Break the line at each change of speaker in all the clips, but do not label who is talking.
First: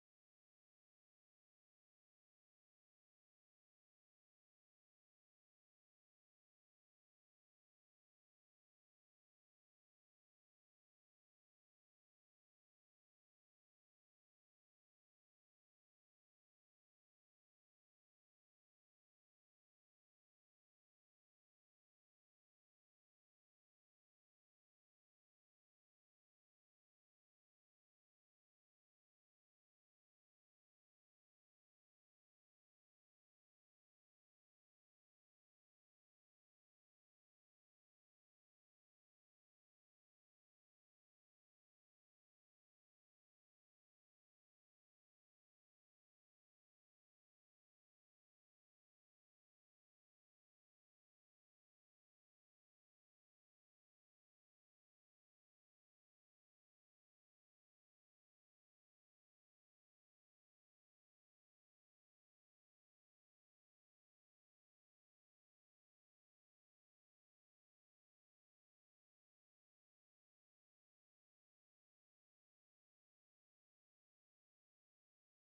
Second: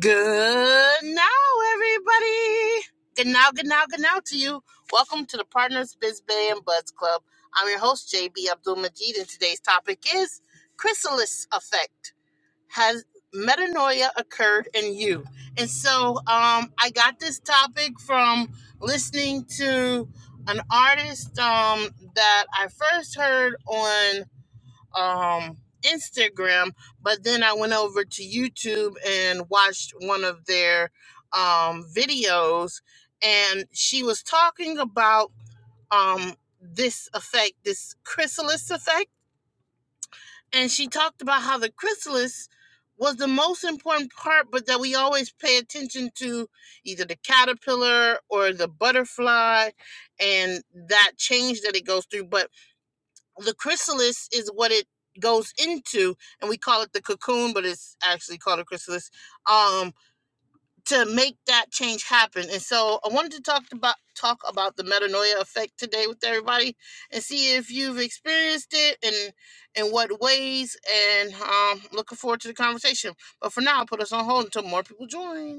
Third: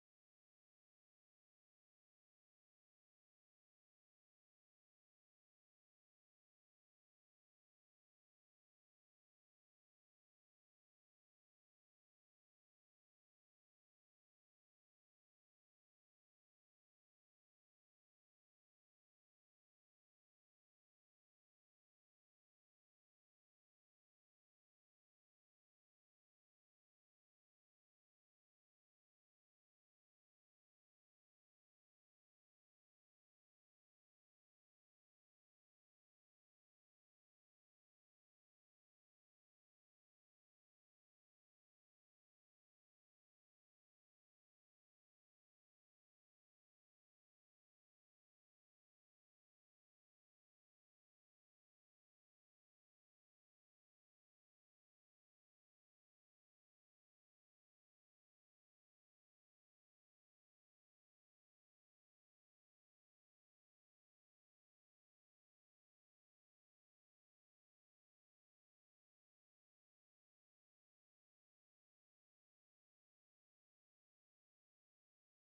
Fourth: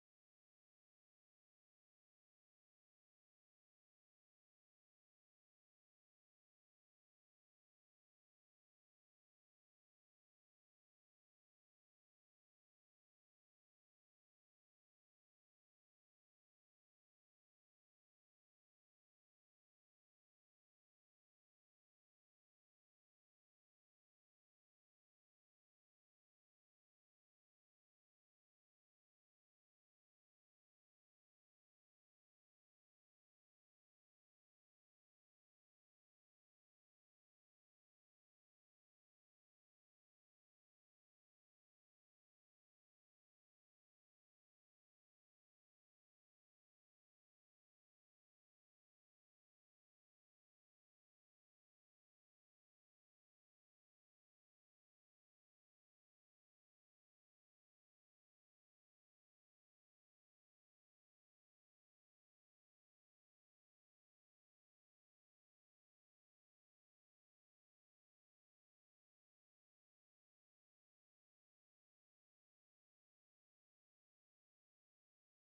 Good now, everybody. Good now, good now, good now to you. Welcome to the Partners Biz Bay and Buds Club. I'm your host, JB Abdul Majid, and today's topic is Chrysalis Effect. Has metanoia occurred in you? And so um, I got this topic from listening to an artist um, that I first heard on um Instagram, but then I went over to YouTube and watched one of their um videos and she was talking about um this effect, this chrysalis effect, and she talked about how the chrysalis was the most important part but that we always pay attention to either the caterpillar or the butterfly and that change that it goes through. But the chrysalis is what it goes into and we call it the cocoon but it's actually called a chrysalis um to make that change happen and so i wanted to talk about talk about the metanoia effect today with everybody and see if you've experienced it and in what ways and um looking forward to the conversation but for now I'll put us on hold until more people join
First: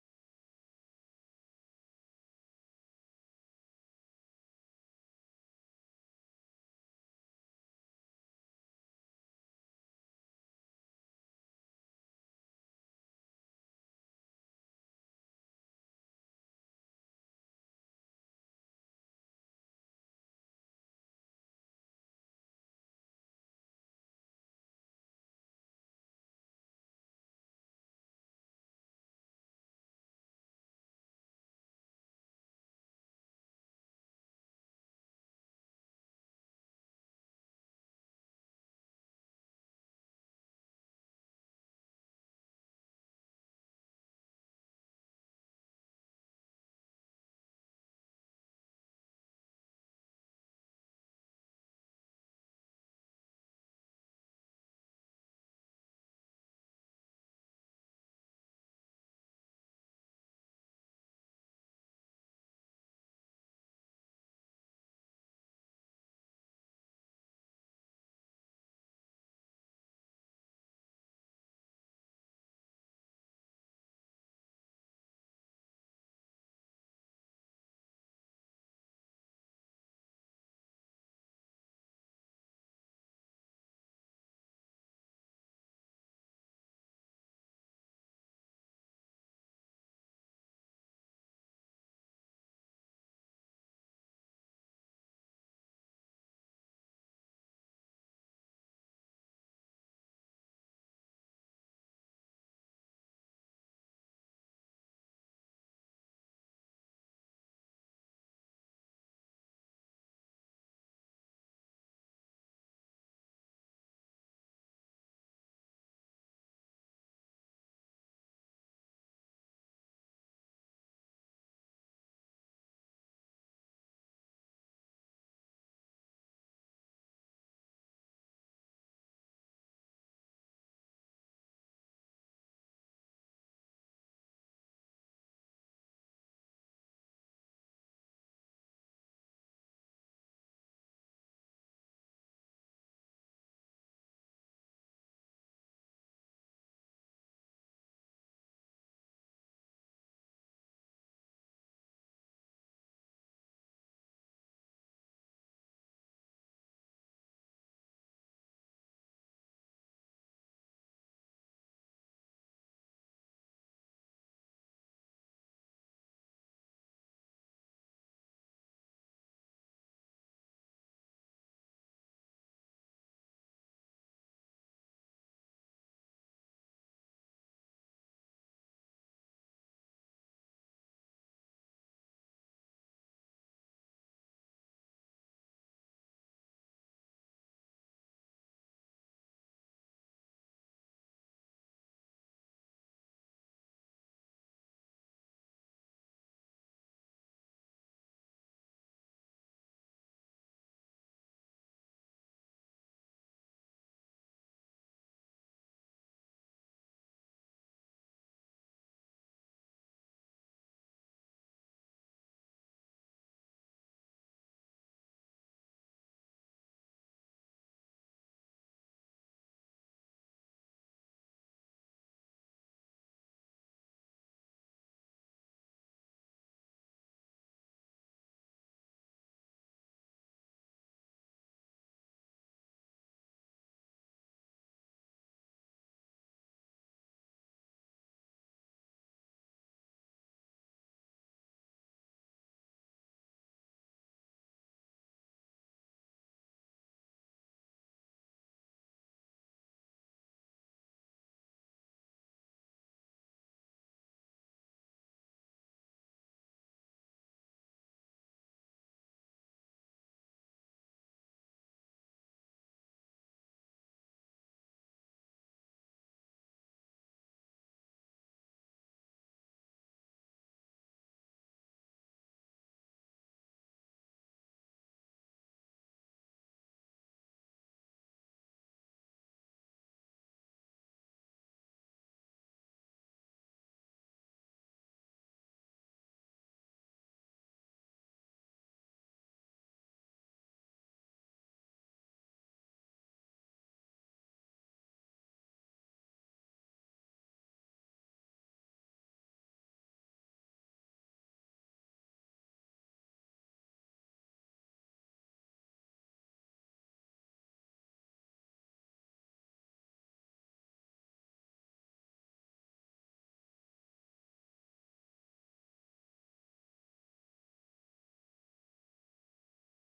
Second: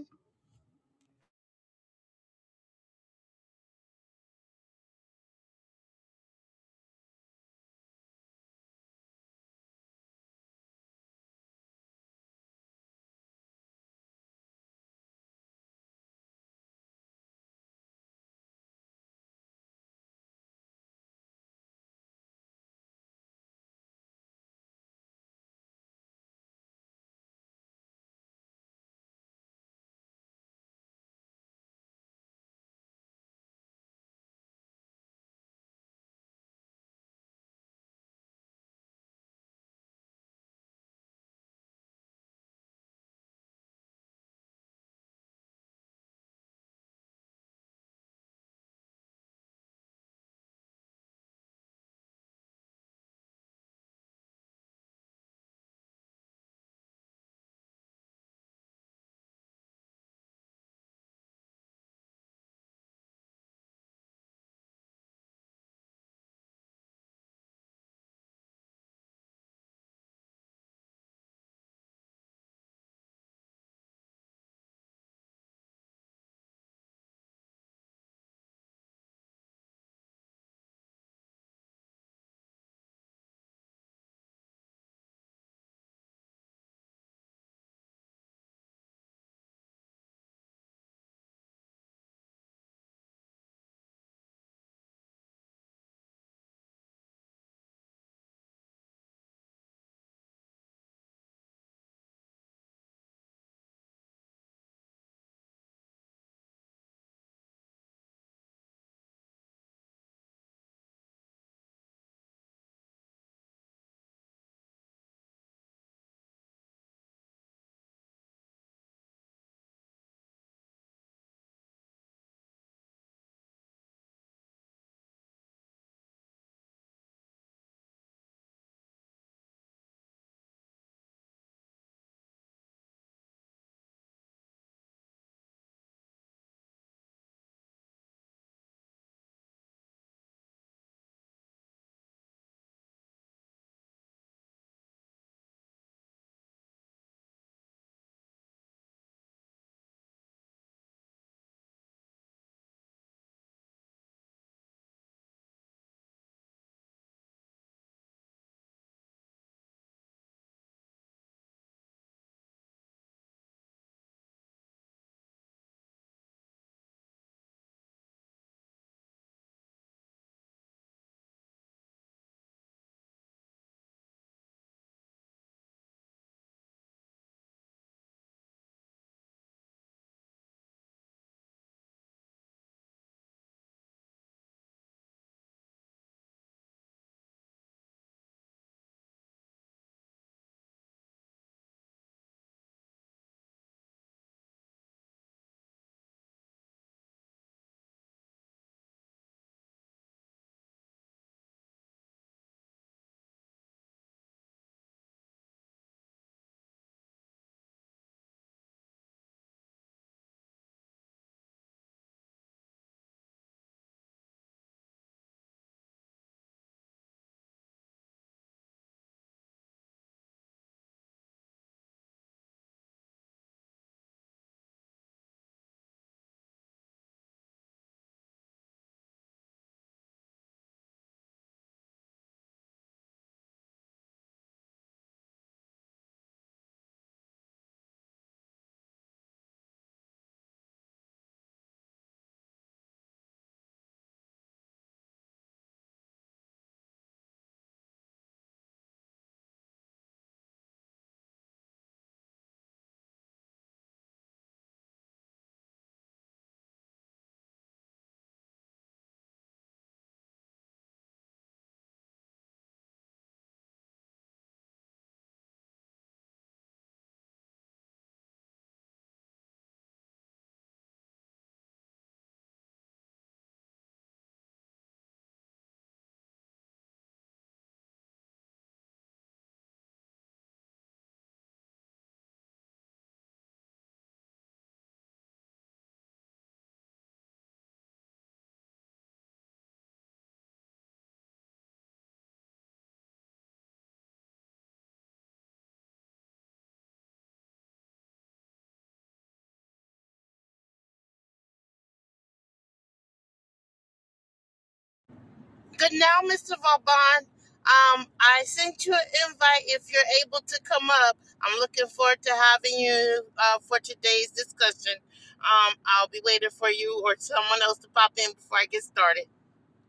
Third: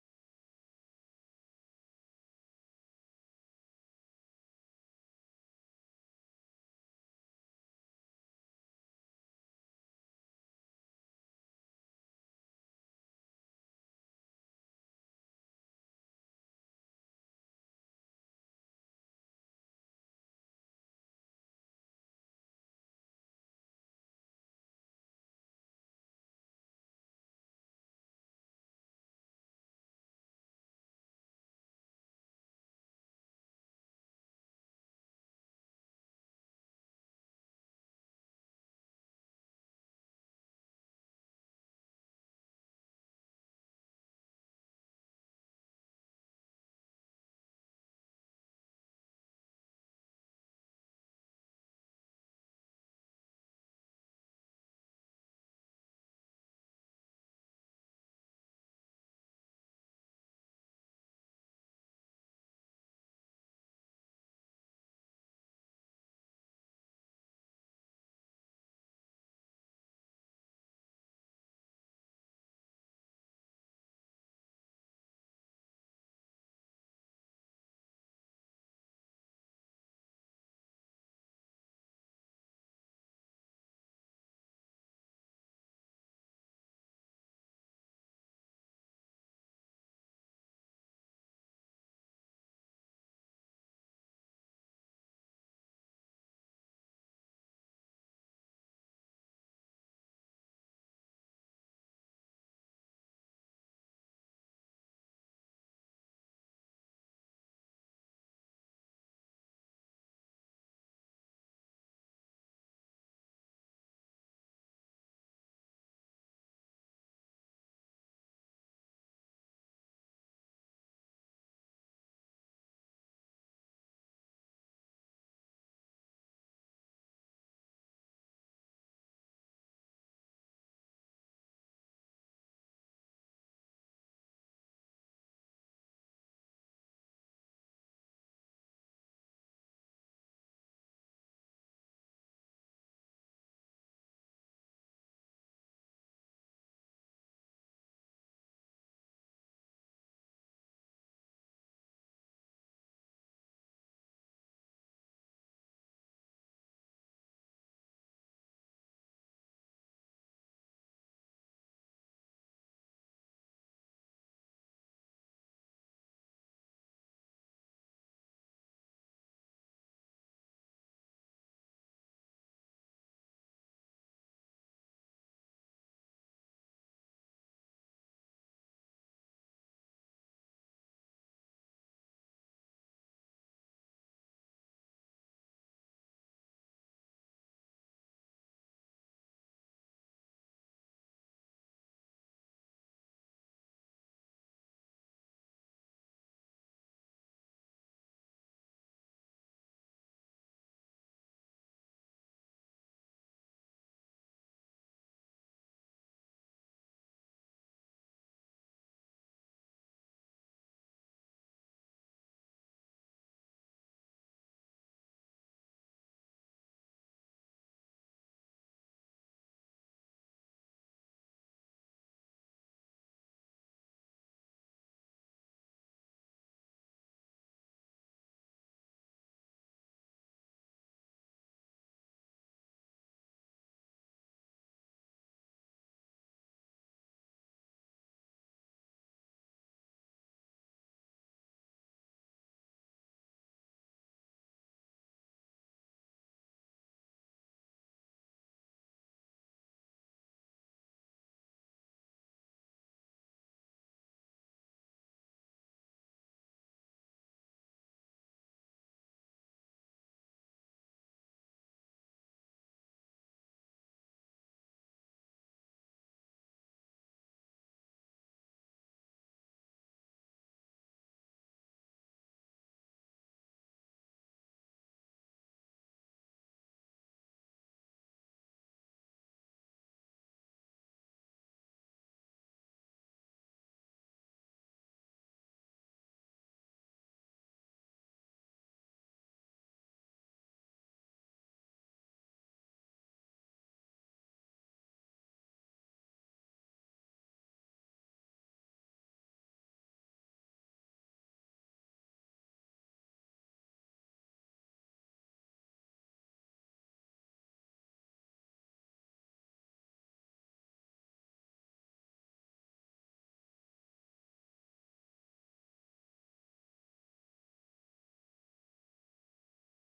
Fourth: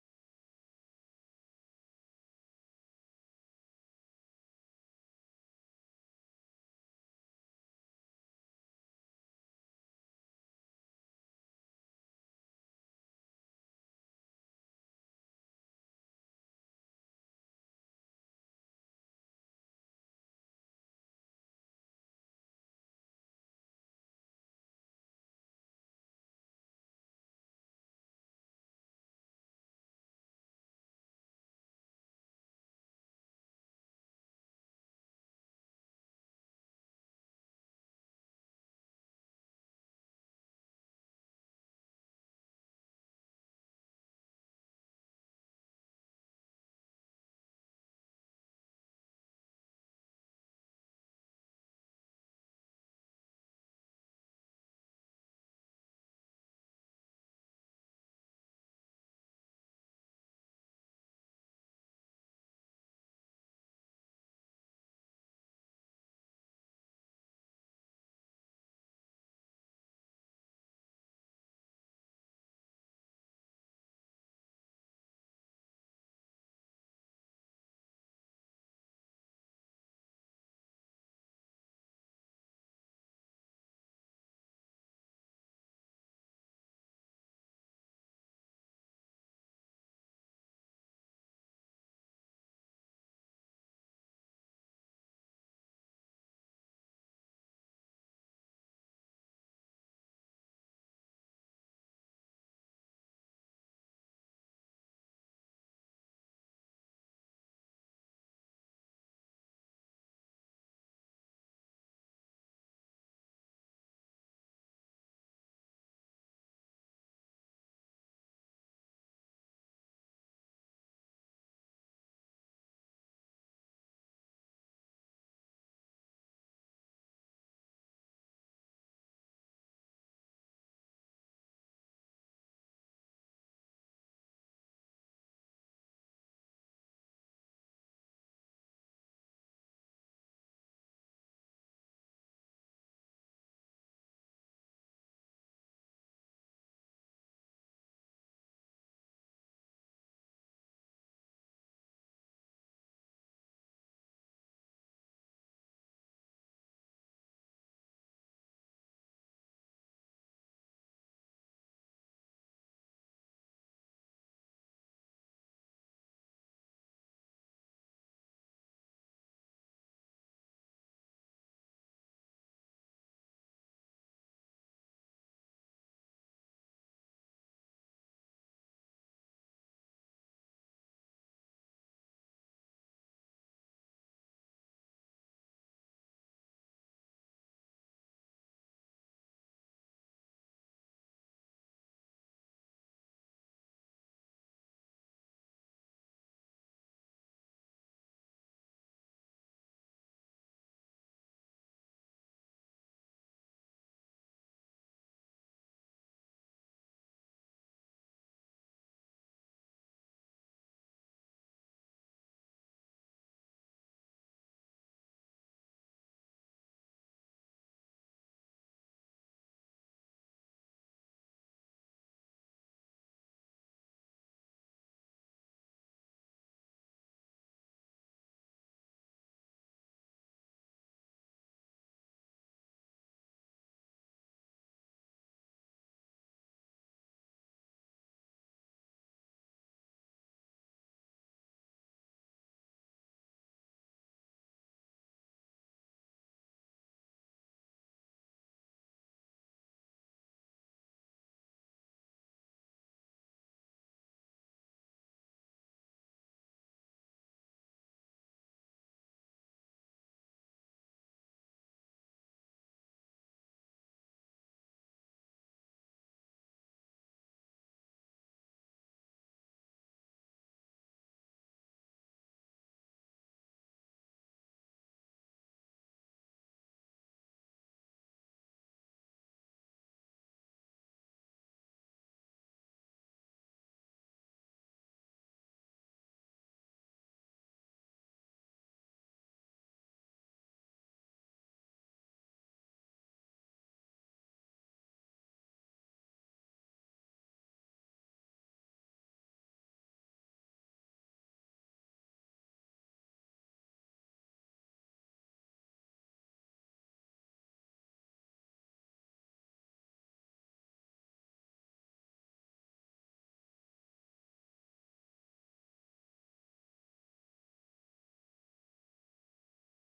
Good now, Mr. Vauban. Um, I sent you an invite if you're able to come up. I'm looking forward to having you uh, for today's discussion. Um, I'll be waiting for you or someone else to pop in before I get started.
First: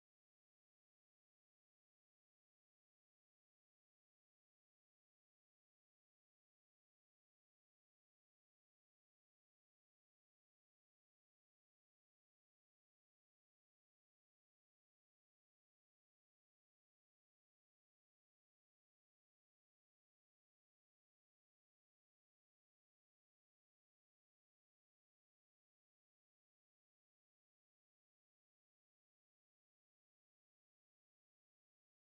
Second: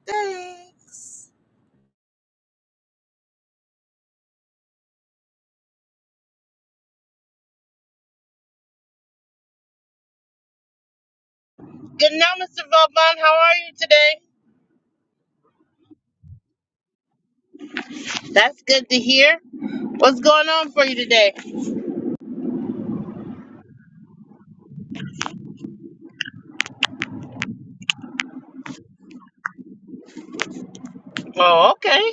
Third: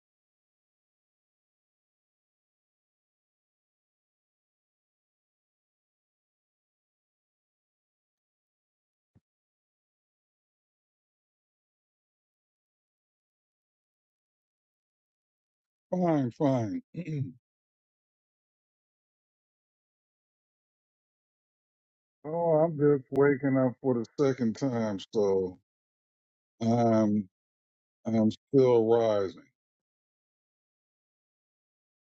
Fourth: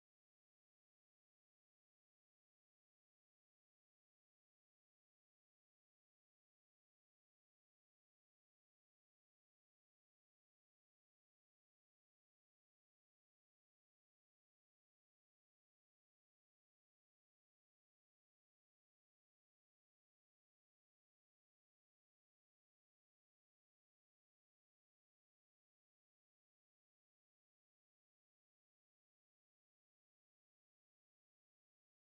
Thanks. Good now, Mr. Vauban. How are you today?
Fine, fine.
That's good to hear. What's going on for you today?
oh, I'm just waking up for the second time, so I'm I'm still rising.
Oh, okay.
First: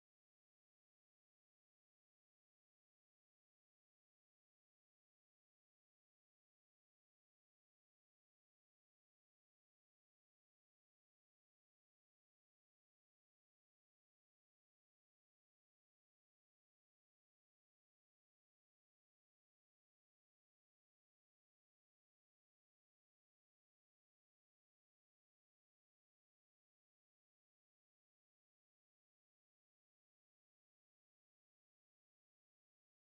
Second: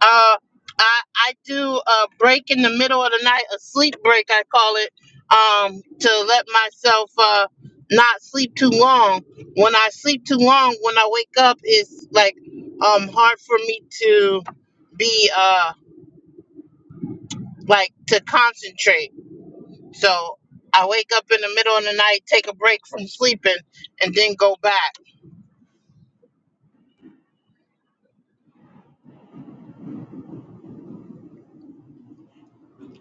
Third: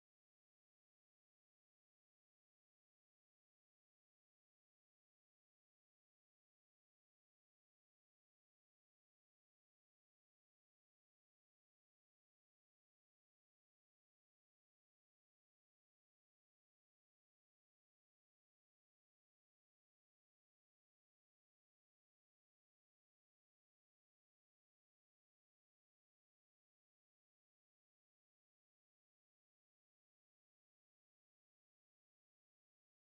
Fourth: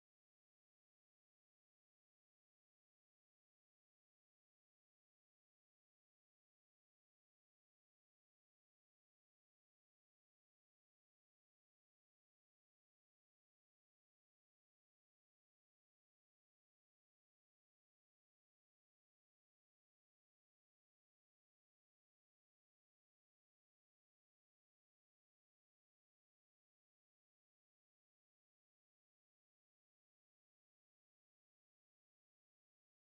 Uh, I I do a break in the middle of the night, a sleep break I call it, um, to let myself uh not sleep too long. When I sleep too long, when I wake up, it's like um hard for me to be uh like to concentrate. So I wake up in the middle of the night, take a break from sleeping, and then go back.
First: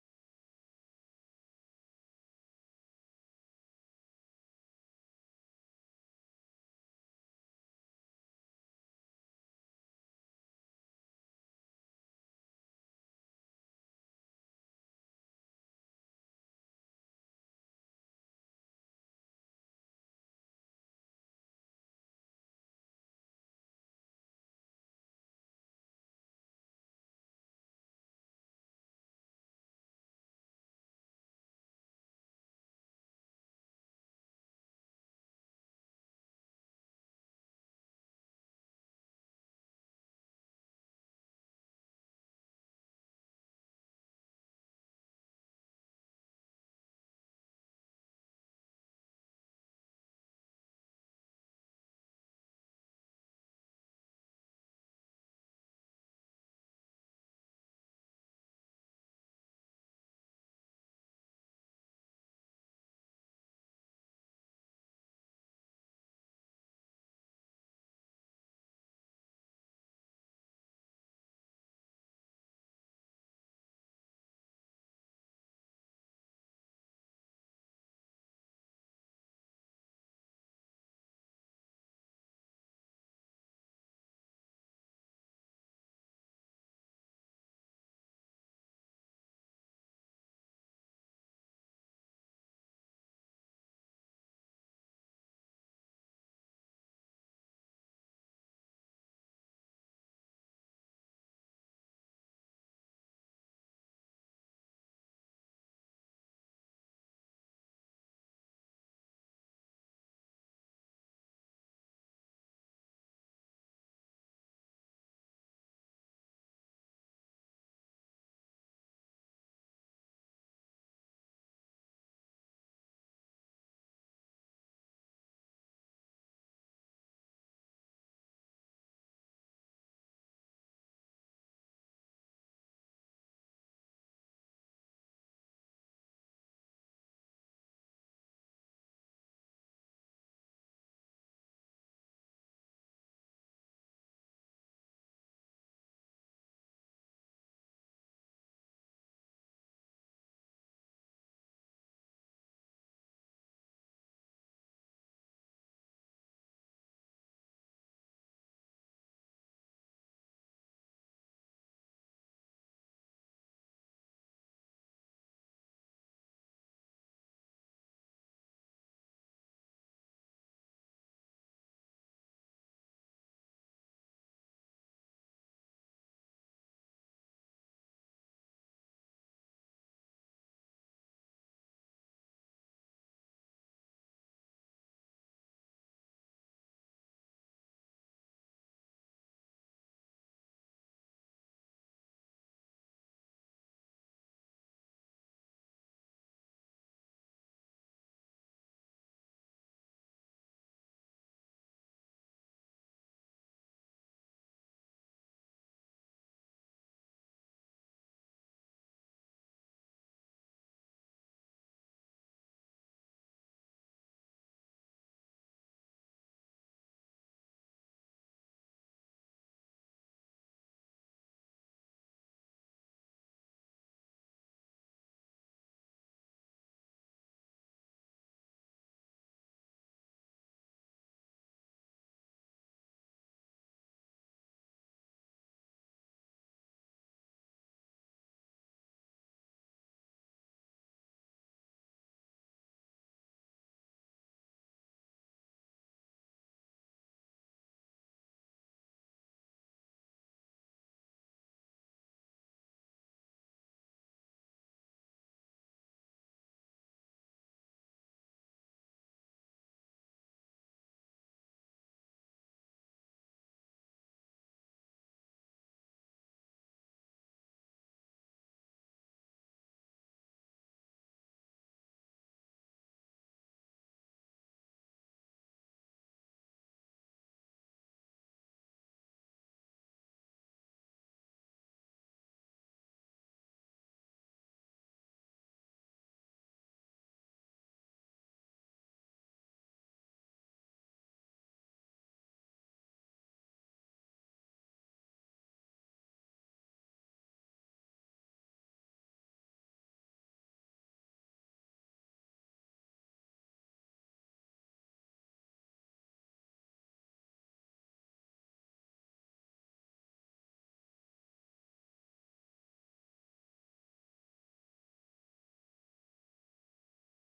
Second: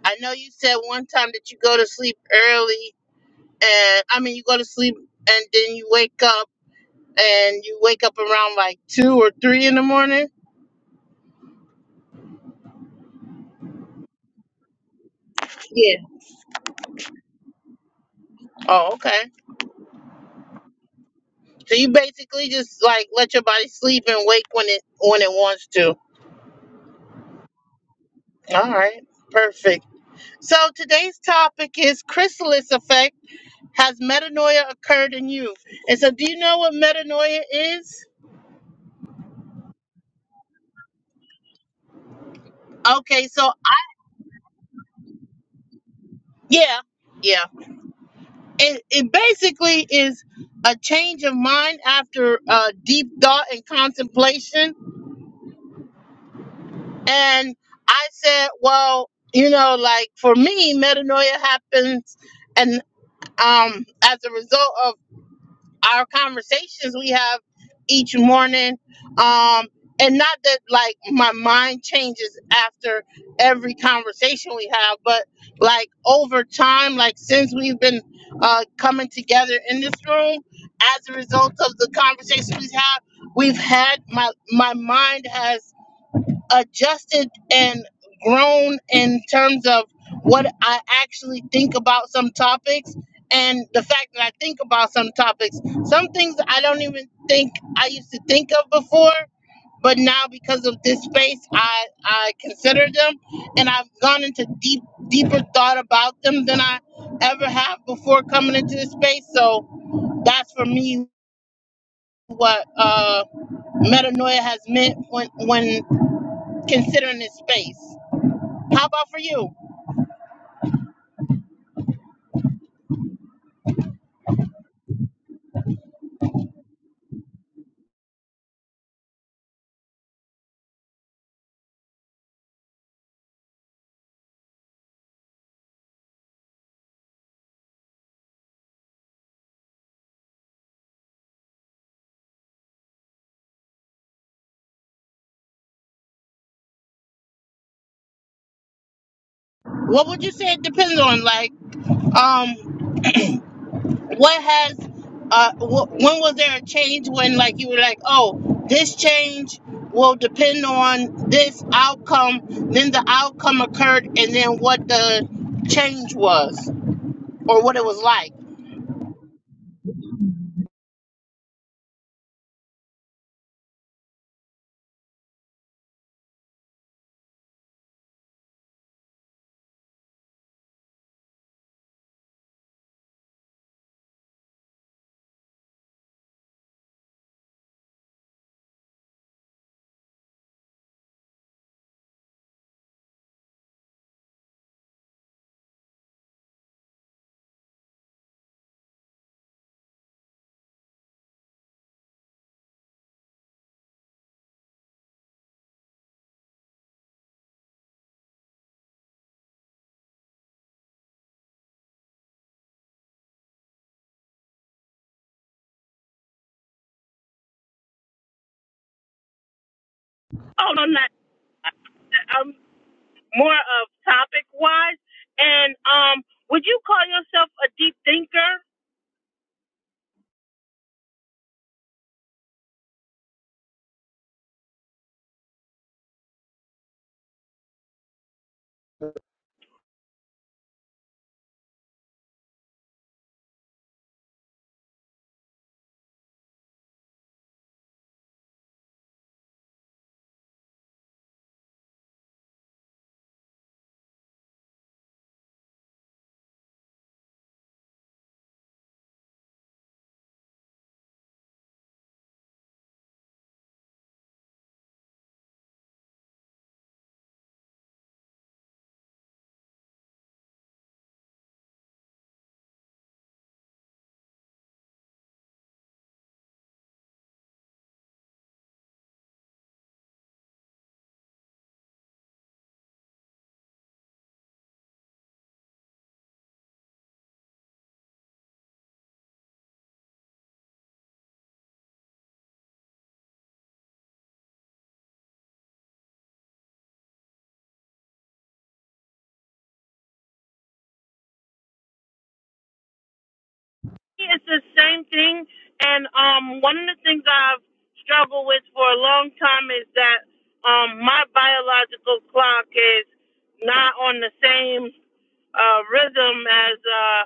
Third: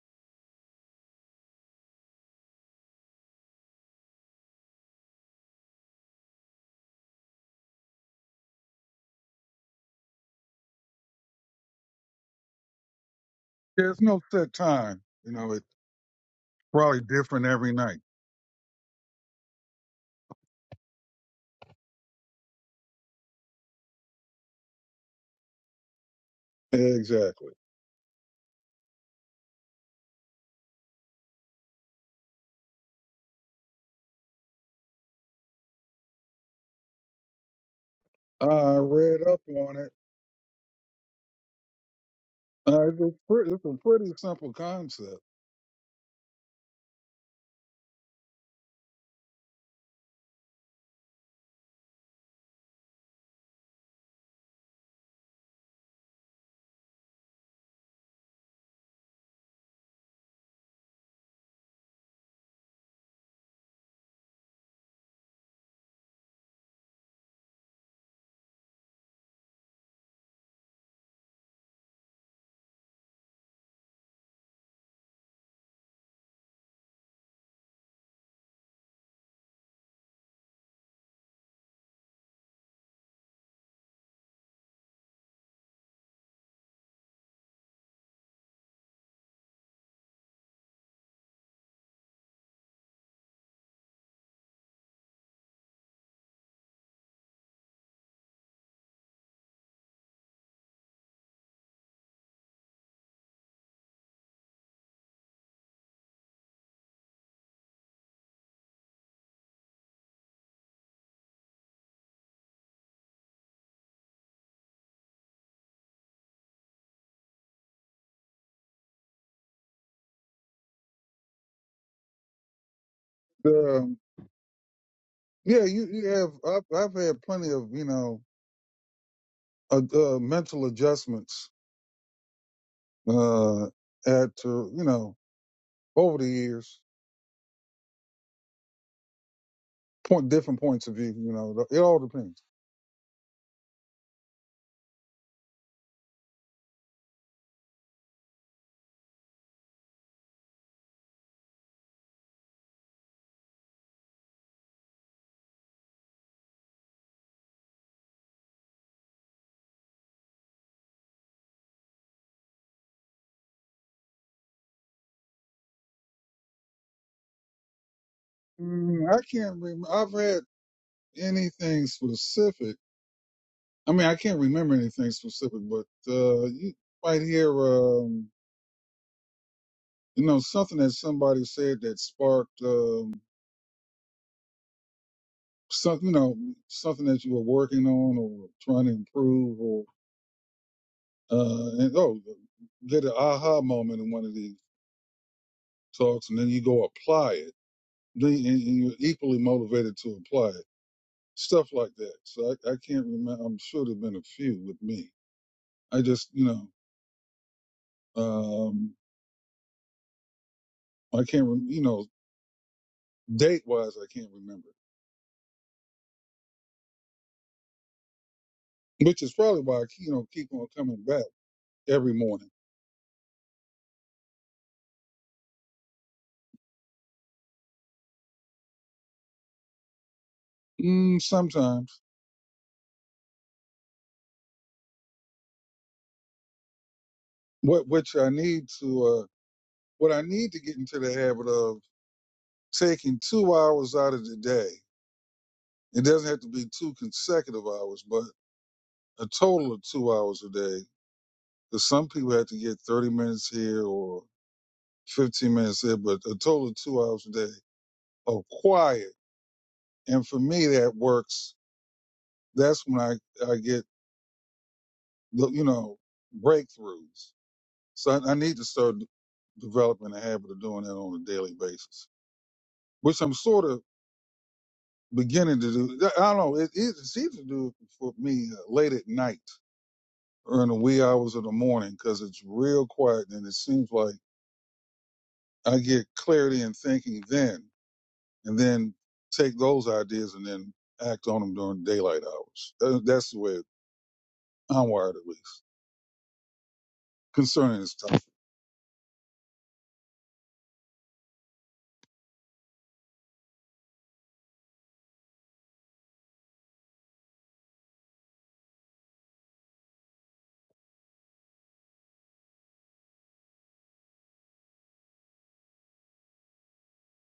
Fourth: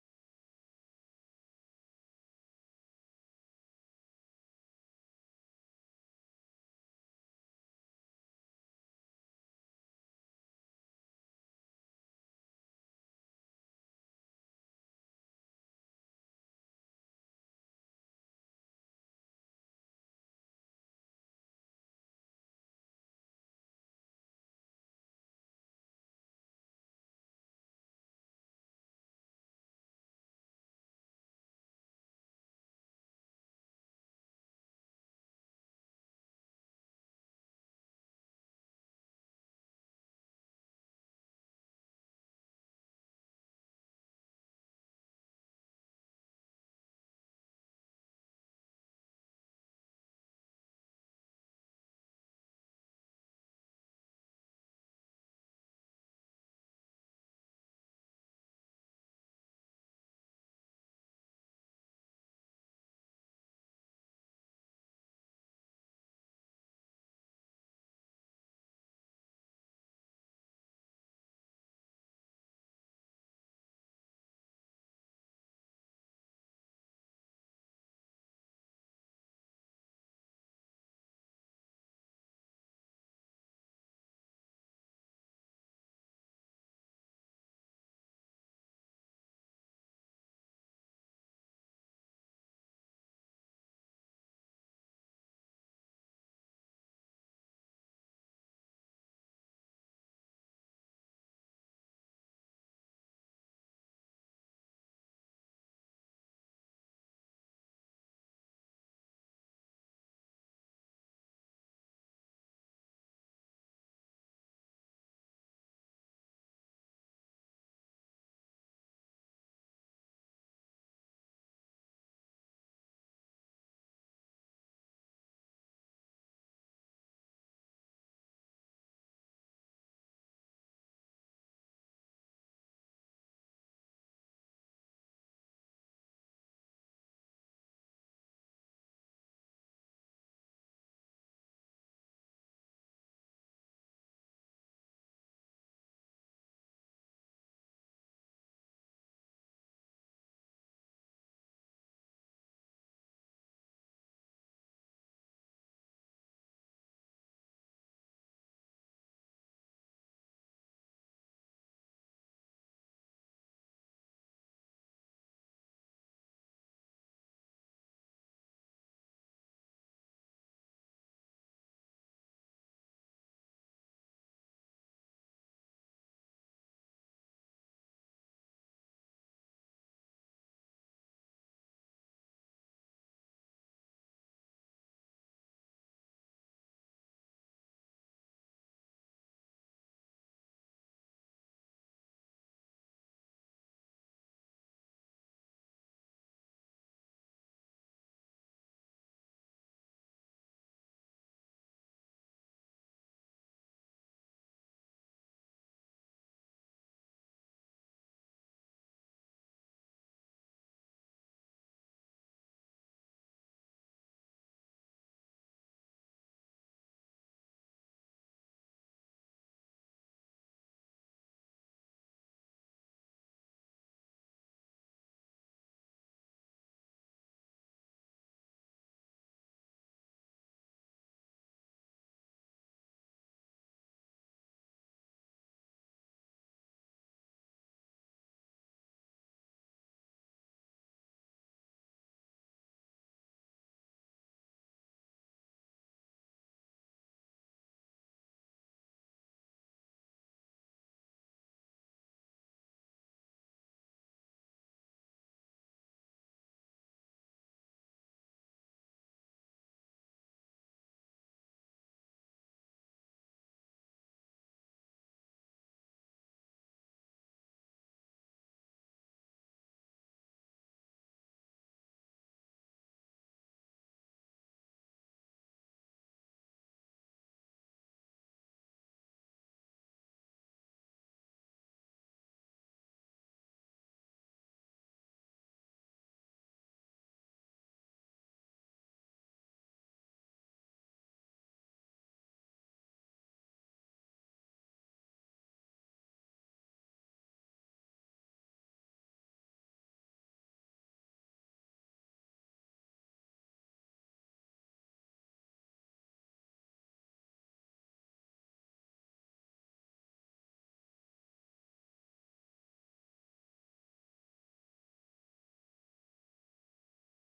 I know you said one time that you go to sleep early, and I mean you go to sleep and then you wake up and you wake up around like two or three in the morning.
There's no set time. You know, it's
Yeah.
probably different every night.
Oh, okay. So you basically just like let your body sleep and wake when it when it wants to.
Exactly.
All right. Perfect. So today's topic is chrysalis effect. Has metanoia occurred in you? And so do you know what metanoia is?
I read up on it. Uh, it's, a
Okay,
pretty,
so
it's a pretty simple concept.
yeah, yeah. It it basically is a change of mind after uh, deep thought and contemplation And I said, well, you know, like for me, metanoia happens, and um, as a result of our conversations we have each morning, um, and not that like my mind changes after every conversation we have, but like over time, like since we've been uh, coming together in this room, as a result of the conversations we have, we've had my my mind has adjusted and grown in terms of what I actually think about some topics and the fact that I think about some topics. Some things I don't even think I used to think of before, but now because of this space I I consider them and I've gone into deep deeper thought about them than I ever have before coming into this space. So that's for me what uh metanoia has meant when when considering this space. How about for you?
Um, yeah, you, you have. I've, I've had plenty of you know uh, uh, mental adjustments uh, at uh, you know over the years, point different points of view. You know, it all depends.
What would you say it depends on? Like, um, what has, uh, wh- when was there a change when like you were like, oh, this change will depend on this outcome. Then the outcome occurred, and then what the change was or what it was like.
Mm, I can't remember. I've read anything specific. I mean, I can't remember anything specific, but uh, you might hear, um, you know, something that somebody said that sparked um, something, you know, something that you were working on or trying to improve, or uh, and, oh, get an aha moment in one of these talks, and then you go apply it. Then you- and you're equally motivated to apply it. Stuff like that. So I, I can't remember. I'm sure there've been a few with me. I just, you know. Um, I can't, rem- you know, date wise, I can't remember, which is probably why I, you know, keep on
hold on
coming
that
back every morning.
um more of topic wise and um would you call yourself a deep thinker
Mm, sometimes what, which I need to, uh, what I need to get into the habit of taking two hours out of the day. It doesn't have to be two consecutive hours, but a total of two hours a day. Cause some people have to get 30 minutes here or 15 minutes there, but a total of two hours a day of quiet. And for me, that works. That's when I, I get look, you know, breakthroughs. So I, I need to start d- developing a habit of doing that on a daily basis, which I'm sort of beginning to do. I I don't know. It, it's easy to do for me uh, late at night or in the wee hours of the morning because it's real quiet and it seems like I get clarity in thinking then, and then take those ideas and then act on them during daylight hours. That, that's the way I'm wired, at least concerning this topic.
It's the same thing. And um, one of the things I've struggled with for a long time is that um, my biological clock is not on the same uh, rhythm as uh,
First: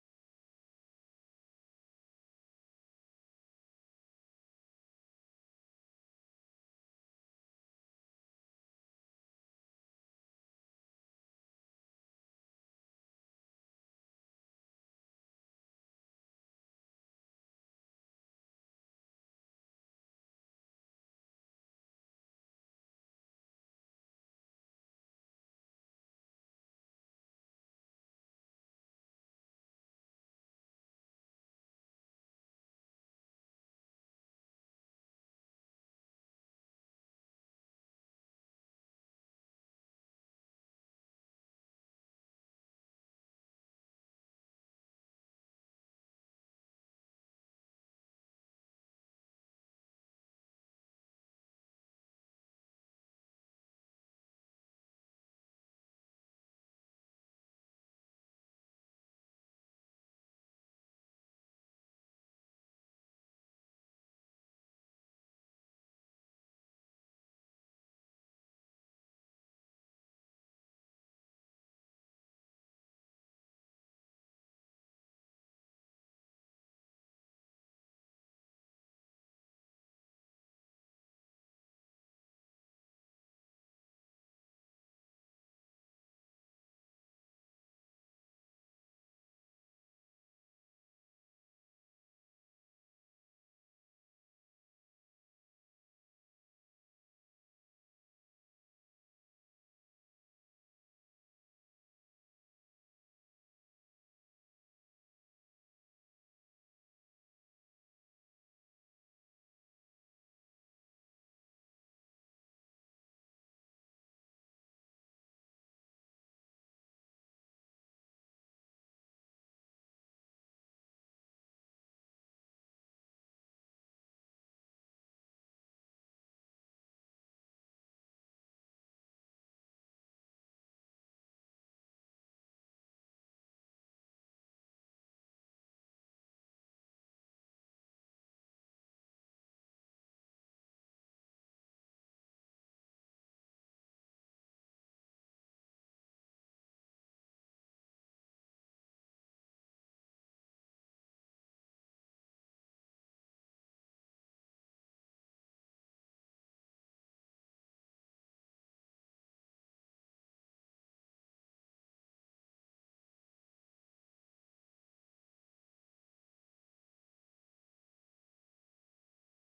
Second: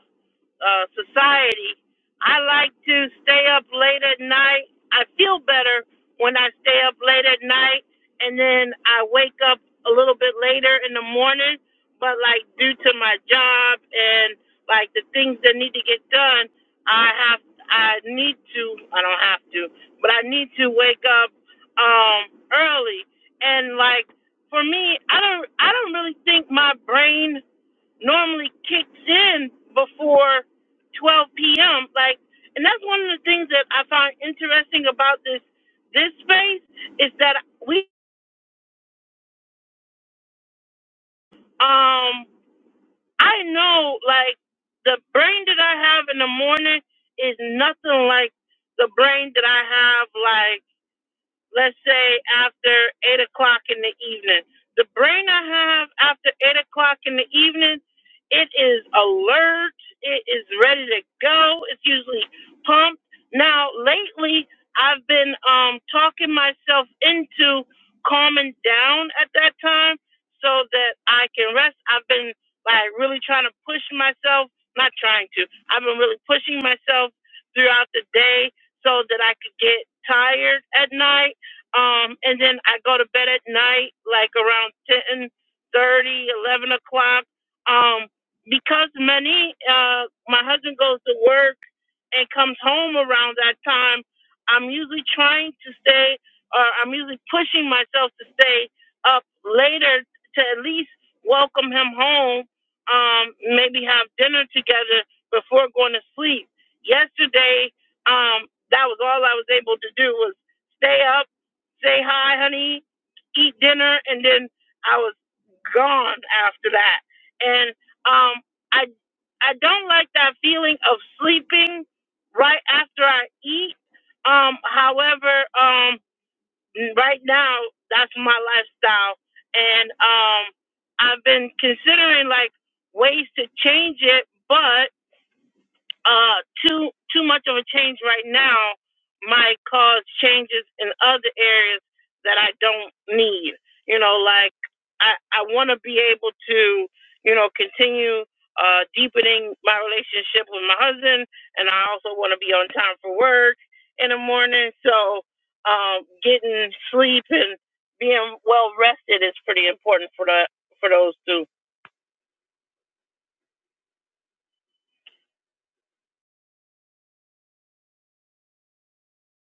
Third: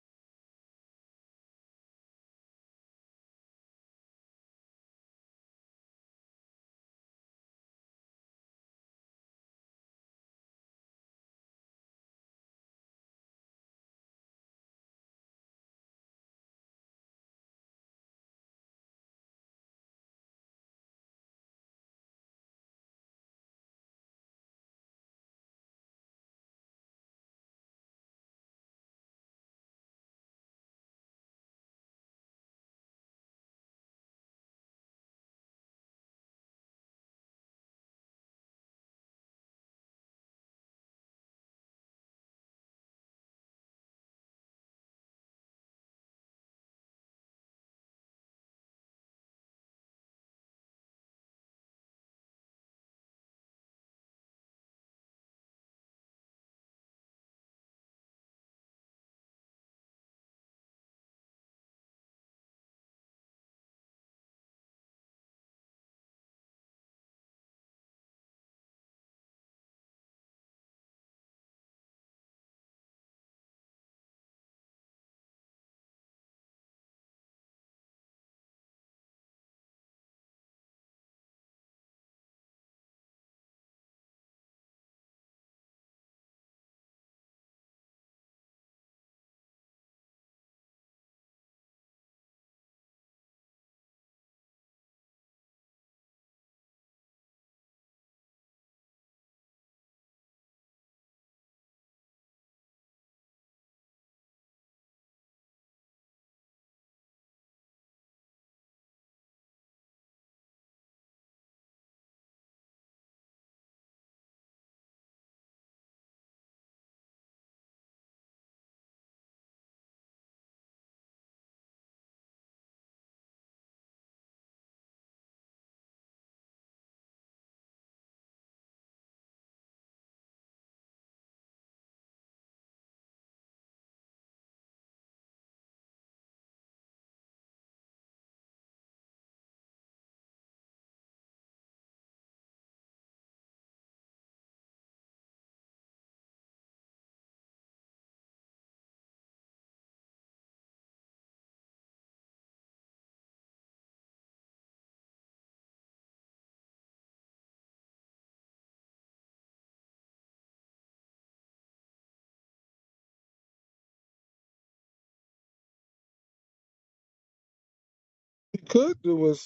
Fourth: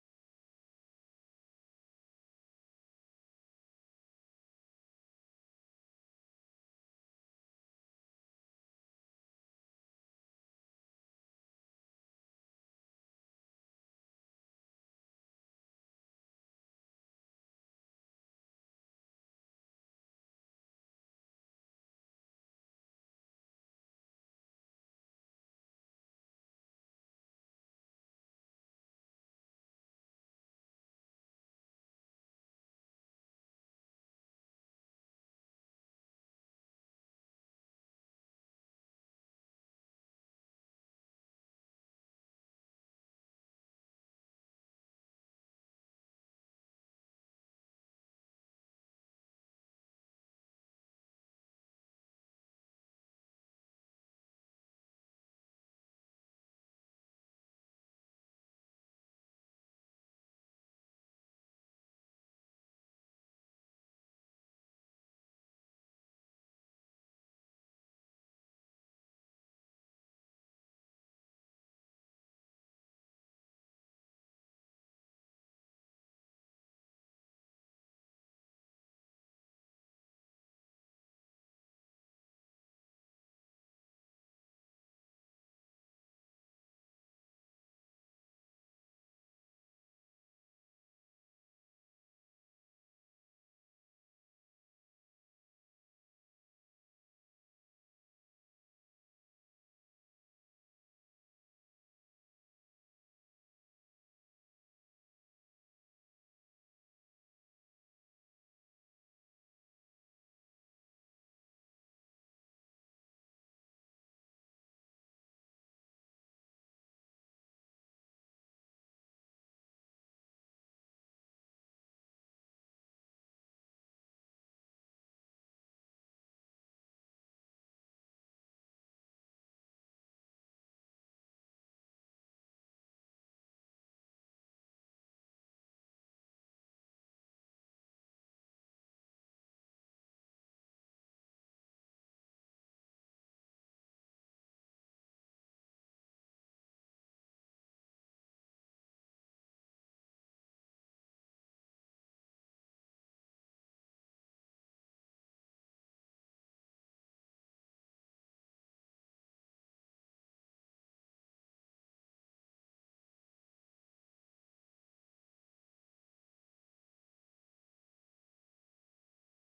uh, society. I like to stay up late at night. I feel better when I stay up late at night, and then I wake up a little bit later in the morning. But like due to my job and like the things that need to get done, I have I need to I don't have to, but I need to wake up um early and like for me I don't I don't really think my brain normally kicks in before 12 p.m. like and that's one of the things that I find interesting about this this space is that we um I know like the brain that I have in the morning is nothing like the brain that I have like let's say after eight o'clock in the evening. The brain I have after eight o'clock in the evening, it is alert, it is ready to go, it's usually pumped. Now lately I've been um talking myself into calming down at that time so that I can rest. I've been like really trying to push myself, not trying to. I've been really pushing myself throughout the day so that I could get tired at night um, and then I go to bed at night, like around 10 30, 11 o'clock. Um, because many, uh, my husband goes to work and comes home around that time, I'm usually trying to stay, or I'm usually pushing myself to stay up later to at least welcome him home, um, maybe have dinner together before going to sleep. Yesterday, um, that was all I was able to do was stay up say hi, honey, eat dinner, and then I was gone after that. And um, I I don't like that feeling of sleeping right after I eat. Um, however, um, right now that's my lifestyle, and um, I've been considering like ways to change it, but uh too too much of a change right now might cause changes in other areas that I don't need. You know, like I I want to be able to you know continue uh deepening my relationship with my husband, and I also want to be on time for work in the morning. So um, getting sleep and being well rested is pretty important for the for those two.
You could do it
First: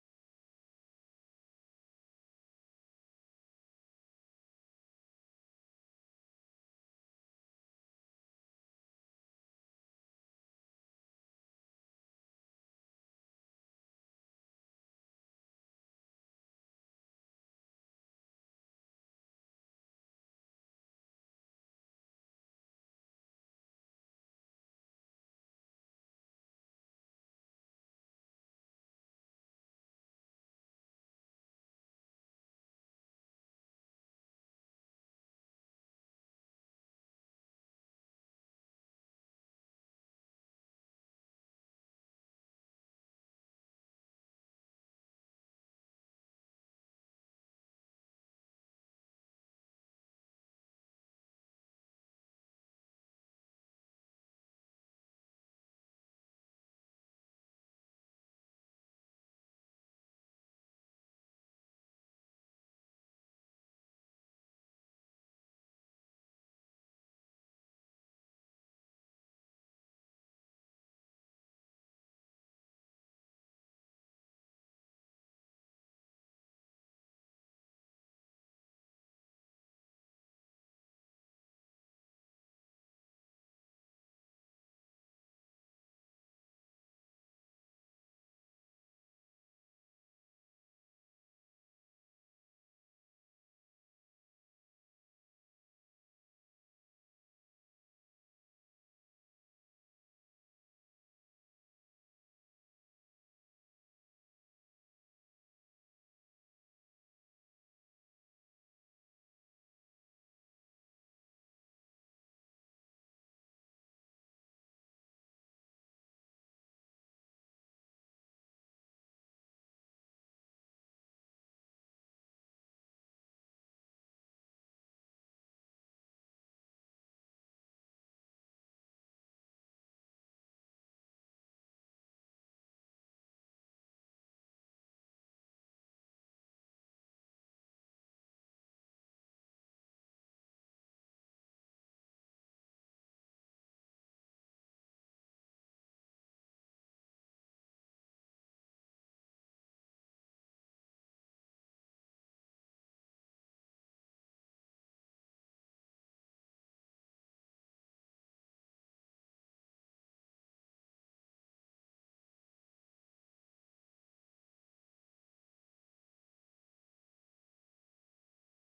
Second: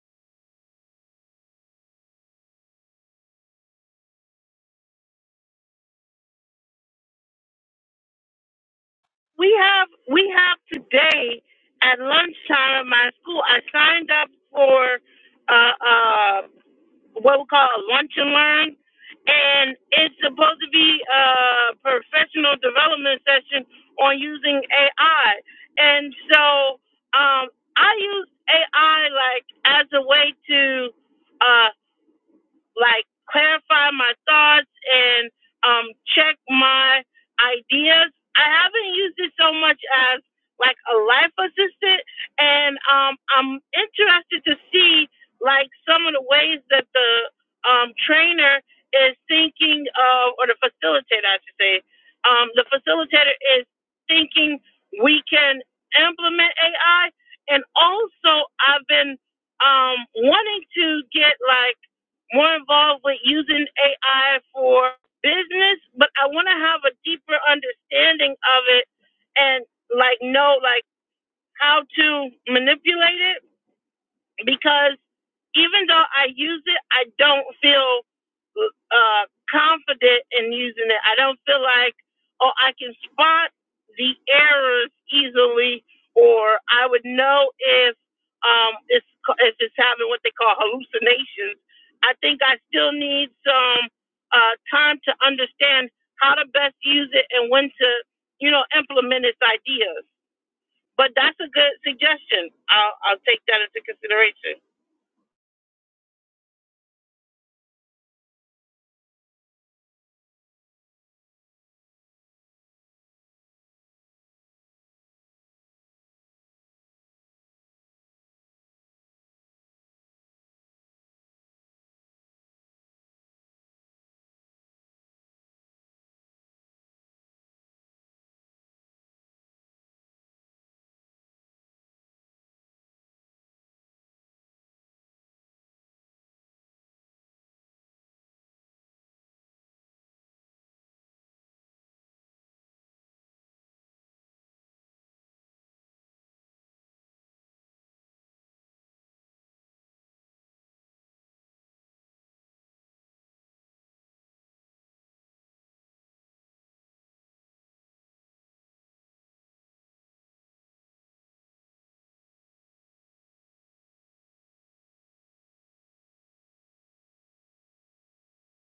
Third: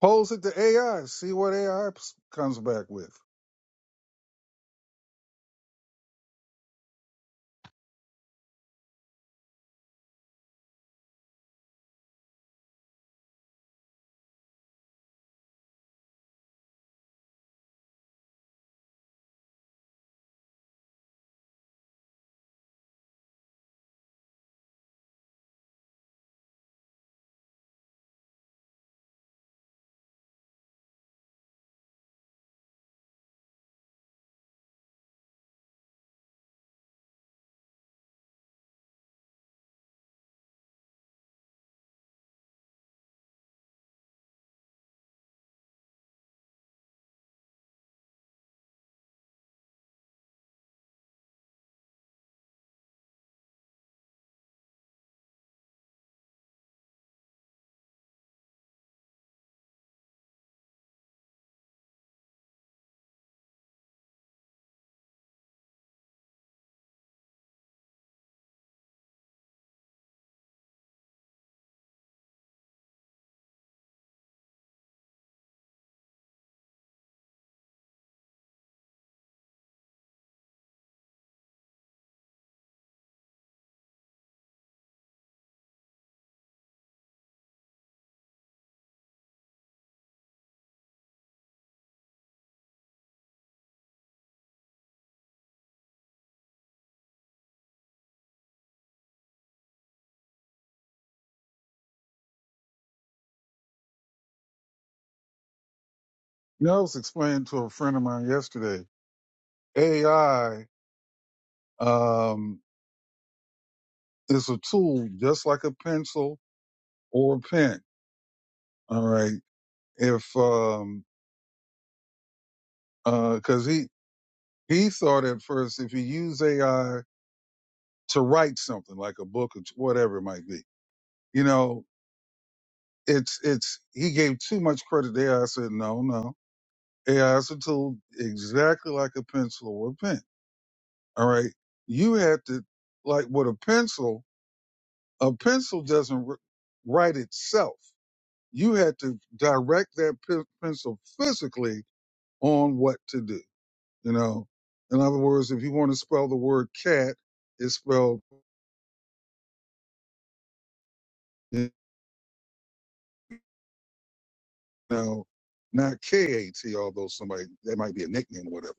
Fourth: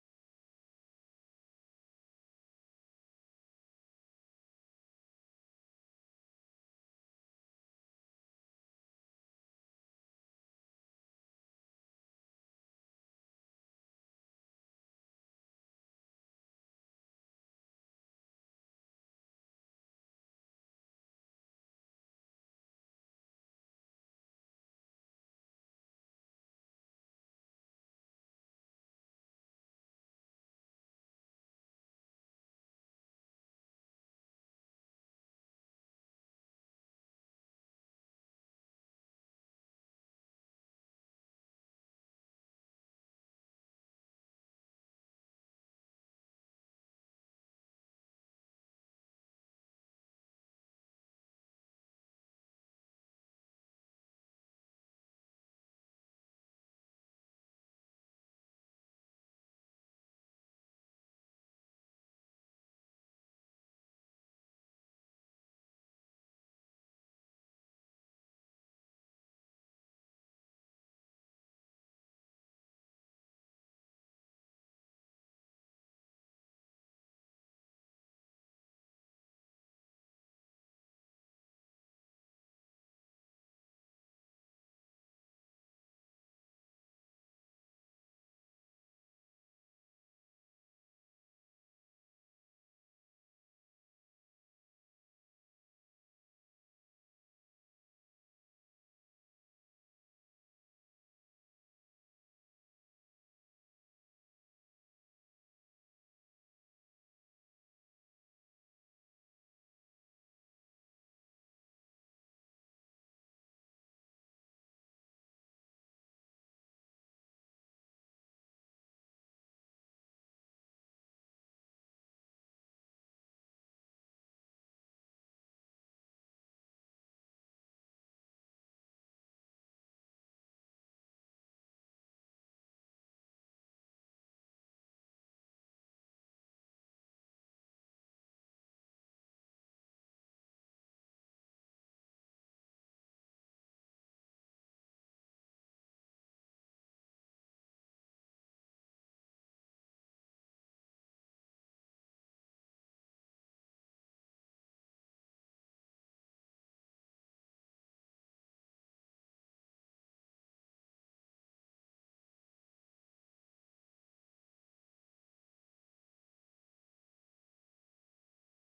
Pose it to AI, see what AI comes back with.
we have we have today at lunchtime at my school i signed up for uh uh what we call a lunch and learn and it's supposed to be a professional development session on using ai and so um i use ai like as a way to uh, like clarify my thoughts and um, check my ideas. I haven't used it so much as like a life assistant, and um, I'm interested to see like some of the ways that the um, trainer is thinking of, or the facilitator, I should say. Um, the facilitator is thinking we can implement AI, and also I've been um, wanting to get like more involved with using AI for business, but I want to have a deeper understanding of it and like know like how to manipulate it because even though I use it, I don't feel uh, confident in using it. I don't feel like, oh, I can spot the errors easily, or I would know if um, it's if it's having what they call hallucinations. I think I still need some uh, time to understand how to best use it and when to, you know, implement its ideas. But that's a good suggestion. I'll, I'll take that into consideration.
You know, I was explaining to a friend of mine yesterday, AI um, is a tool just like a pencil or a pen. All right. If, um, uh 'cause cause he, he thought at first if you use AI to write something like a book or t- whatever it might be, you know, it's, it's, he gave too much credit to AI. I I said, no, no. AI is a tool exactly like a pencil or a pen All right. You had to, like with a pencil, a pencil doesn't wr- write itself. You had to direct that pe- pencil physically on what to do. You know, in other words, if you want to spell the word cat, it's spelled, you know, not K A T, although somebody, that might be a nickname or whatever.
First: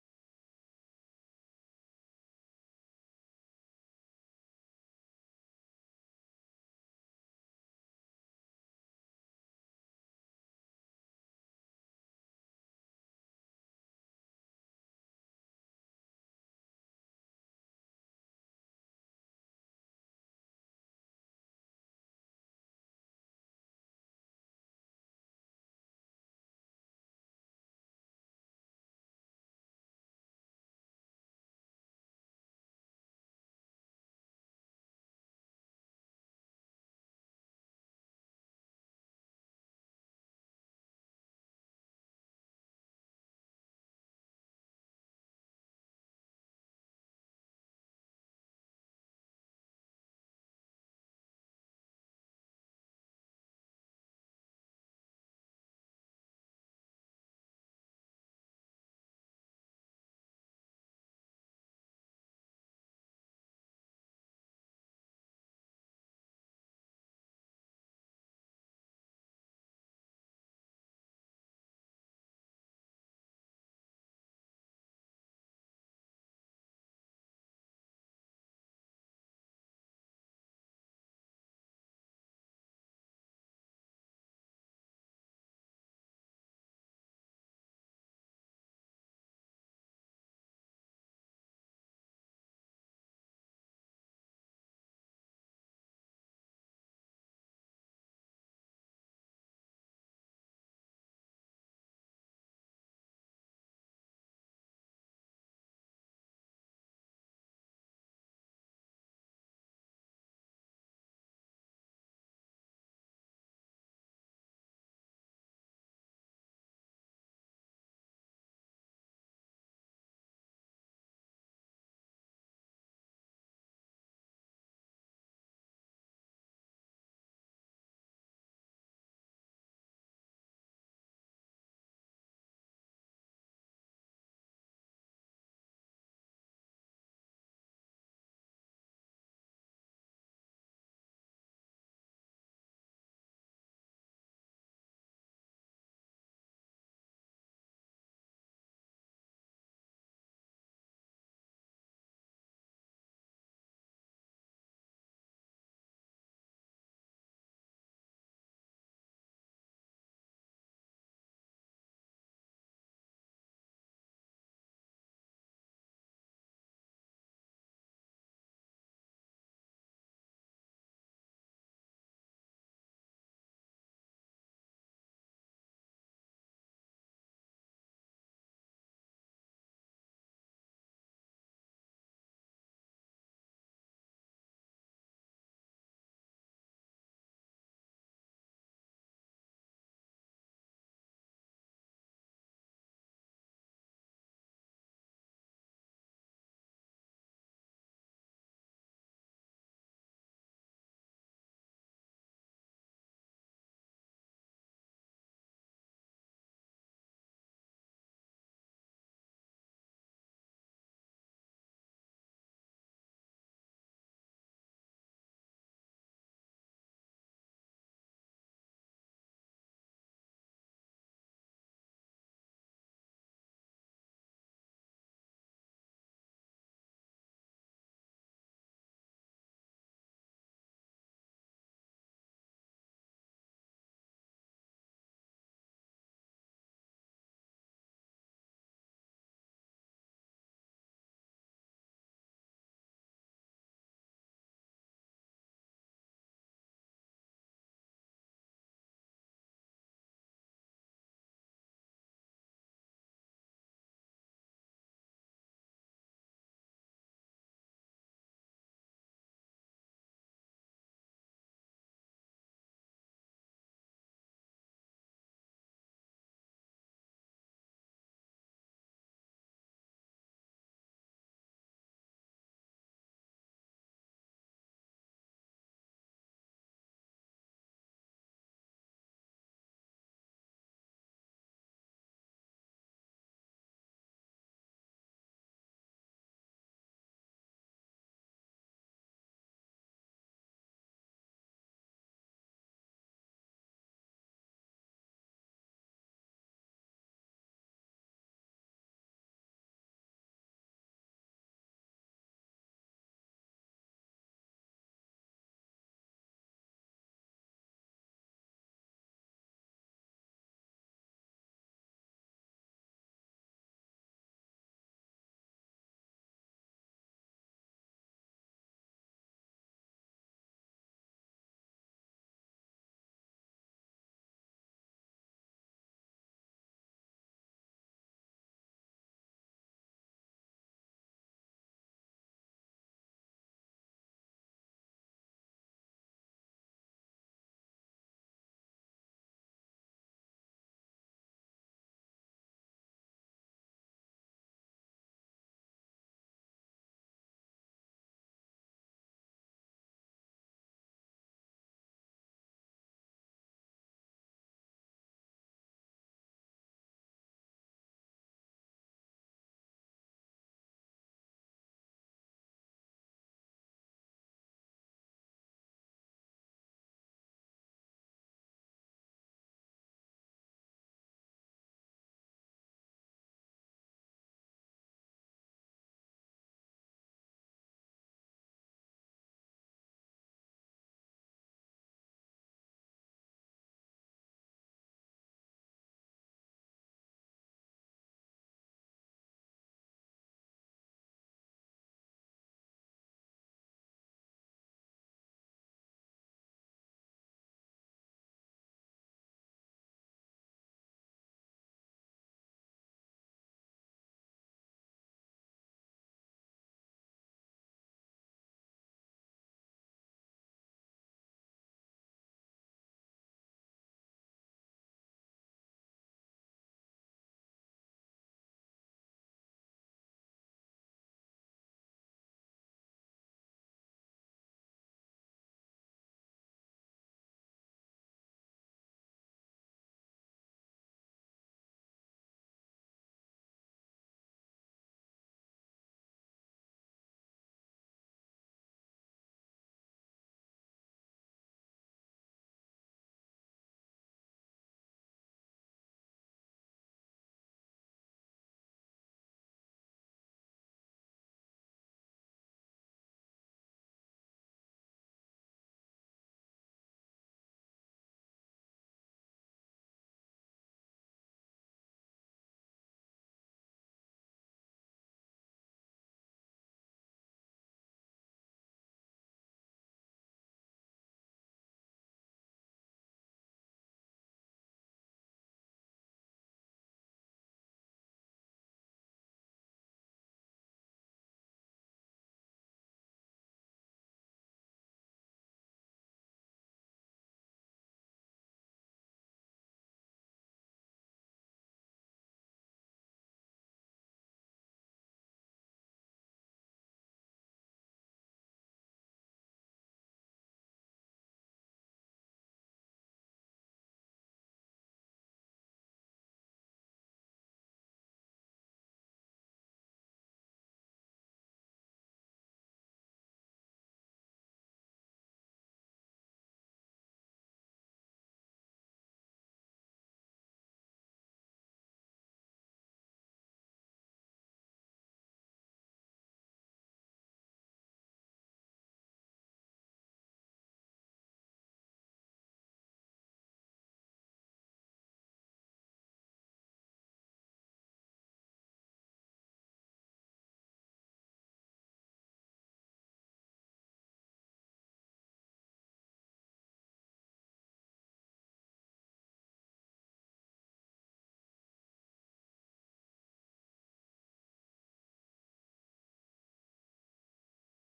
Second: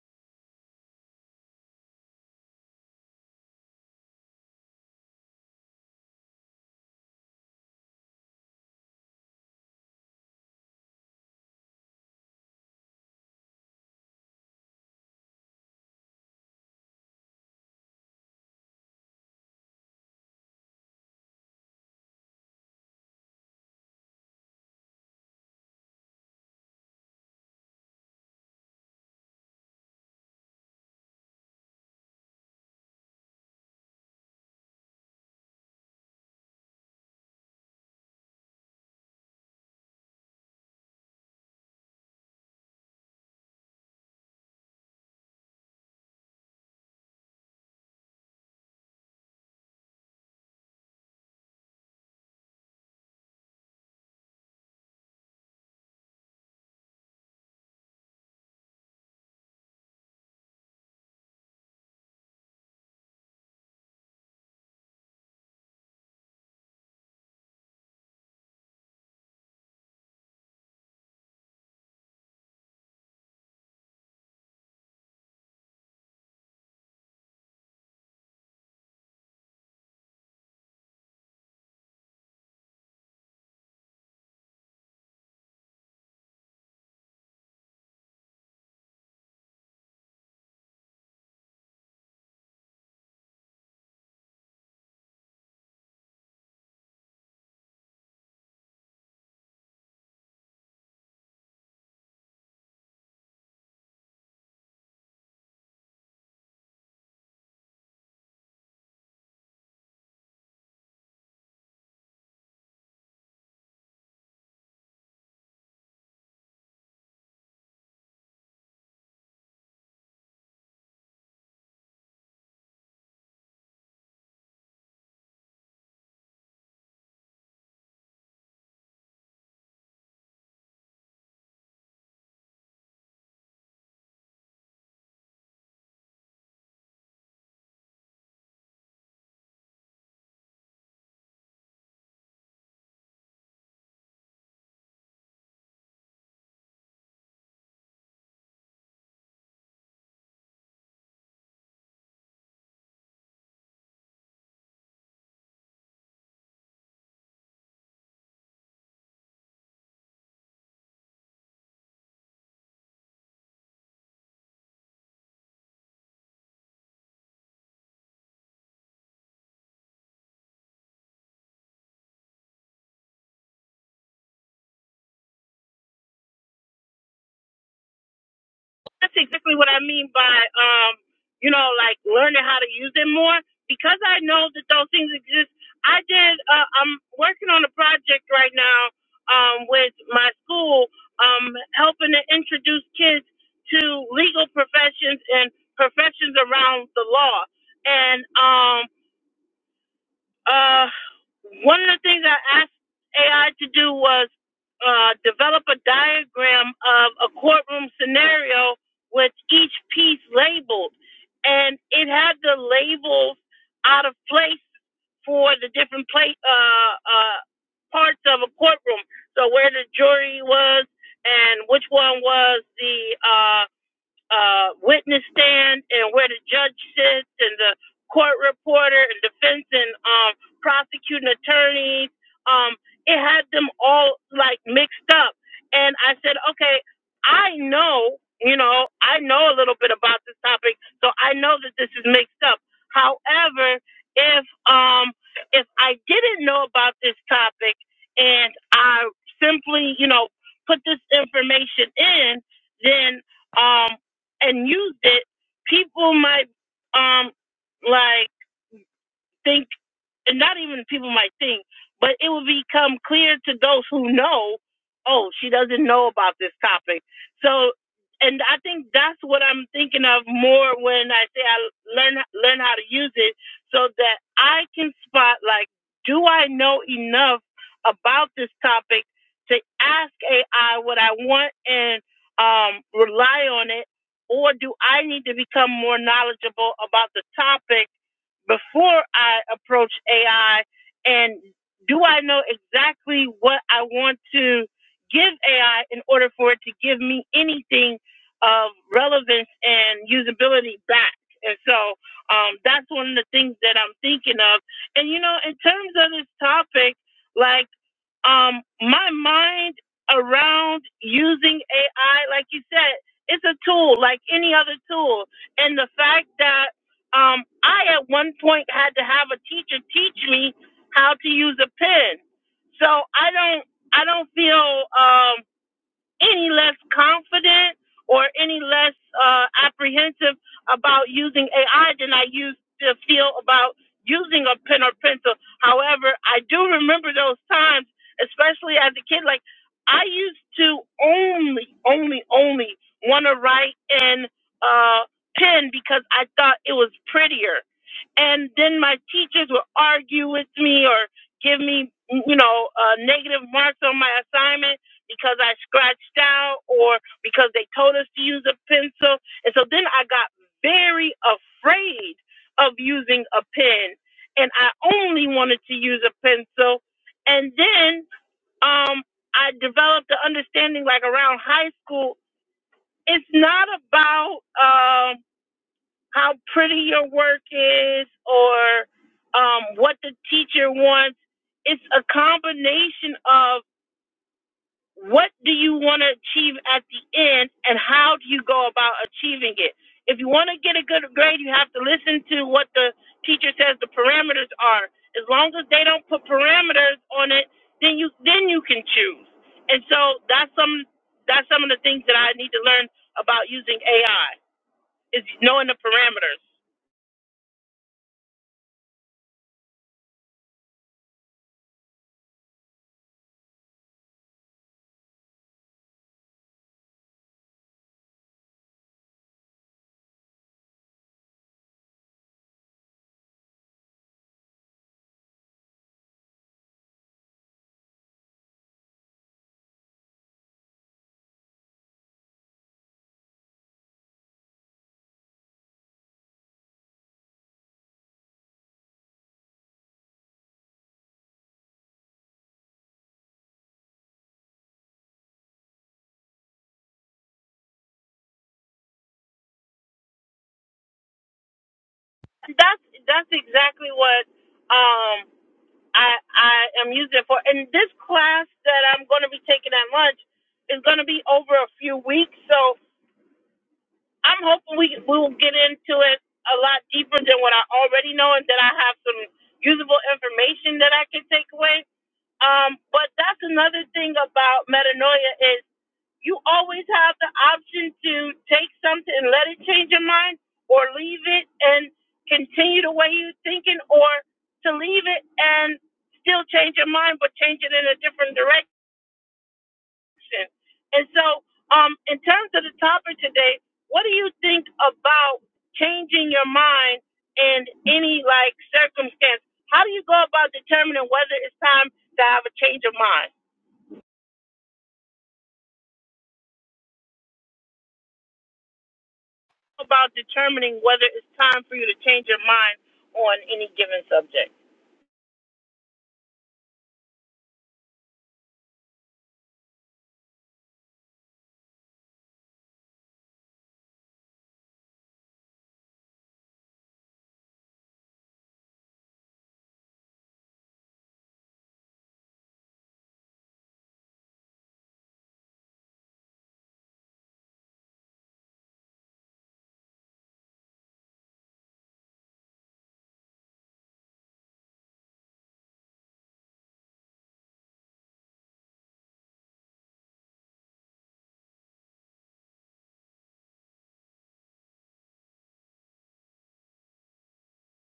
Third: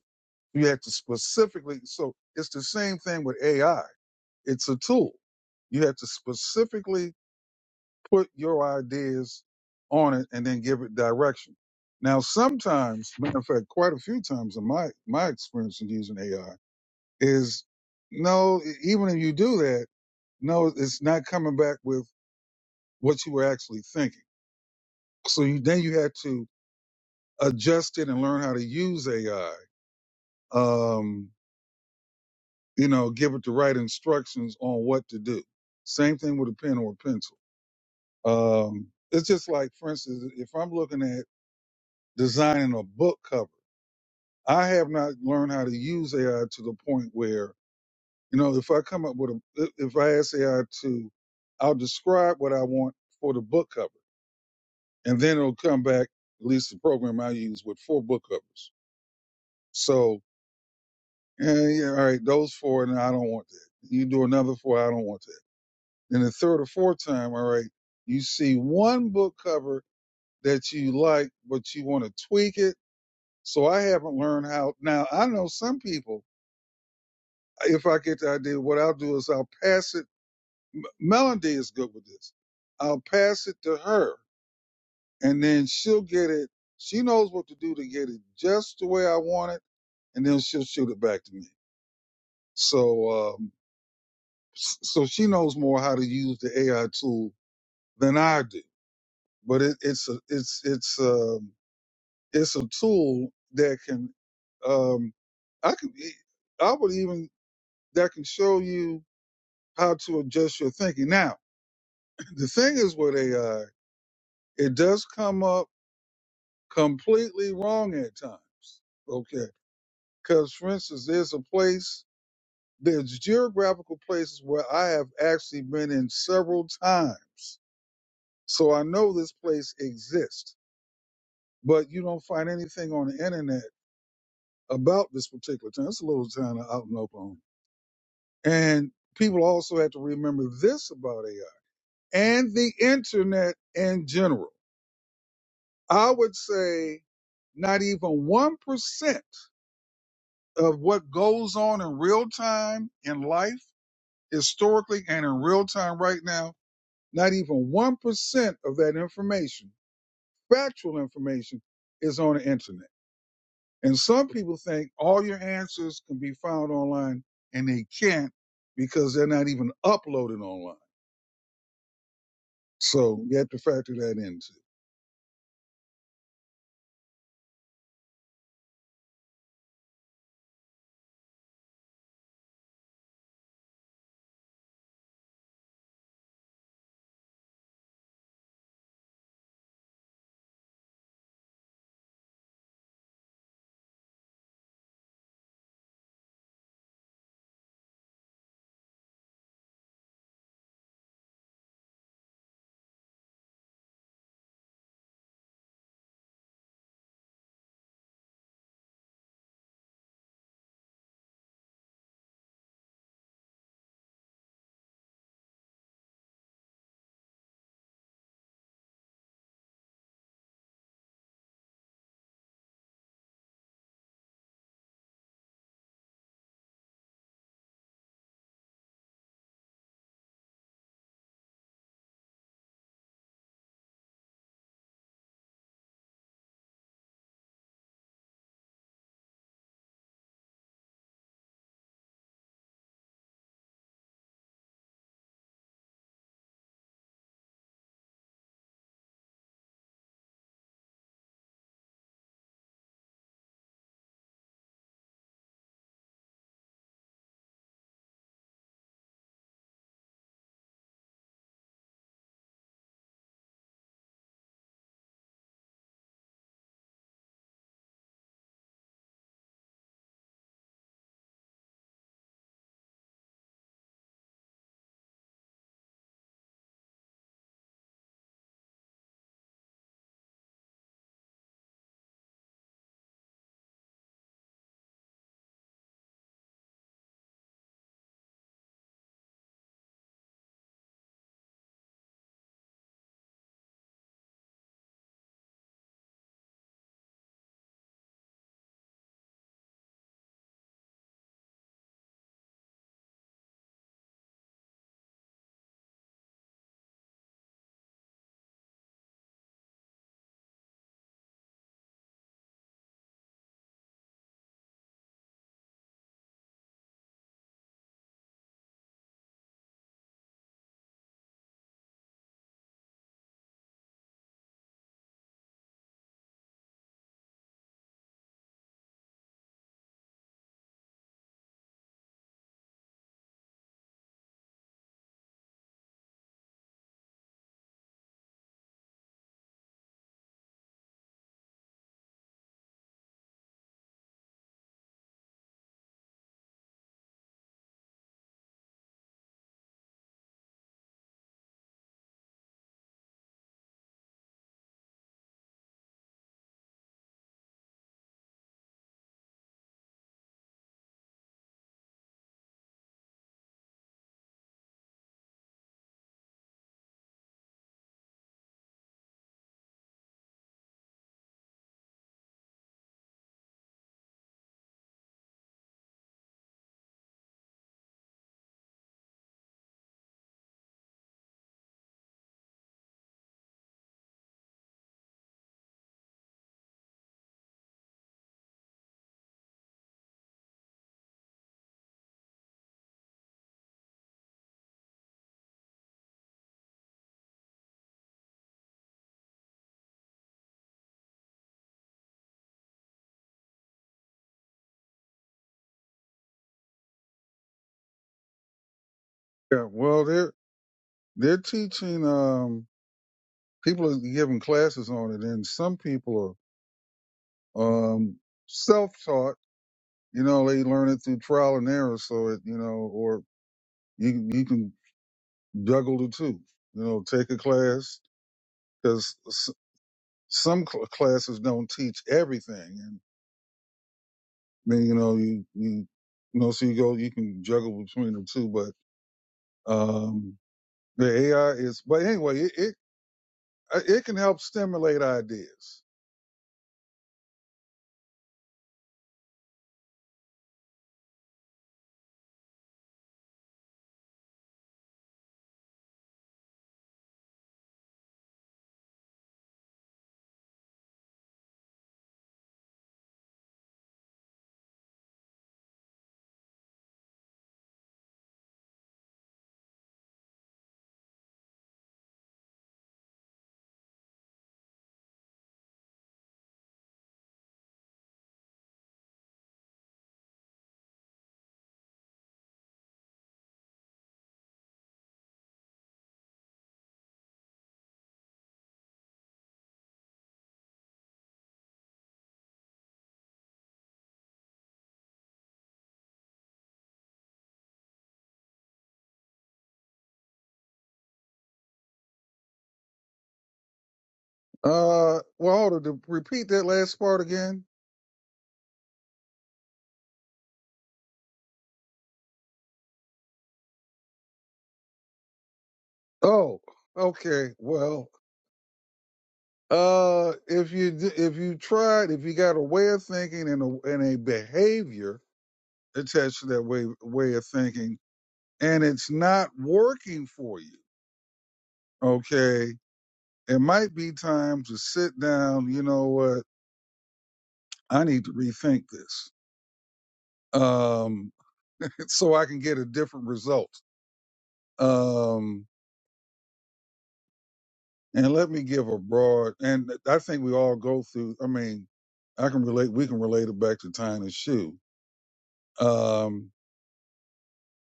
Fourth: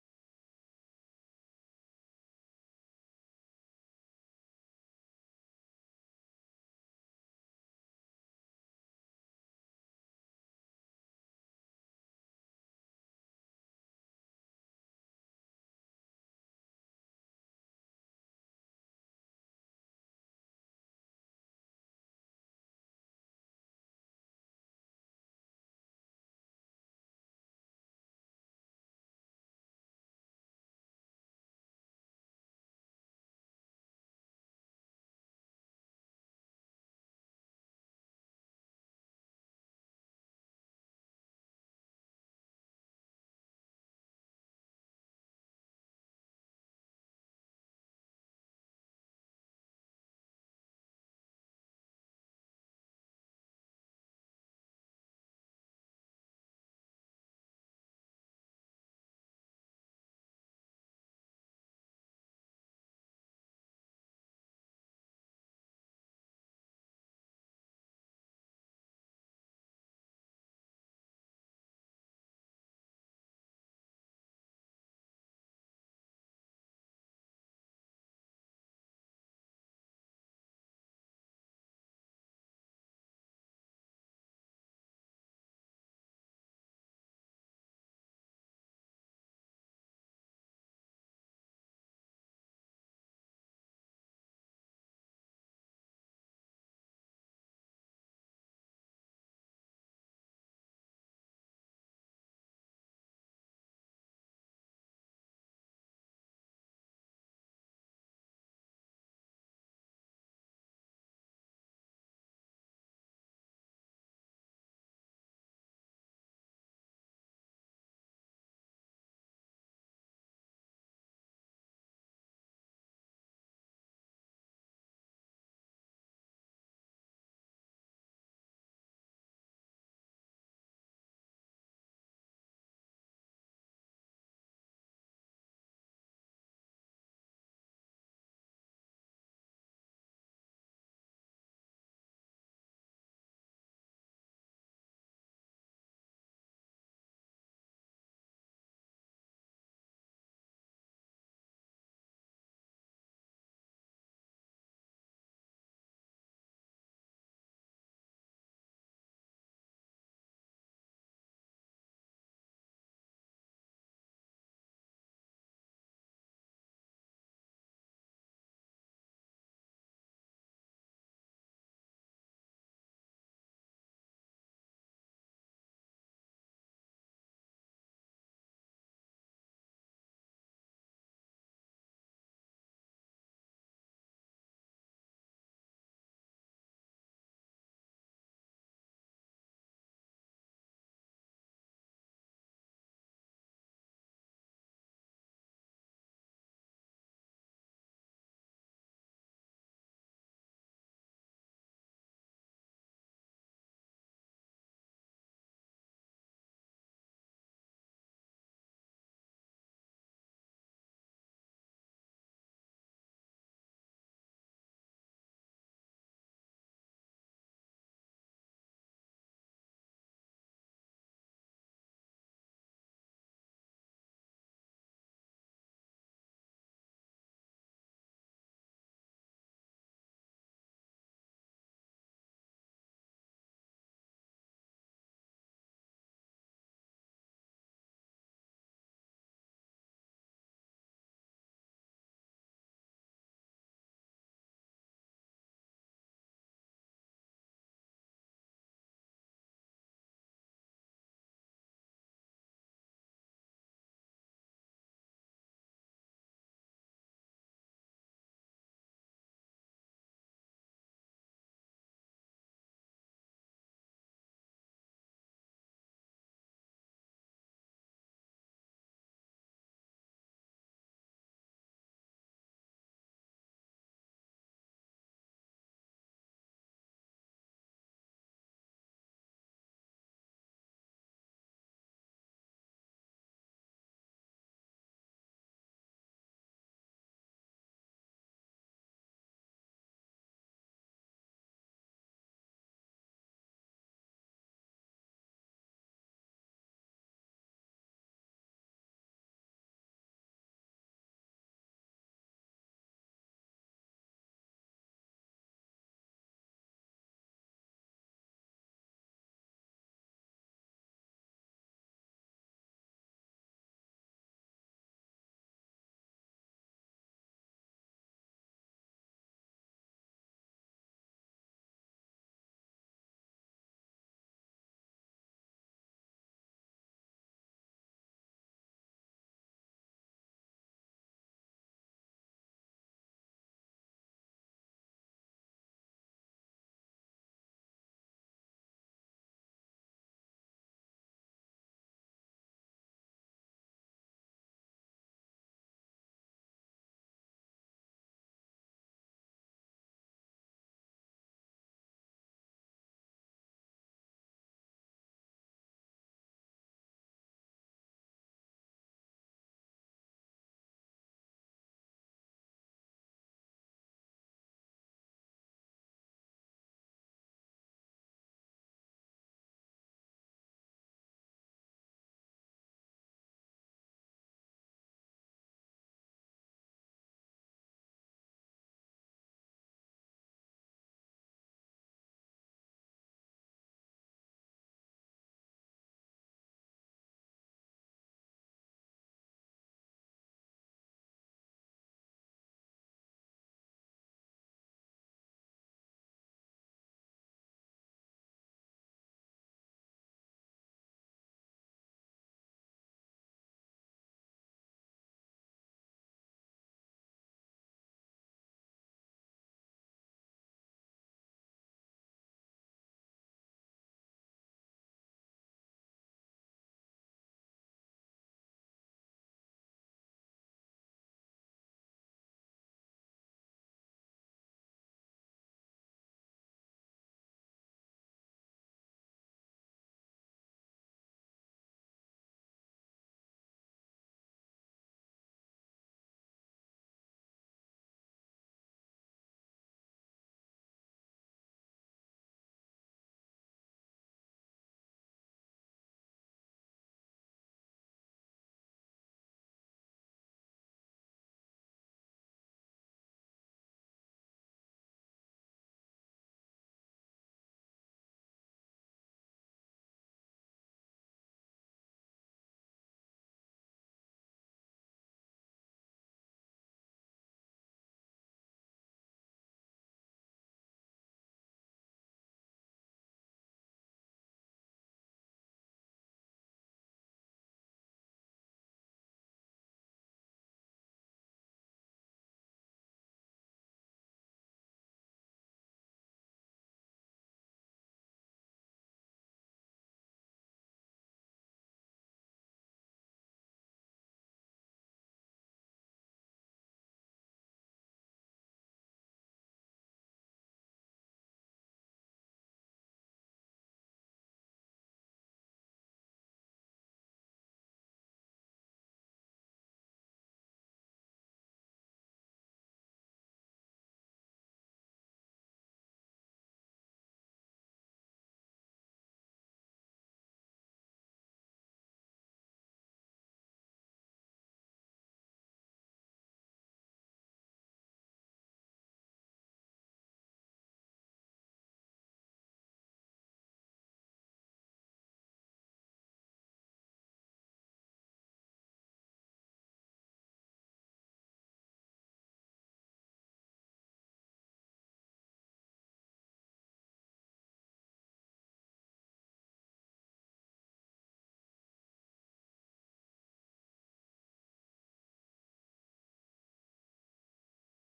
You have to specifically, so it's the same thing with AI. It's a tool. You have to specifically put your ideas on it and then give it direction. Now, sometimes, matter of fact, quite a few times in my, my experience in using AI is no, e- even if you do that, no, it's not coming back with what you were actually thinking. So you, then you had to adjust it and learn how to use AI. Um, you know, give it the right instructions on what to do. Same thing with a pen or a pencil. Um, it's just like, for instance, if I'm looking at designing a book cover. I have not learned how to use AI to the point where, you know, if I come up with a, if if I ask AI to, I'll describe what I want for the book cover, and then it'll come back, at least the program I use with four book covers. So, eh, yeah, all right, those four, and I don't want that. You do another four, I don't want that. Then the third or fourth time, all right, you see one book cover that you like, but you want to tweak it. So I haven't learned how. Now I know some people if I get the idea, what I'll do is I'll pass it. Melody is good with this. I'll pass it to her, and then she'll get it. She knows what to do to get it just the way I want it, and then she'll shoot it back to me. So, um, so she knows more how to use the AI tool than I do. But it, it's a, it's, it's, um, it's a tool that can, um, I can, I would even that can show you how to adjust your thinking. Now, The thing is with AI, it does come up completely wrong at times. Okay. Because, for instance, there's a place, there's geographical places where I have actually been in several times. So I know this place exists, but you don't find anything on the internet about this particular town. It's a little town out in Oklahoma. And people also have to remember this about AI and the internet in general. I would say Not even 1% of what goes on in real time in life, historically and in real time right now, not even 1% of that information, factual information, is on the internet. And some people think all your answers can be found online and they can't because they're not even uploaded online. So you have to factor that in too.
that's exactly what I mean by um, you know, like learning how to use it more. Because I know that those things exist. I did. Uh, I'm working on a project right now um, with my school, um, helping to introduce kids to legal professions and professions around the law. And um, uh, one of the things I asked AI to do was uh, develop a diagram of a courtroom scenario with each piece labeled, and it had the labels out of place for the different place uh, uh, parts of a courtroom. So where the jury was and which one was the uh, uh, witness stand and where the judge sits and the court reporter and defense and um, prosecuting attorneys. Um, it had them all like mixed up. And I said, okay, I know, you know, I know a little bit about this topic, so I know that this is mixed up. However, if um if I didn't know about this topic and I simply, you know, put this information in, then um, and used it, people might um like think, and not even people might think, but it will become clear to those who know, oh, she doesn't know about this topic. So, and I think that's what I'm thinking of more when I say I learn learn how to use it, so that I can spot like, do I know enough about this topic to ask AI what I want and um, rely on it, or do I need to become more knowledgeable about the topic? before I approach AI? And do I know exactly what I want to give AI in order for it to give me anything of relevance and usability back? And so um, that's one of the things that I'm thinking of. And, you know, in terms of this topic, like, um, my mind around using AI, like you said, it's a tool like any other tool. And the fact that um, I at one point had to have a teacher teach me how to use a pen, so I don't, I don't feel. Um, any less confident or any less uh, apprehensive about using AI than I used to feel about using a pen or pencil. However, I do remember those times, especially as a kid. Like I used to only, only, only want to write in uh, pen because I thought it was prettier and then my teachers would argue with me or give me you know uh, negative marks on my assignment because i scratched out or because they told us to use a pencil and so then i got very afraid of using a pen and i only wanted to use a pencil and then um i developed the understanding like around high school it's not about uh, how pretty your work is or um, what the teacher wants. It's a combination of what do you want to achieve at the end and how do you go about achieving it. If you want to get a good grade, you have to listen to what the teacher says the parameters are. As long as they don't put parameters on it, then you then you can choose. And so that's some that's some of the things that I need to learn about using AI is knowing the parameters.
Yeah, well, they're, they're teaching, um, people are giving classes on it and some people are um, self-taught. You know, they learn it through trial and error. So it, you know, or you you can juggle the two. You know, take a class because some cl- classes don't teach everything, and then you know you you you know so you go you can juggle between the two. But um, the AI is, but anyway, it it, uh, it can help stimulate ideas.
that's that's exactly what um I I am using it for. And this class that I'm going to be taking at lunch is going to be over a few weeks, so I'm hoping we we will get into it a lot deeper than what I already know, and that I have some usable information that I can take away. Um, but that's another thing about metanoia you always have the option to take something and let it change your mind or leave it and continue the way you're thinking or to leave it and still change your mind but change it in a different direction. And so, um, in terms of the topic today, what do you think about changing your mind in any like circumstance? How do you go about determining whether it's time to have a change of mind?
Uh, well, hold on, to repeat that last part again.
about determining whether it's time for you to change your mind on any given subject.
Oh, okay. Well, Uh, if you d- if you tried, if you got a way of thinking and a and a behavior attached to that way way of thinking, and it's not working for you, okay, it might be time to sit down. You know what? I need to rethink this, um, so I can get a different result. Um, and let me give a broad, and I think we all go through. I mean, I can relate. We can relate it back to tying a shoe. Um,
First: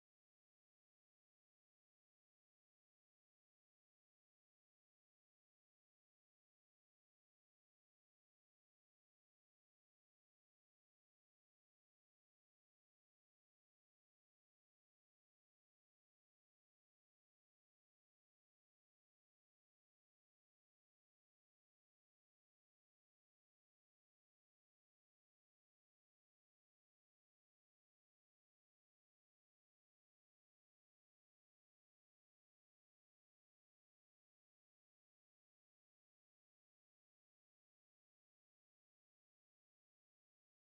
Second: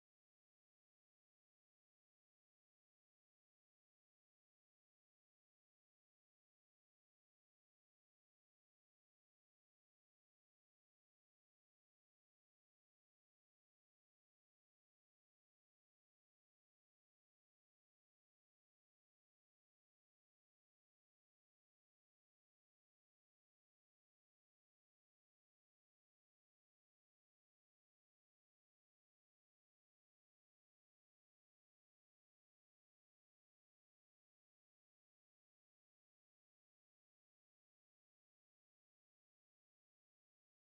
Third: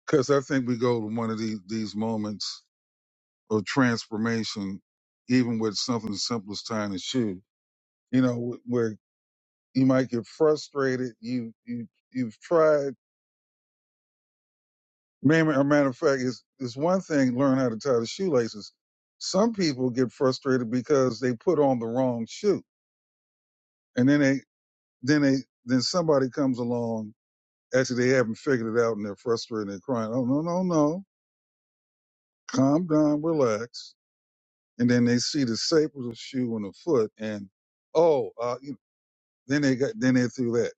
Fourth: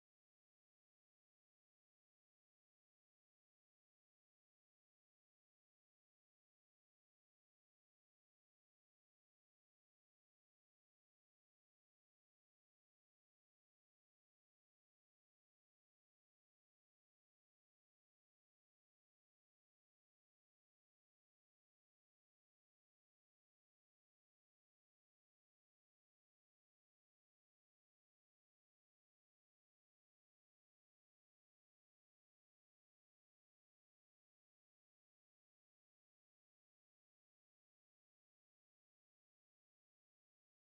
Because I think we go to one of these, these moments of transformation, even with something as simple as tying a shoe. You know, wh- where you might get frustrated. You you you've tried. Man, a matter of fact, it's it's one thing learn how to tie the shoelaces. Some people get frustrated because they put on the wrong shoe, and then they then they then somebody comes along after they haven't figured it out, and they're frustrated and they're crying. Oh no no no! Calm down, relax and then they see the staple of the shoe on the foot, and oh, uh, you then they got then they threw that.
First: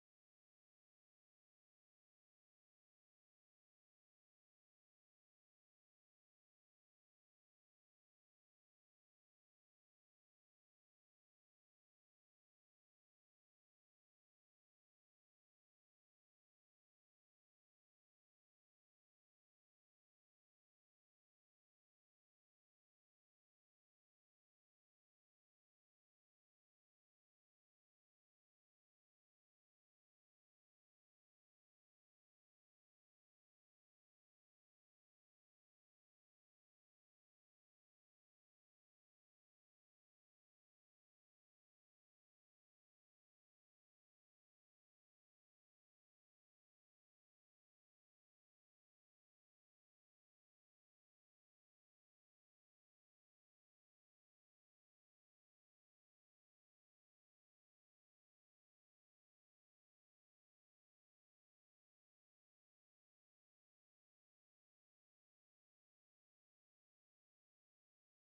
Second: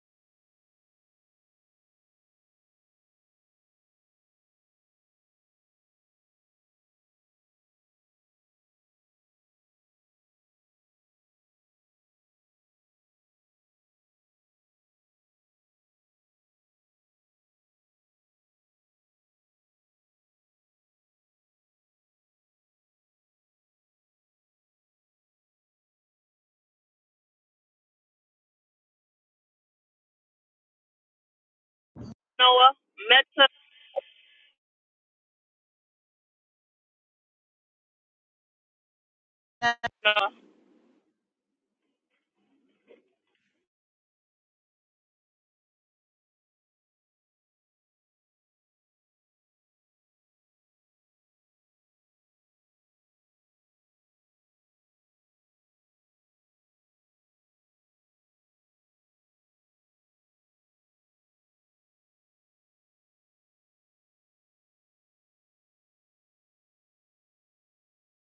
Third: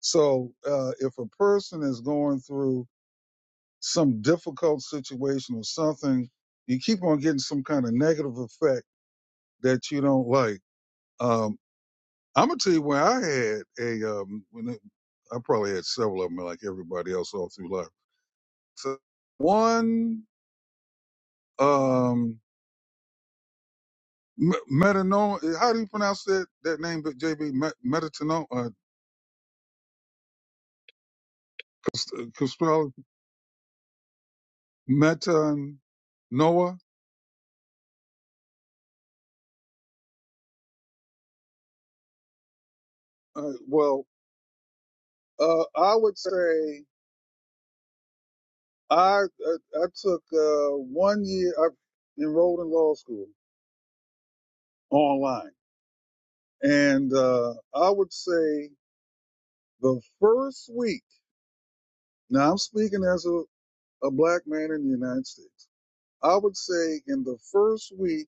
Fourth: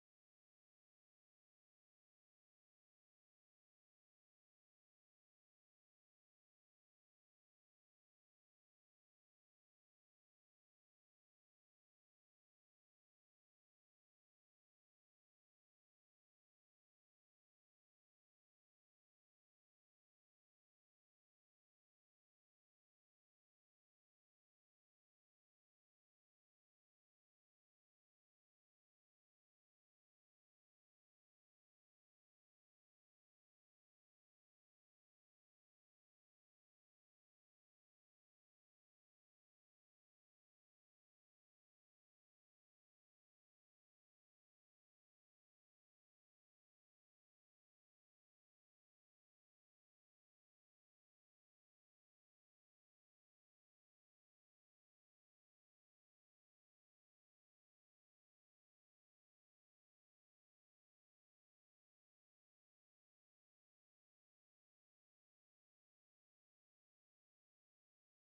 So uh, if a person is going through some difficult situation or something, you keep on getting some kind of negative effect that you don't like. Um, I'm gonna tell you where I had a um, when it, I probably had several of them like everybody else all through life. So one um, Metanol, eh, how do you pronounce that that name? But JB Metanol, uh,
Noah,
Caspell,
Meta,
Meta, and Noah.
Noah.
Uh, well, Uh, I would say I I, I took uh, one year. I enrolled in law school online, and uh, I would say the first week. Now I'm speaking as a, a black man in the United States. I would say in the first week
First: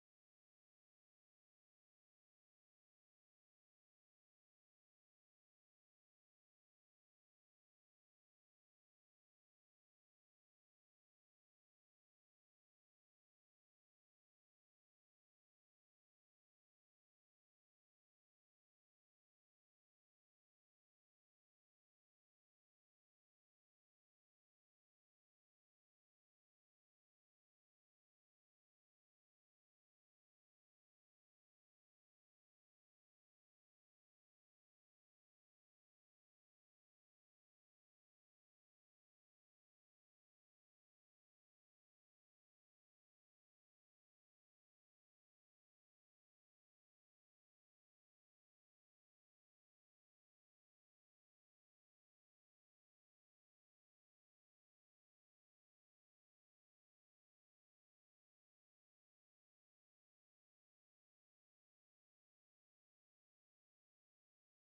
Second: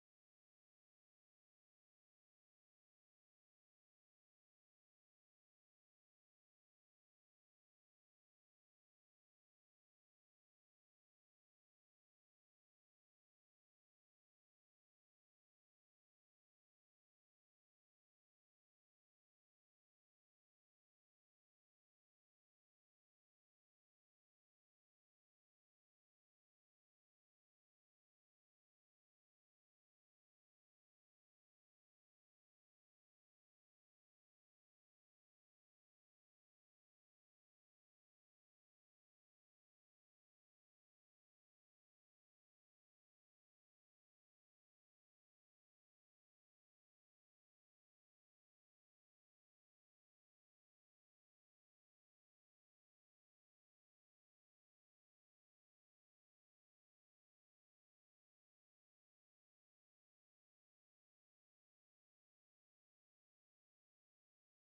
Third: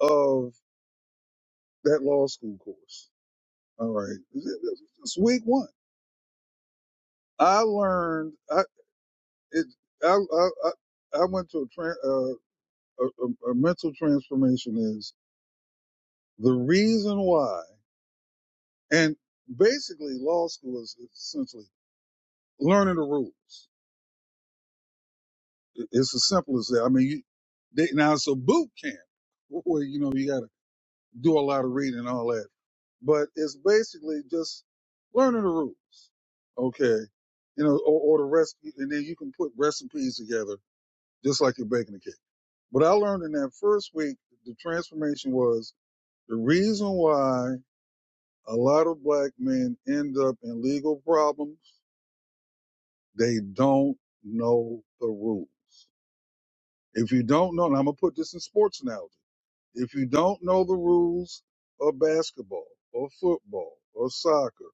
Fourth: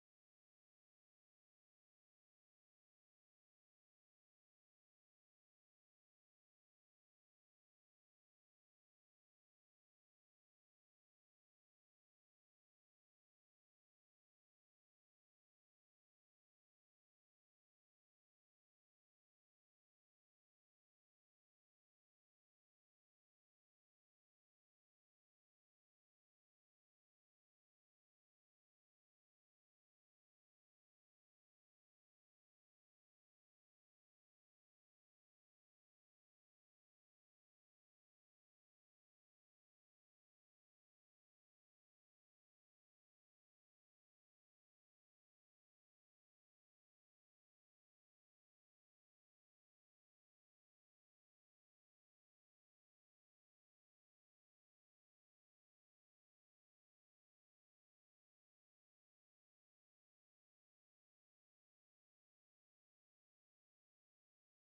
of that law school course. All right, it's week one. I learned. I, it, I, I, I I went to a, tran uh, a, a, a mental transformation is the reason why, and basically law school is essentially learning the rules. It- It's as simple as that. I mean, you, they, now it's a boot camp where, you know, you got to do a lot of reading and all that, but it's basically just learning the rules. Okay. You know, or, or the recipe, and then you can put recipes together just like you're baking a cake. What I learned in that first week, the transformation was the reason why a lot of black men end up in legal problems, they don't know the rules. If you don't know, and I'm going to put this in sports analogy, if you don't know the rules of basketball or football or soccer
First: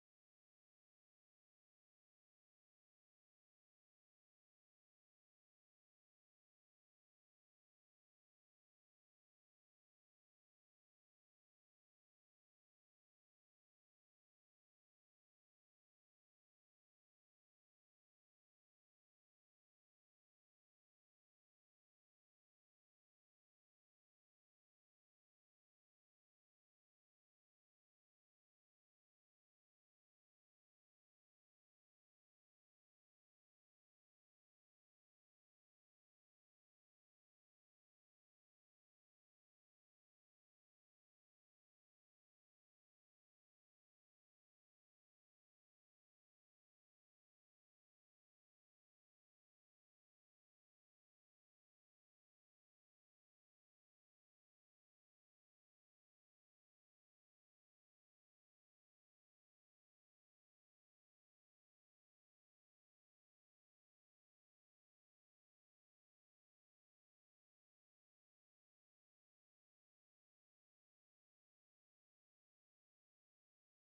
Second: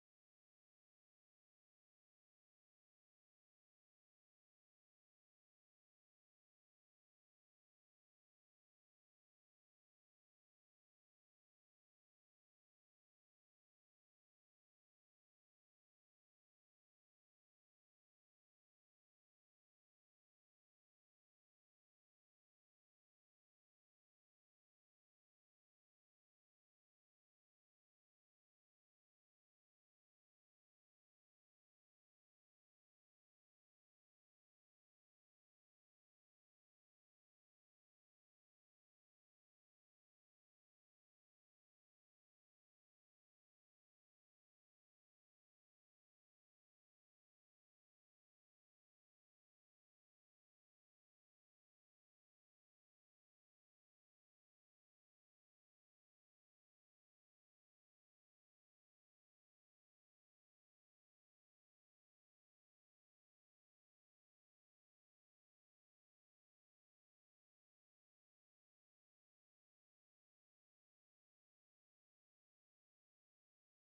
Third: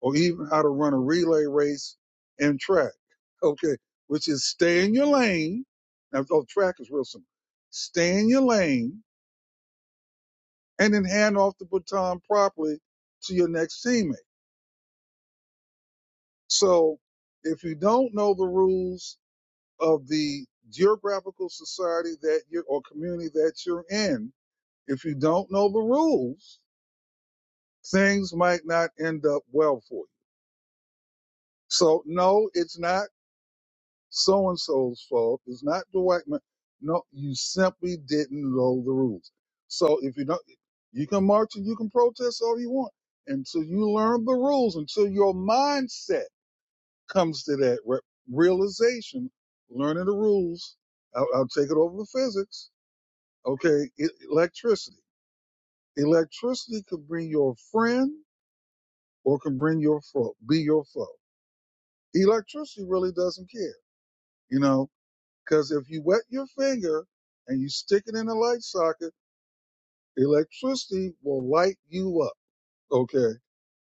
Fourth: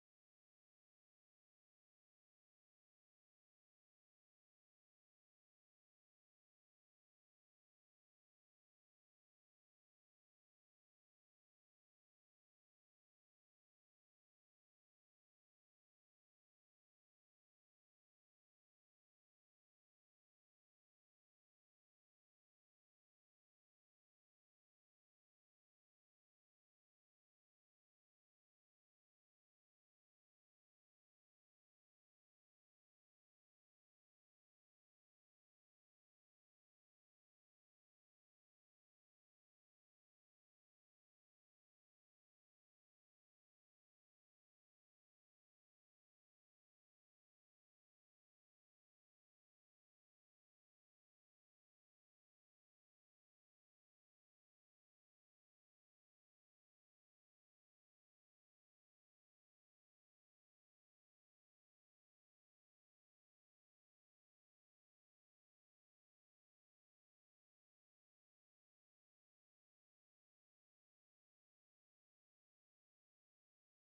or even how to run a relay race and track, okay, which is stay in your lane. Now, oh, track is real simple. Stay in your lane and then hand off the baton properly to your next teammate. So if you don't know the rules of the geographical society that you're or community that you're in, if you don't know the rules, things might not end up well for you. So no, it's not so and so's fault. It's not Dwight. Ma- No, you simply didn't know the rules. So if you don't, you can march and you can protest all you want until you learn the rules, until your mindset comes to that re- realization, learning the rules. I'll, I'll take it over to physics. Okay, e- electricity. Electricity could bring your friend or can bring your foe, be your foe. Electricity really doesn't care, you know, because if you wet your finger and you stick it in a light socket, electricity will light you up. Okay.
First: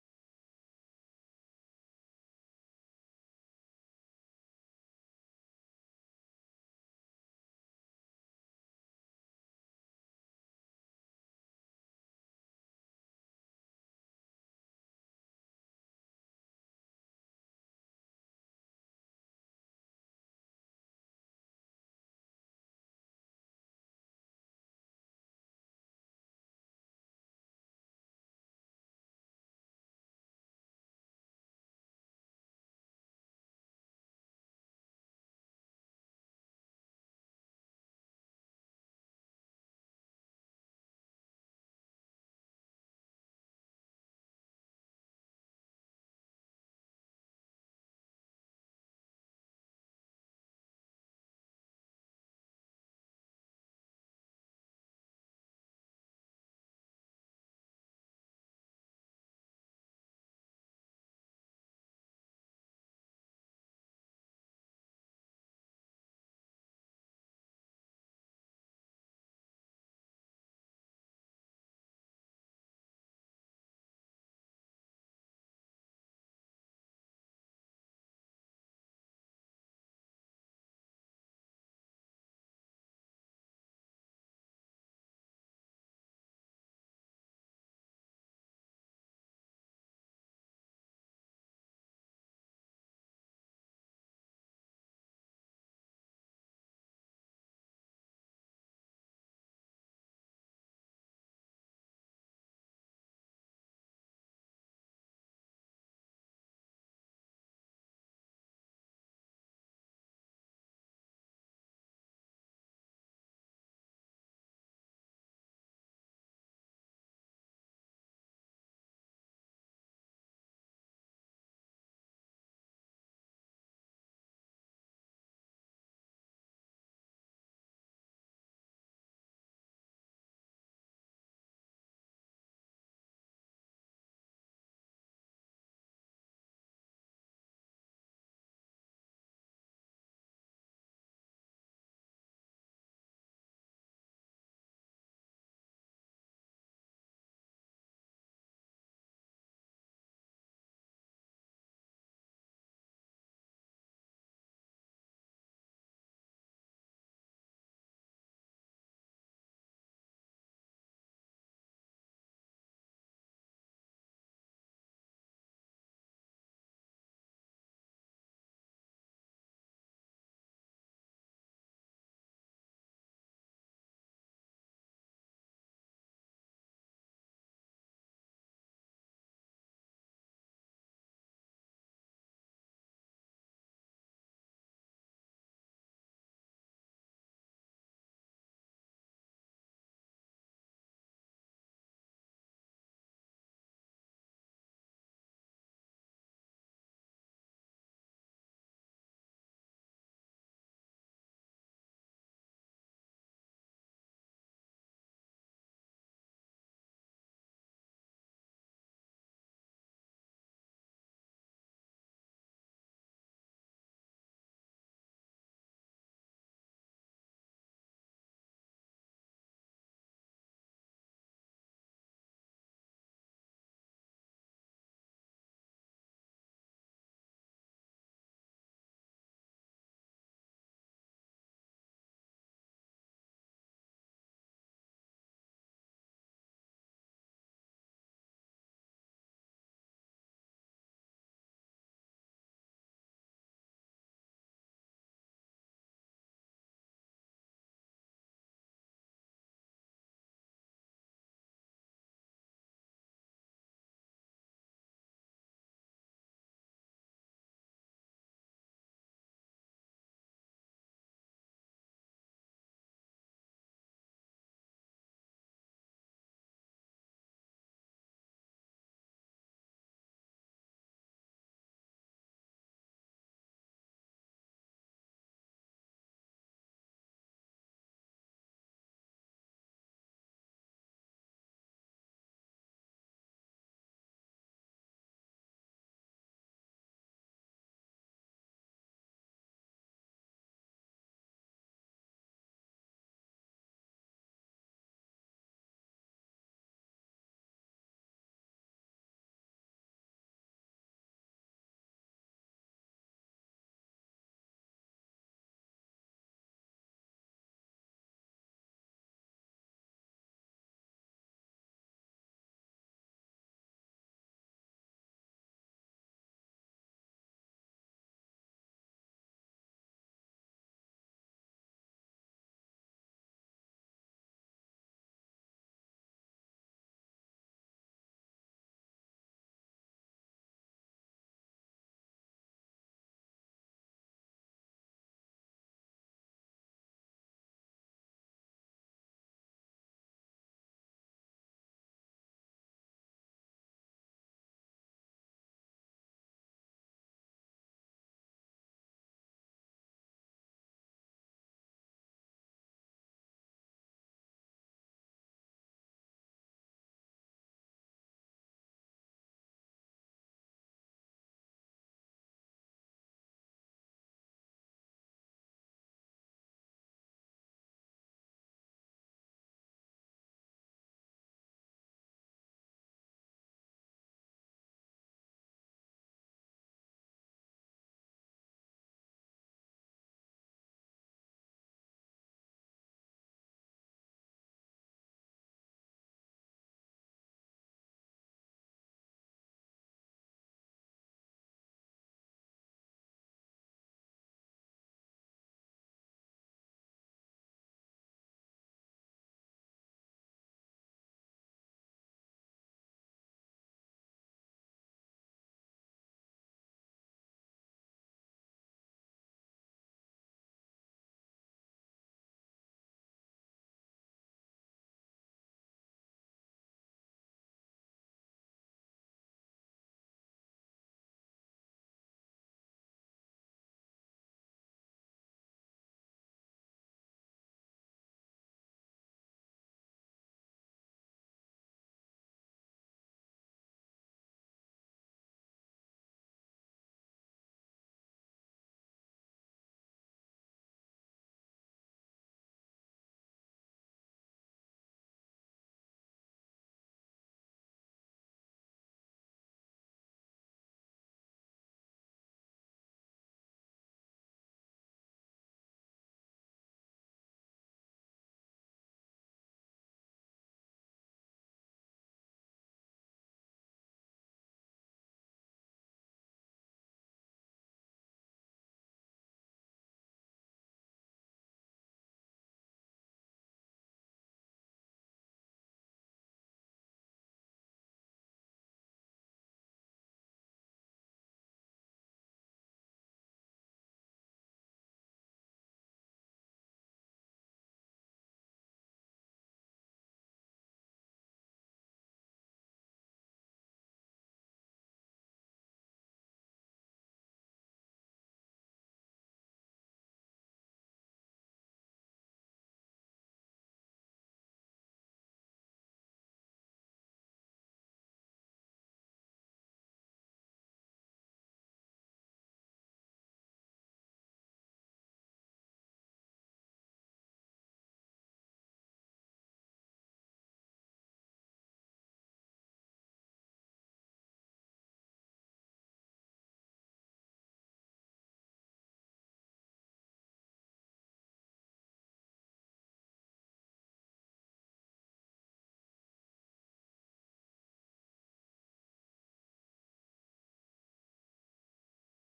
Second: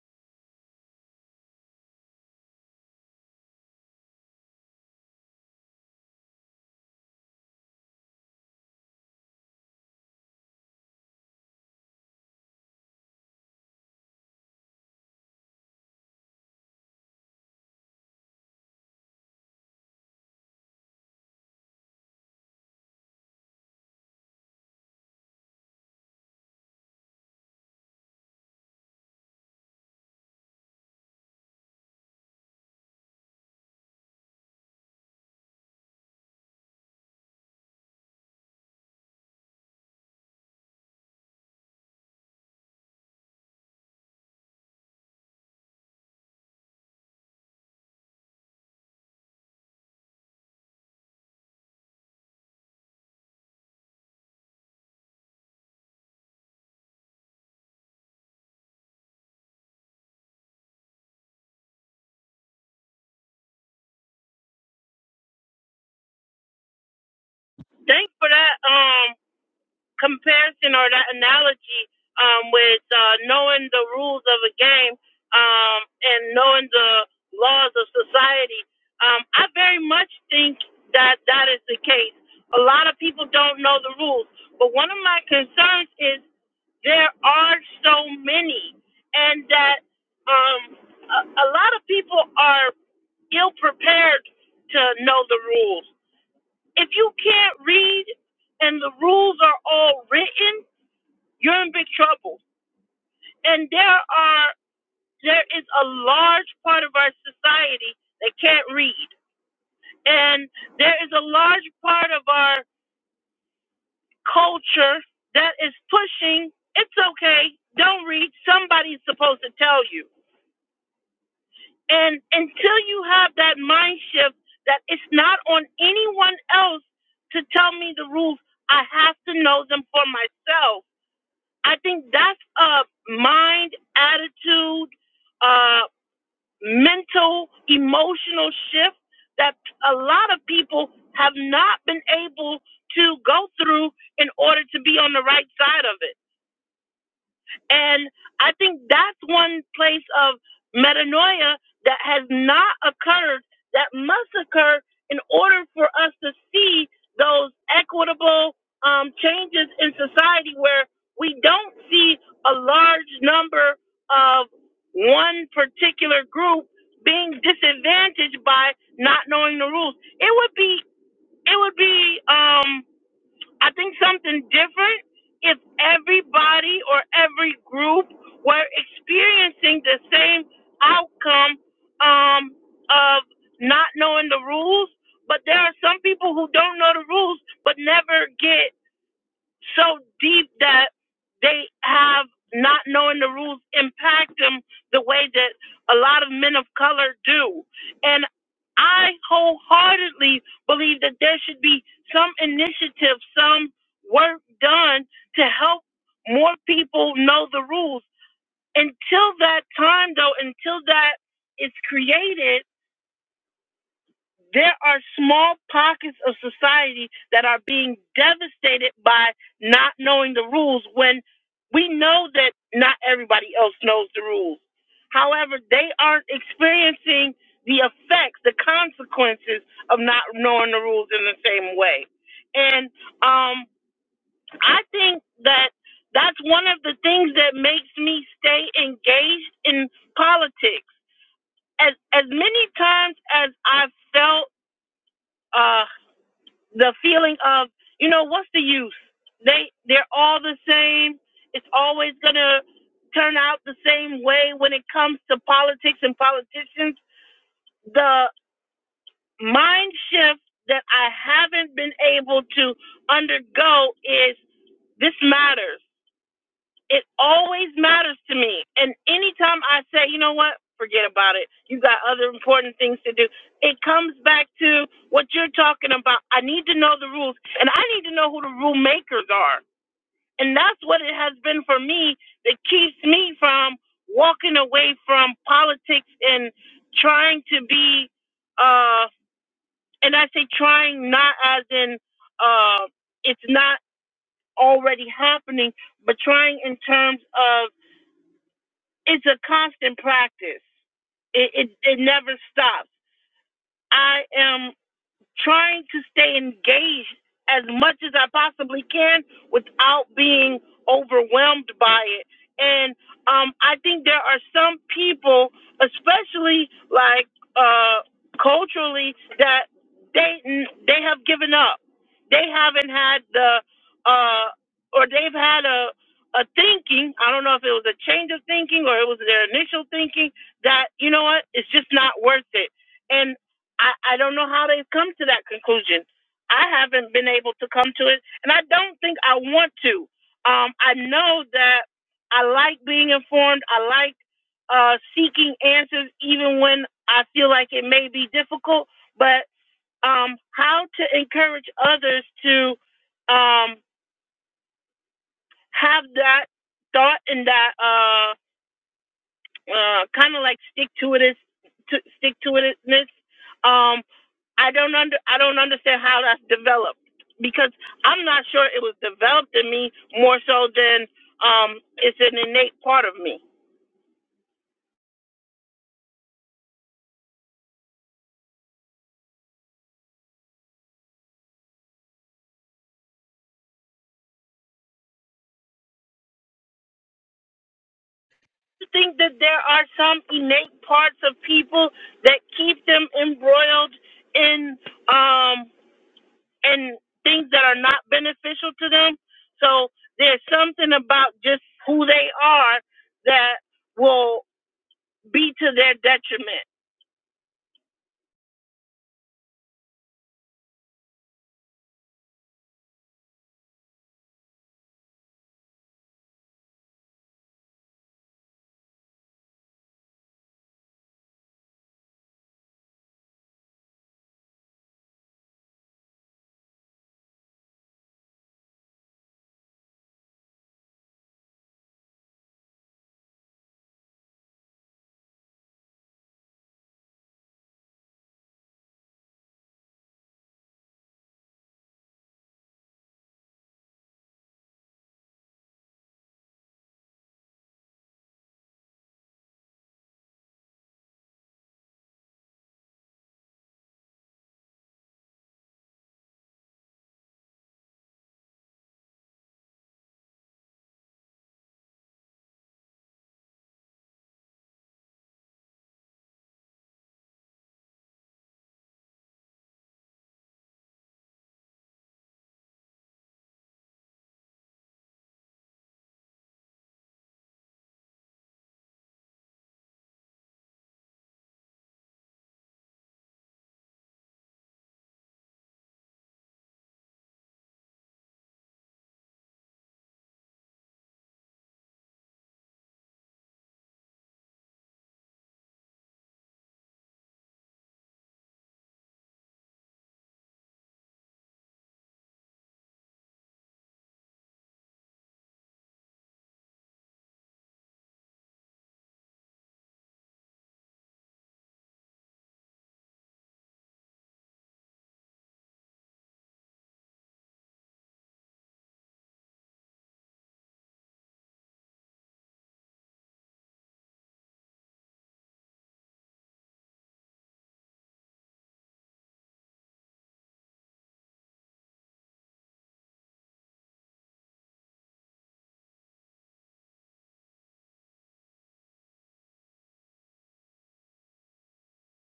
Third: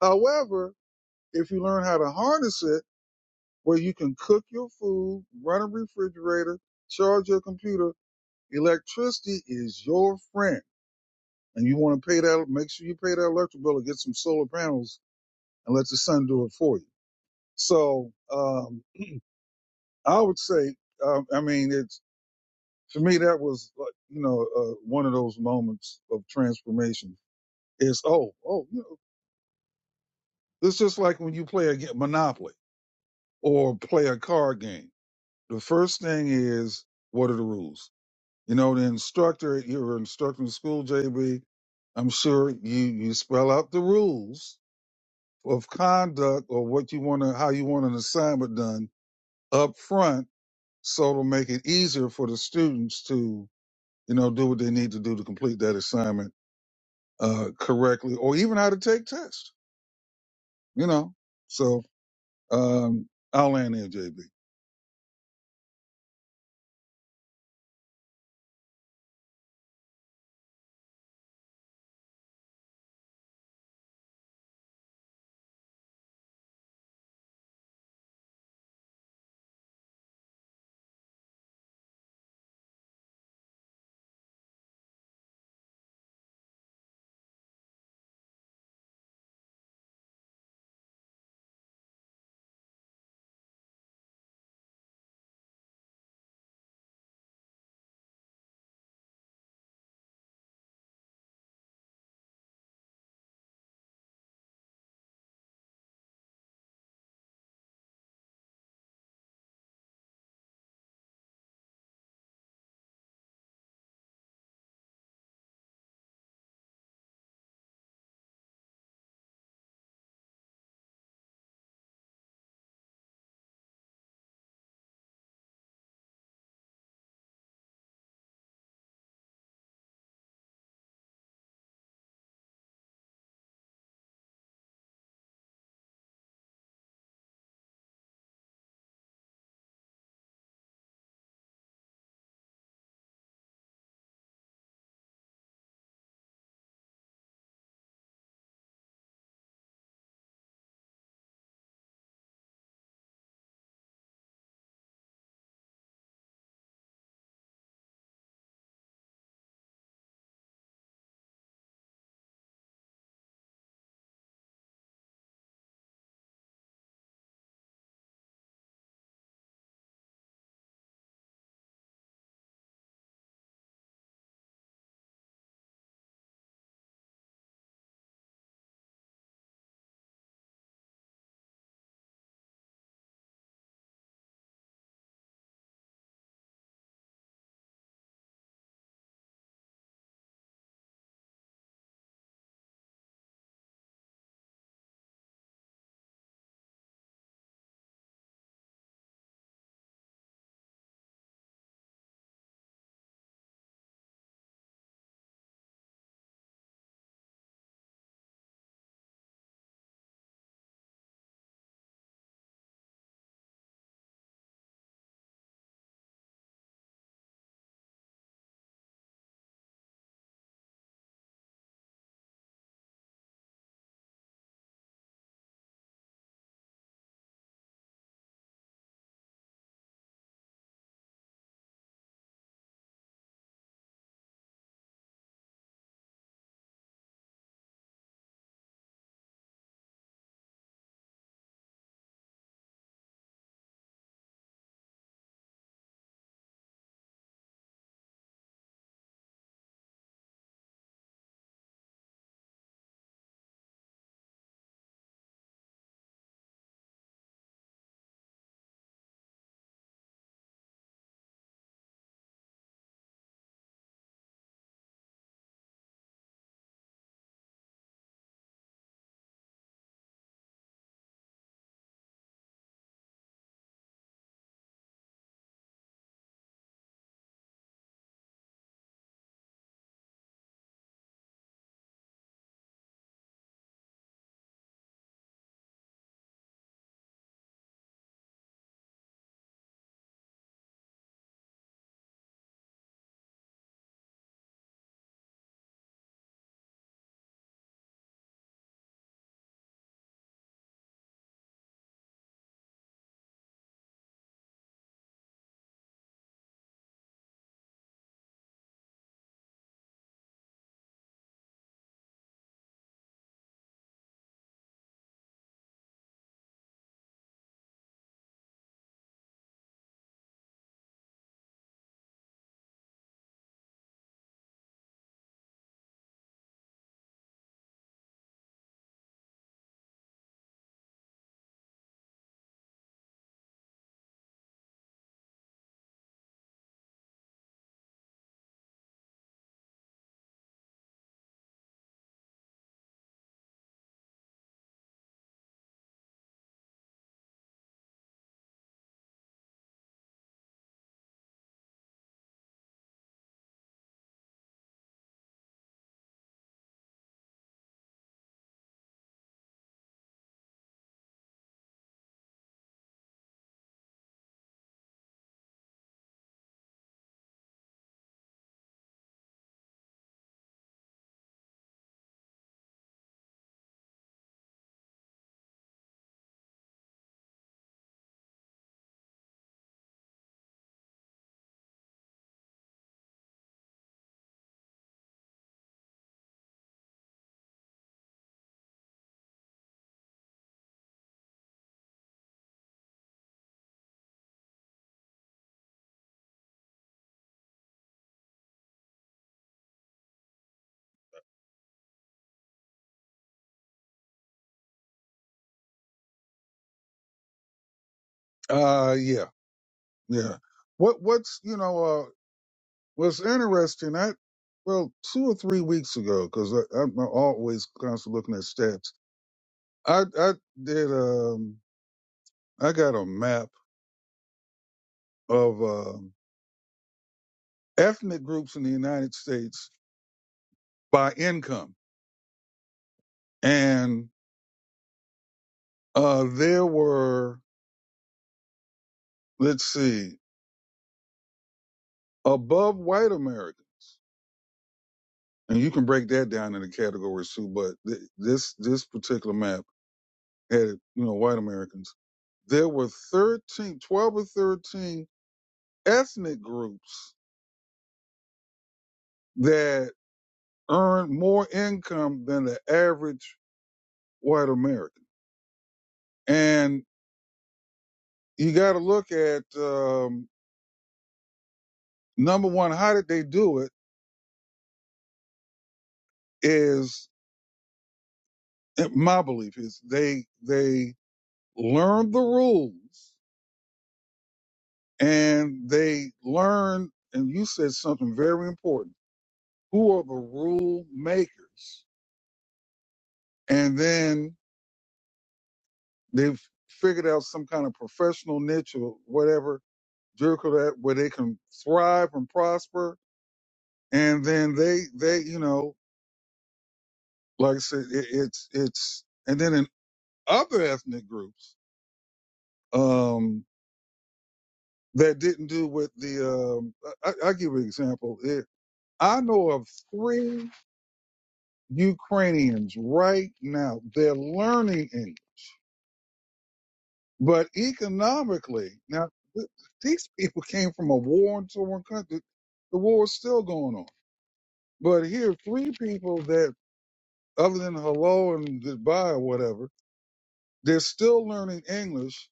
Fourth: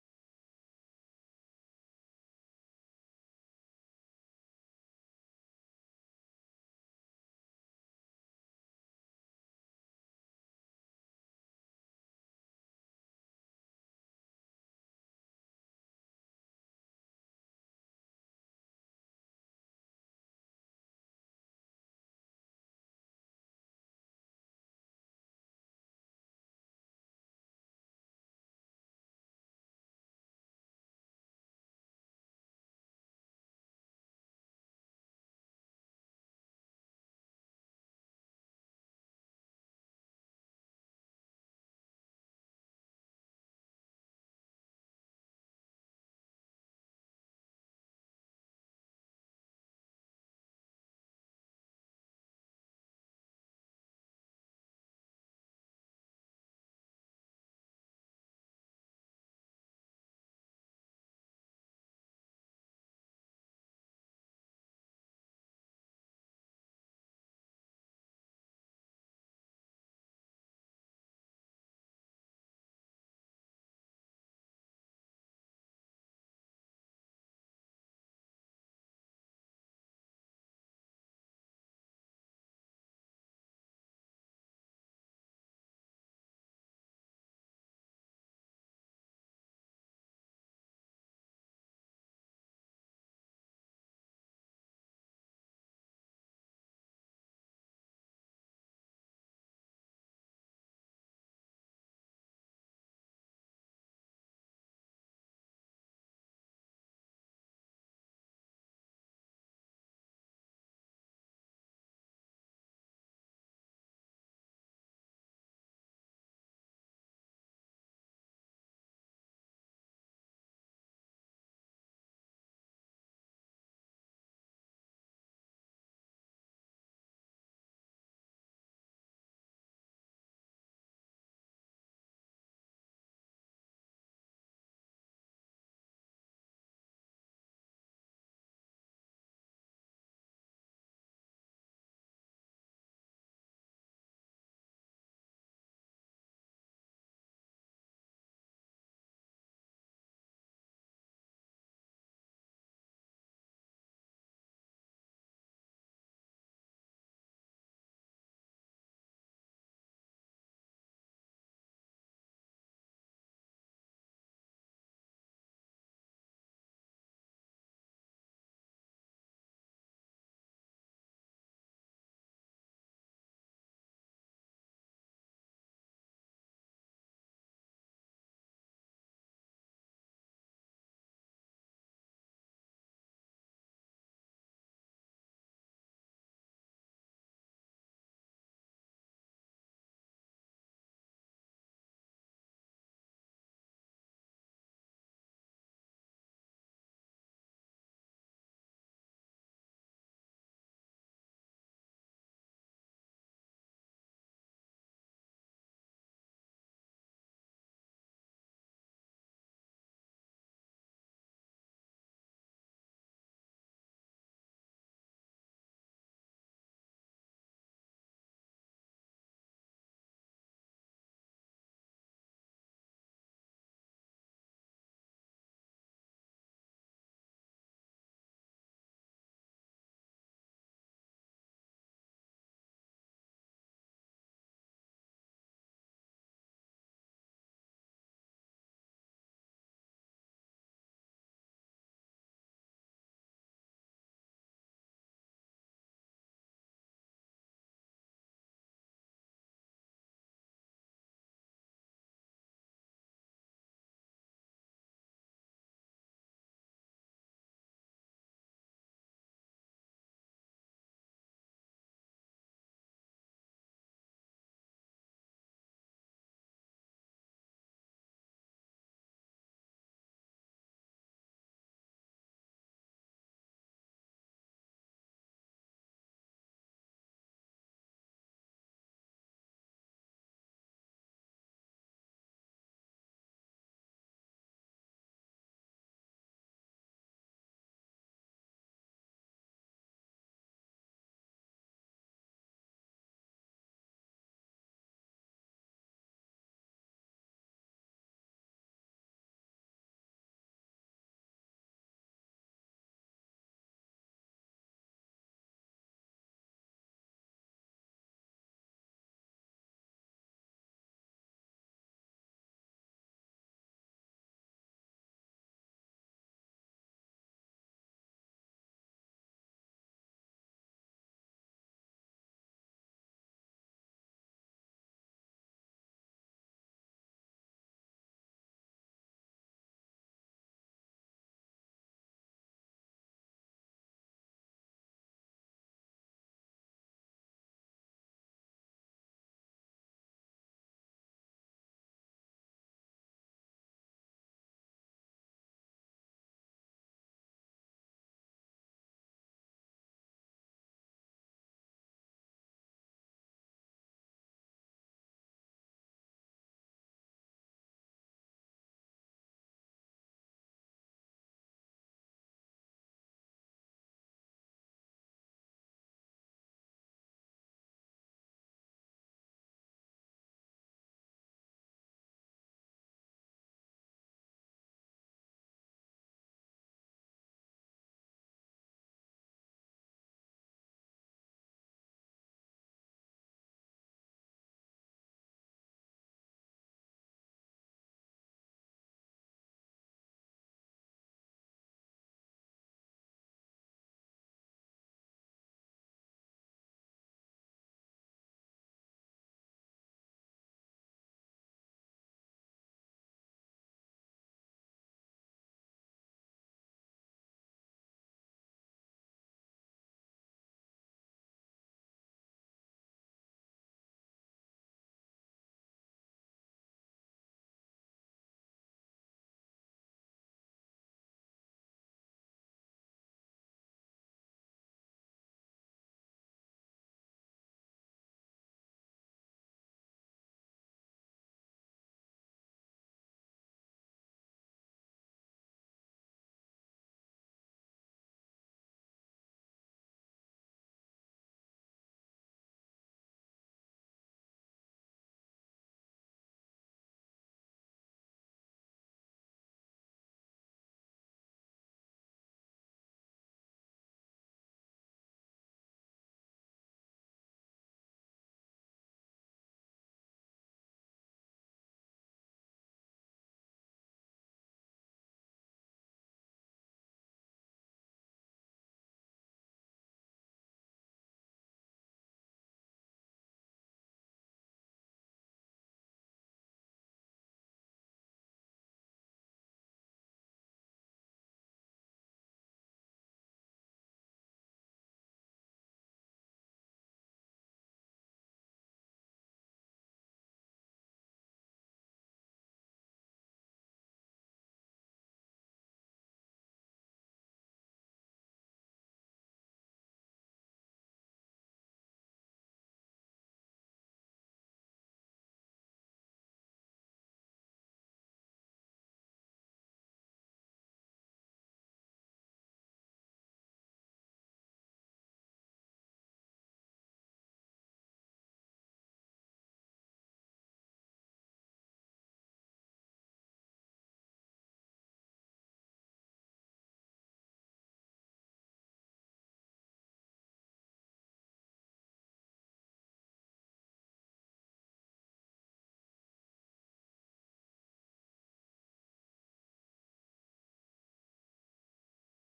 However, if you learn how to harness it, where you can cook your food, run a refrigerator, charge your computer, Electricity is your friend, and you want to pay that. Make sure you pay that electric bill and get some solar panels and let the sun do it for you. So um, I would say, um, I mean, it's for me that was like you know uh, one of those moments of transformation. Is oh oh you know it's just like when you play a game, Monopoly or play a card game. The first thing is what are the rules You know, the instructor, you were instructing school, JB. I'm sure you, you spell out the rules of conduct or what you want to, how you want an assignment done up front. So it'll make it easier for the students to, you know, do what they need to do to complete that assignment, uh, correctly or even how to take tests, you know? So, um, I'll land there, JB.
Thanks for that. Um. comparison or that analogy um, with uh, knowing the rules of a game um, and knowing the laws of society. Um, I very much think that that is the case. A lot of people don't know the rules, but one of my concerns is there are so many, and that um, a, a lot of people are ill prepared to know the rules. If you can't read and the rules are all written, you're in big trouble. And there are there is a large part of our society that can't read. And there is a large part of our culture that is pushing it's okay, don't read, somebody's supposed to tell you. And until you have that mind shift that it's not on anyone else to tell me the rules, I have to know them for myself I think that's a mind, attitude, uh, mental, emotional shift that a lot of people have not been able to go through in order to be on the right side of it. And I think that's one place of metanoia that has not occurred, that must occur in order for us to see those equitable um, changes in society where we don't see a large number of one particular group being disadvantaged by not knowing the rules. It would be, it would be, um, I think something different if everybody or every group were experiencing the same outcome um, of not knowing the rules. But there are some people who don't know the rules but never get so deep that they have not knowing the rules impact them the way that a lot of men of color do. And I wholeheartedly believe that there should be some initiative, some work done to help more people know the rules. Until that time, though, until that is created, there are small pockets of society that are being devastated by not knowing the rules when we know that not everybody else knows the rules. However, they aren't experiencing the effects, the consequences of not knowing the rules in the same way. And um, I think that that's one of the things that makes me stay engaged in politics. As as many times as I've felt uh, the feeling of you know what's the use they they're all the same it's always going to turn out the same way when it comes to politics and politicians the mind shift that i haven't been able to undergo is this matters it always matters to me. And anytime I say, you know what, forget about it. You got other important things to do. It comes back to what you're talking about. I need to know the rules and I need to know who the rule makers are. And that's what it has been for me that keeps me from walking away from politics and trying to be uh and I say trying not as in uh it's not already happening, but trying in terms of it's a constant practice. It, it it never stops. I am trying to stay engaged as much as I possibly can without being overwhelmed by it. And um, I think there are some people, especially like uh, culturally, that they they have given up. They haven't had the uh, or they've had a a thinking. I don't know if it was a change of thinking or it was their initial thinking that you know what, it's just not worth it and. I, I don't know how they've come to that conclusion. I haven't been able to come to it, and I don't think I want to. Um, I know that I like being informed. I like uh, seeking answers, even when I feel like it may be difficult. But um, how to encourage others to um, have that thought and that. Uh, uh, kind of like stick to it, stick to itness. Um, I don't under I don't understand how that's developed because I'm not sure it was developed in me more so than um, it's an innate part of me. I think that there are some innate parts of people that keep them embroiled in um, in things that are not beneficial to them. So there's something about just who they are that will be to their detriment.
Uh, yeah, yeah. What, what's, you know, uh, Well, it's interesting. I well, two or three weeks ago, because I'm always constantly looking at stats. I I did um I got a map of um, ethnic groups in the United States by income, and uh, there were let's see above white Americans, and you can break that down into categories too. But th- this this particular map had you know white Americans. There were 13, 12 or thirteen ethnic groups that earn more income than the average white American. And you got to look at um, number one, how did they do it? Is my belief is they they learned the rules and they learned. And you said something very important. Who are the rule makers? And then they've figured out some kind of professional niche or whatever Jericho that where they can thrive and prosper. And then they, they, you know, like I said, it, it's, it's, and then in other ethnic groups, um, that didn't do with the, um, I, I I'll give you an example. It, I know of three Ukrainians right now. They're learning English, but economically, now th- these people came from a war-torn country. The war is still going on. But here are three people that other than hello and goodbye or whatever, they're still learning English,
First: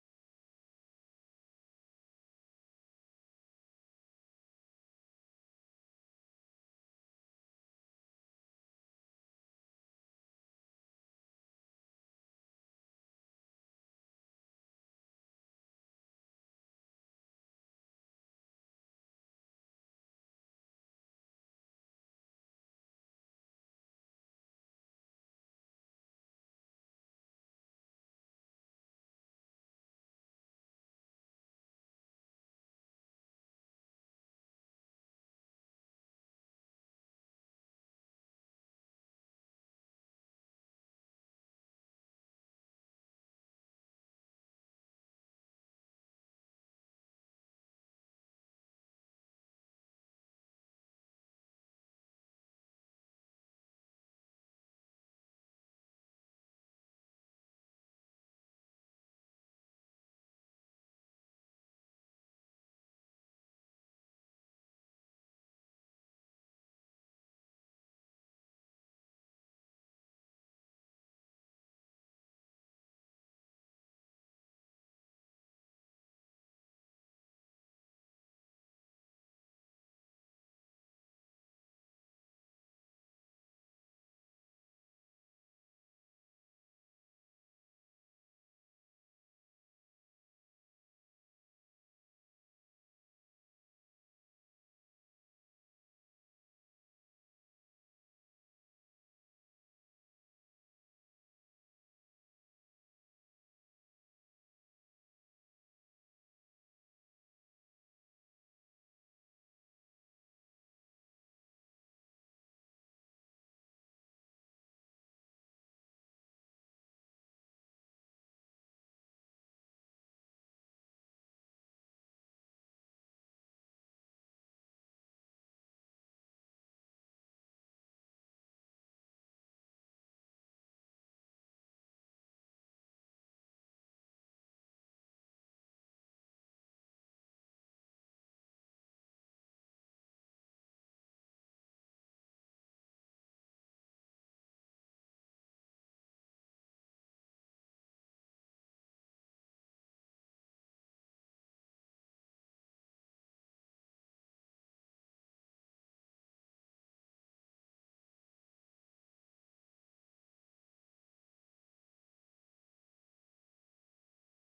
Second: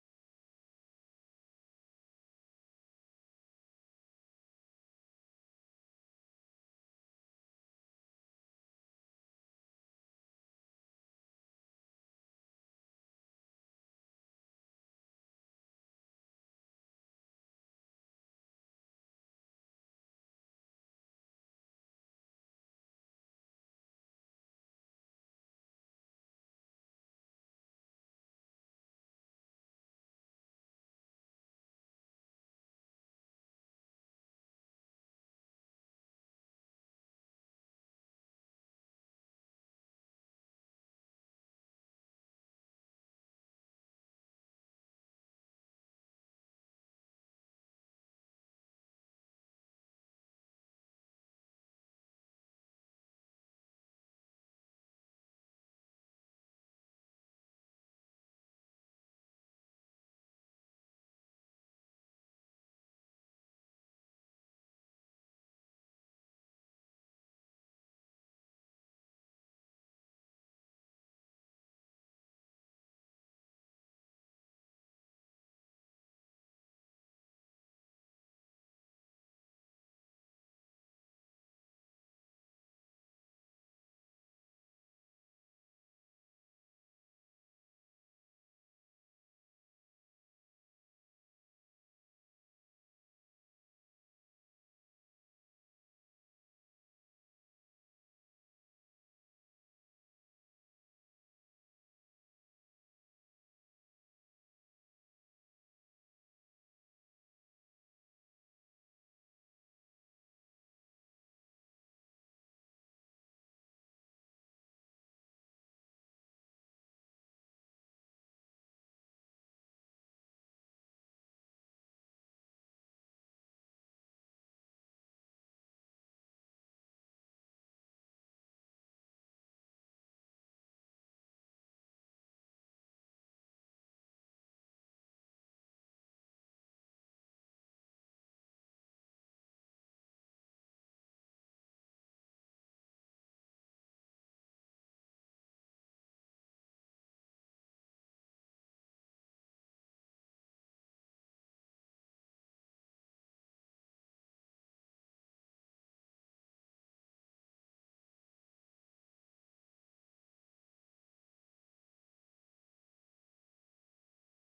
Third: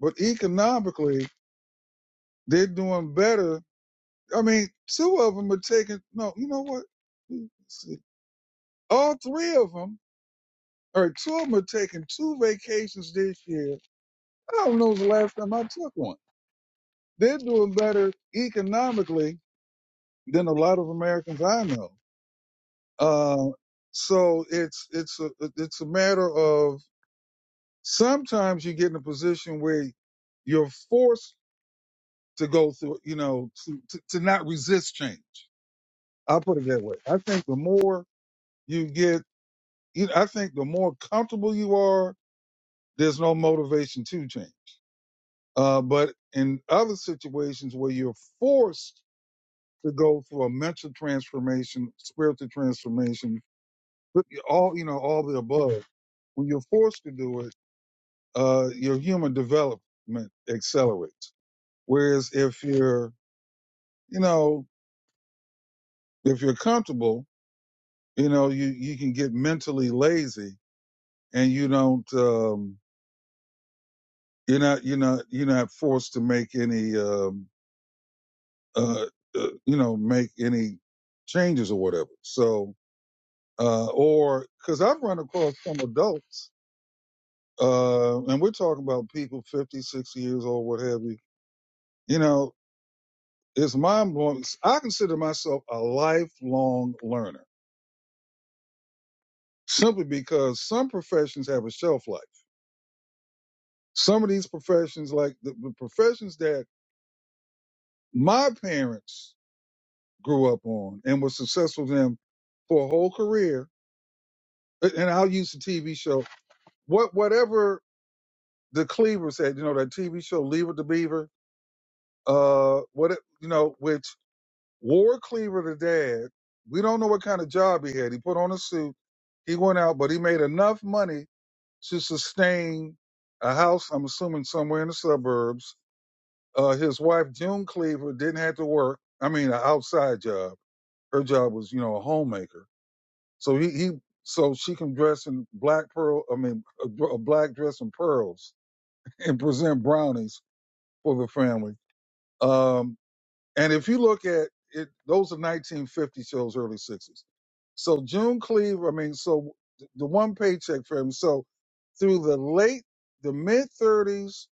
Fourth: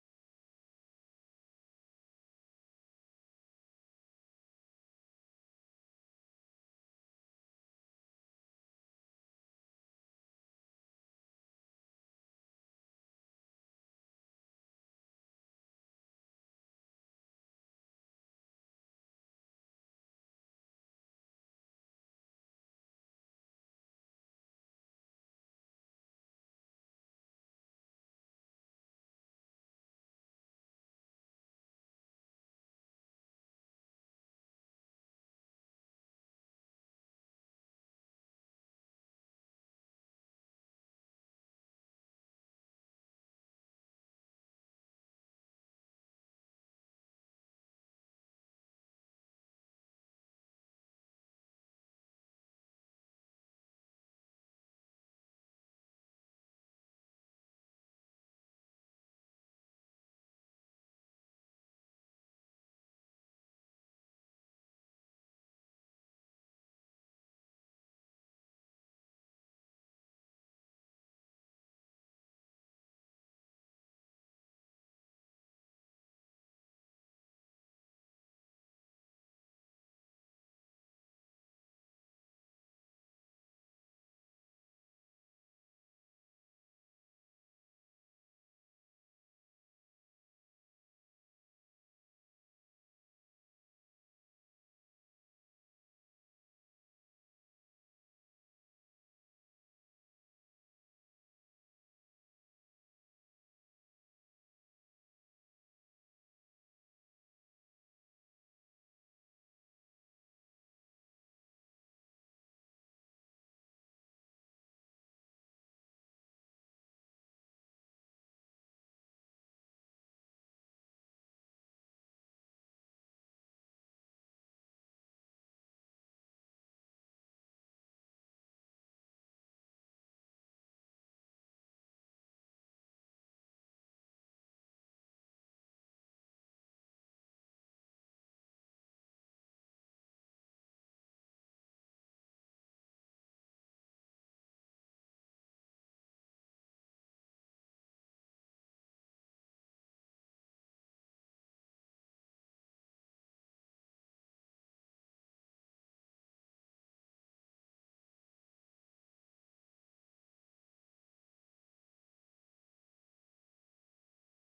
but economically, they're doing better. I mean, two of them are taking, no, you know what? Let's see. All three of them, or two of them are taking two vacations this year. I don't know the last time I took one. They're doing better economically than a lot of Americans I know. Uh, so it's, it's a, it's a matter of Sometimes you get in a position where you're forced to go through, you know, to, to, to not resist change. I'll put it that way. I think the more you get, you know, I think the more comfortable you are, there's no motivation to change. Uh, but in other situations where you're forced to go through a mental transformation, spiritual transformation, but all, you know, all the above, when you're forced to do it, uh, your human development accelerates. Whereas if you're, you know, if you're comfortable, you know, you, you can get mentally lazy and you don't, um, you're not, you're not, you're not forced to make any, um, uh, uh, you know, make any changes or whatever. So, uh, or cause I've run across some adults, uh, and we're talking about people 50, sixty years old, what have you, you know, it's mind blowing. I consider myself a lifelong learner simply because some professions have a shelf life. Some of these professions, like the, the professions that my parents grew up on and were successful in for a whole career, and I'll use the TV show, what whatever the Cleaver said, you know, that TV show *Leave It to Beaver, uh, what it- you know, which War Cleaver the dad, we don't know what kind of job he had. He put on a suit, he went out, but he made enough money to sustain a house, I'm assuming somewhere in the suburbs, Uh, his wife June Cleaver didn't have to work. I mean, an outside job. Her job was, you know, a homemaker. So he, he so she can dress in black pearl. I mean, a, dr- a black dress and pearls, and present brownies for the family. Um, and if you look at it, those are 1950 shows, early 60s. So June Cleaver. I mean, so th- the one paycheck for him. So through the late, the mid 30s,